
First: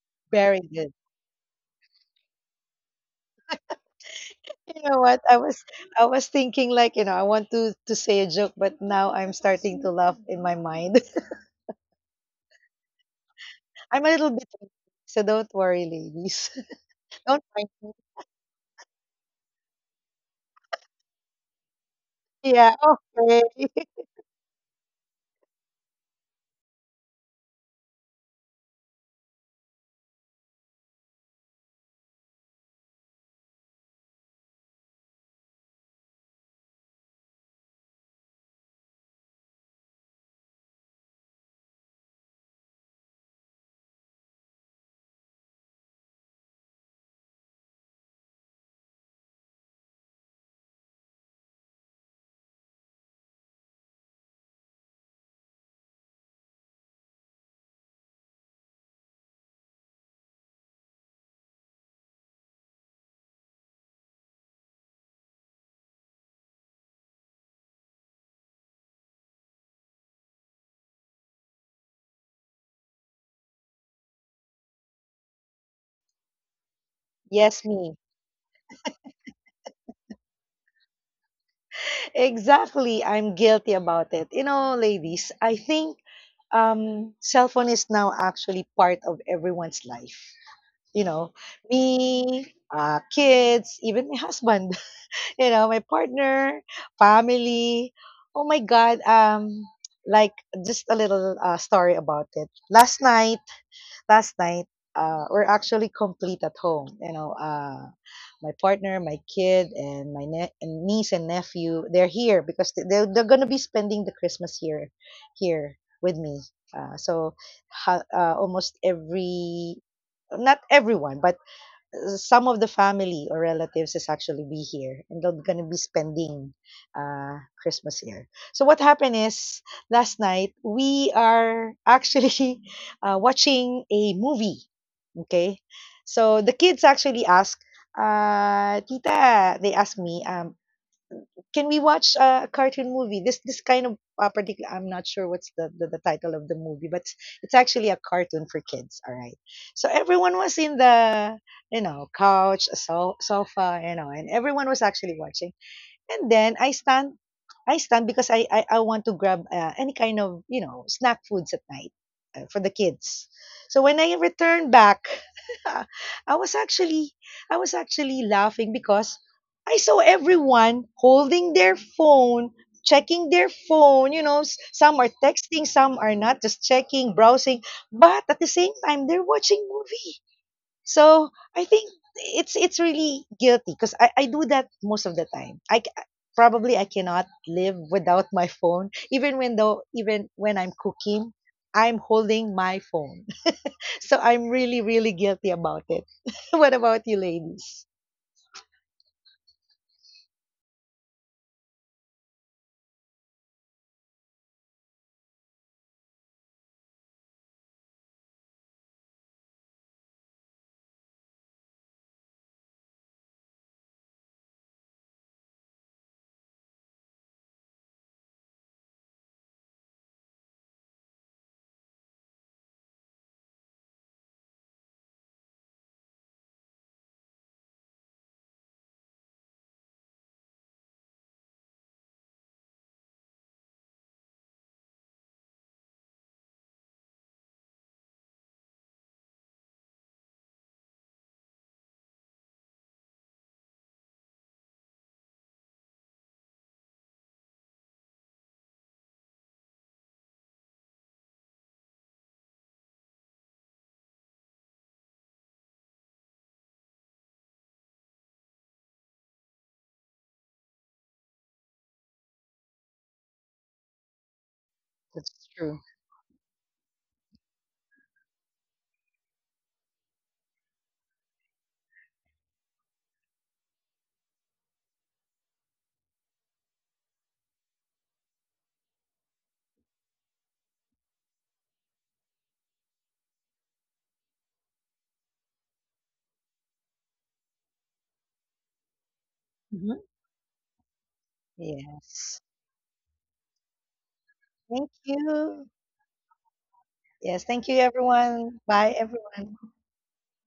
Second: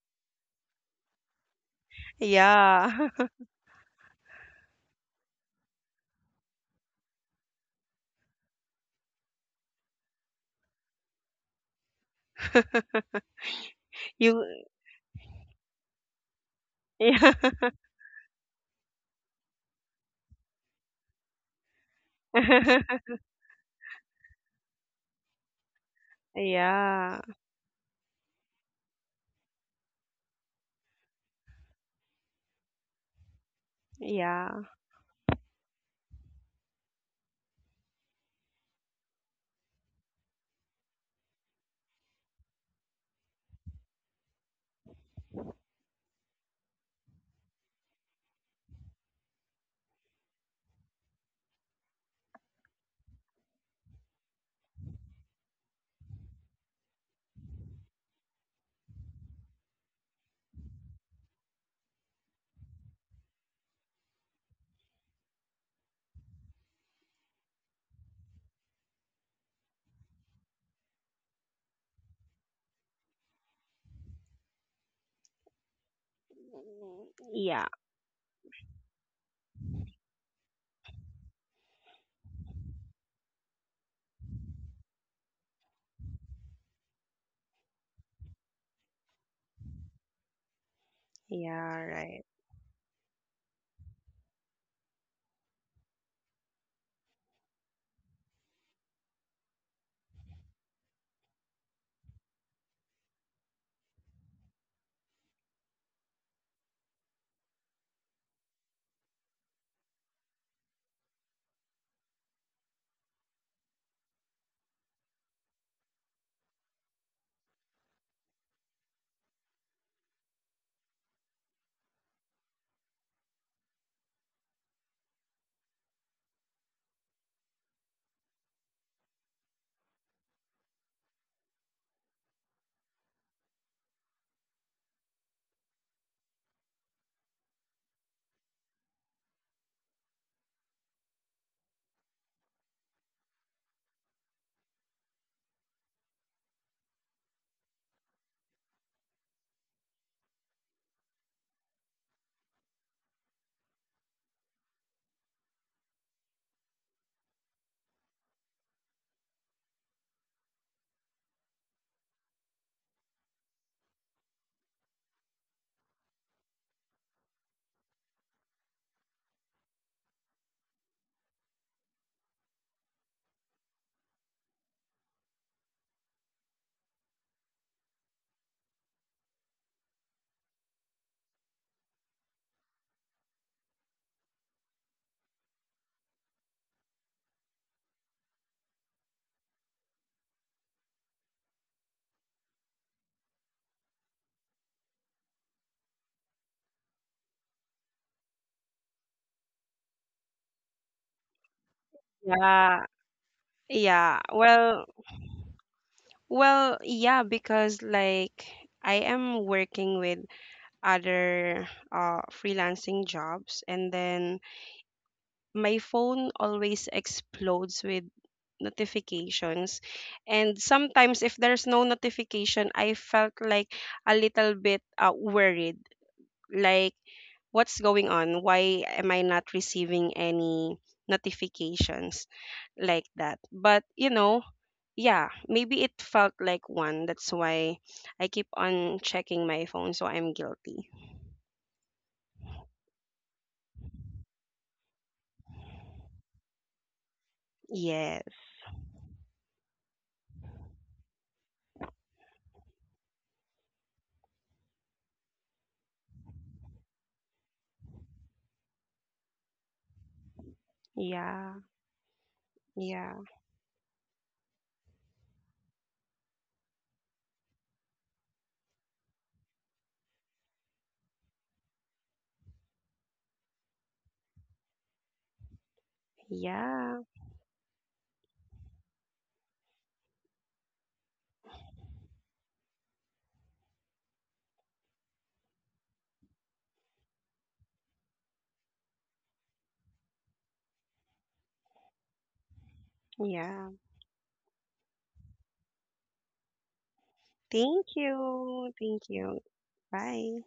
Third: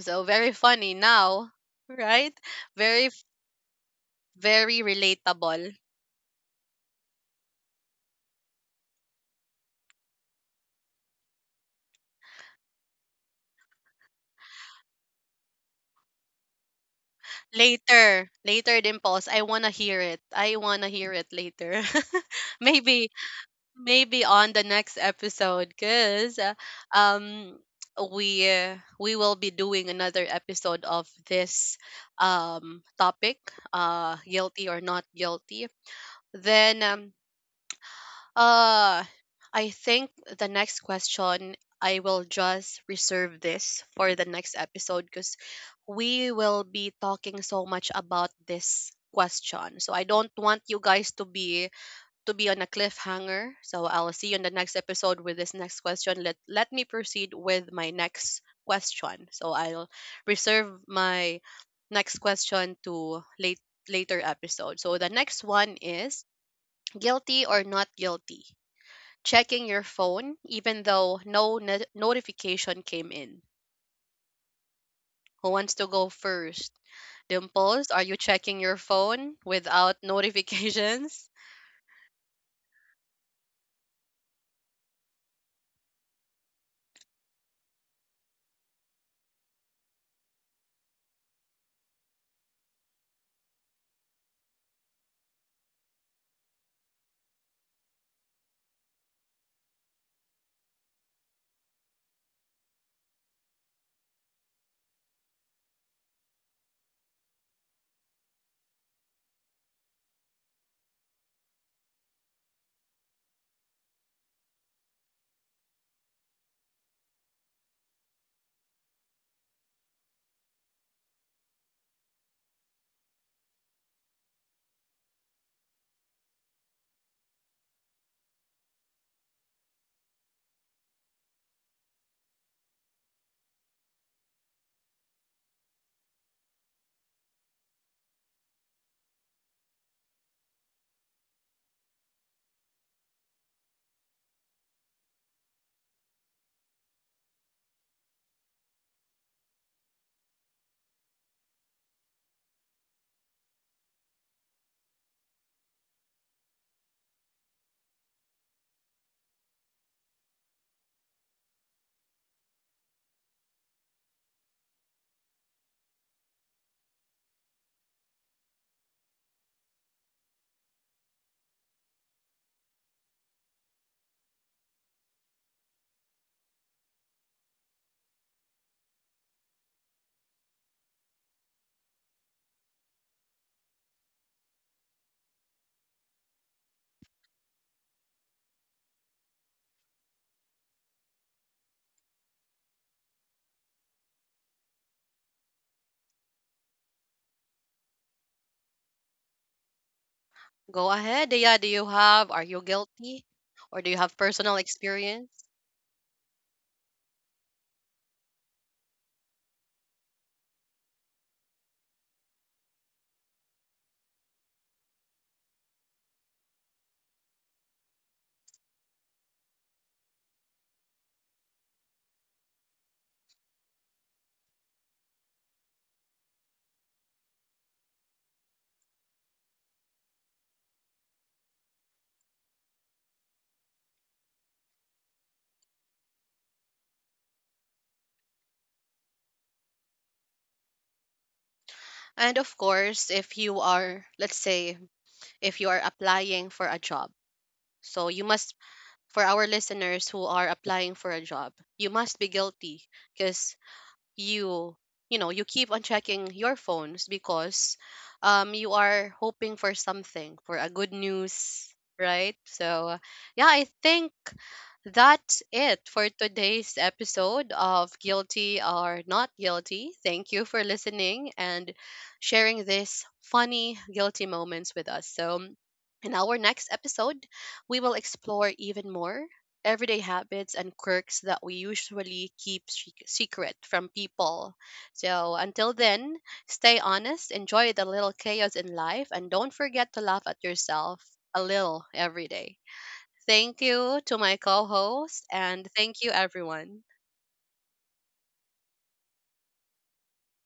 S1: So very
S2: Very good.
S1: funny now, right? Very,
S3: Yeah.
S1: very
S2: You know what? I was
S1: relatable.
S2: I was thinking like, you know, I want to say a joke, but now I'm starting to laugh in my mind. I'm a little
S3: You.
S2: bit weak, so don't worry, ladies. Don't mind
S3: Yeah.
S2: me.
S1: Later, later, Dimples, I want to hear it. I want to hear it later.
S2: Yeah,
S1: Maybe
S2: okay.
S1: Maybe on the next episode, because
S3: Yeah.
S1: um we will be doing another episode of this, topic,
S3: Yeah.
S1: guilty or not guilty. Then, uh I think the next question, I will just reserve this for the next episode, because we will be talking so much about this question. So I don't want you guys to be on a cliffhanger. So I'll see you in the next episode with this next question. Let me proceed with my next question. So I'll reserve my next question to later episode. So the next one is, guilty or not guilty? Checking your phone even though no notification came in. Who wants to go first?
S2: Yes,
S3: Yeah.
S1: Dimples,
S2: me.
S1: are you checking your phone without notifications?
S2: Exactly. I'm guilty about it. You know, ladies, I think cell phone is now actually part of everyone's life. You know,
S3: Yeah, right.
S2: me, kids, even my husband. You know, my partner, family. Oh my God. Like just a little story about it. Last night, we're actually complete at home. You know, my partner, my kid, and my and niece and nephew. They're here because they're gonna be spending the Christmas here, here with me. So, almost every, not everyone, but some of the family or relatives is actually be here and they're gonna be spending Christmas here. So what happened is last night we are actually watching a movie. Okay, so the kids actually ask, "Tita," they ask me, can we watch a cartoon movie? This kind of particular, I'm not sure what's the title of the movie, but it's actually a cartoon for kids. All right. So everyone was in the, you know, couch, a so, sofa, you know, and everyone was actually watching. And then I stand because I want to grab any kind of, you know, snack foods at night for the kids. So when I returned back, yeah, I was actually I was actually laughing because I saw everyone holding their phone, checking their phone, you know, some are texting, some are not, just checking, browsing, but at the same time they're watching movie. So, I think it's really guilty because I do that most of the time. Probably I cannot live without my phone, even when though even when I'm cooking, I'm holding my phone. So I'm really, really guilty about it. What about you, ladies?
S1: Go ahead. Yeah, do you have, are you
S3: Yeah,
S1: guilty? Or do you have
S3: yeah.
S1: personal
S3: Well,
S1: experience?
S3: well, yeah, because like I am working with other freelancing jobs, and then my phone always explodes with notifications. And sometimes if there's no notification, I felt like a little bit worried. Like what's going on? Why am I not receiving any notifications? Like that. But you know, yeah, maybe it felt like one. That's why I keep on checking my phone, so I'm guilty.
S1: And of course, if you are, let's say, if you are applying for a job, so
S3: Yes.
S1: you must, for our listeners who are applying for a job, you must be guilty, because you you keep on checking your phones, because you are hoping for something, for a good
S3: Yeah.
S1: news, right? So
S3: Yeah.
S1: yeah, I think
S2: That's
S1: that's
S2: true.
S1: it for today's episode of guilty or not guilty. Thank you for listening and sharing this funny guilty moments with us. So in our next
S3: Yeah.
S1: episode, we will explore even more everyday habits and quirks that we usually keep secret from people. So until then, stay honest, enjoy the little chaos in life, and don't forget
S2: Hmm.
S1: to laugh at yourself a little every
S2: Yes.
S1: day. Thank
S3: Yeah.
S1: you to my co
S2: Thank
S1: host, and
S2: you.
S1: thank you, everyone.
S2: Yes. Thank you,
S3: Thank
S2: everyone.
S3: you.
S2: Bye,
S3: Thank you.
S2: everyone.
S3: Bye.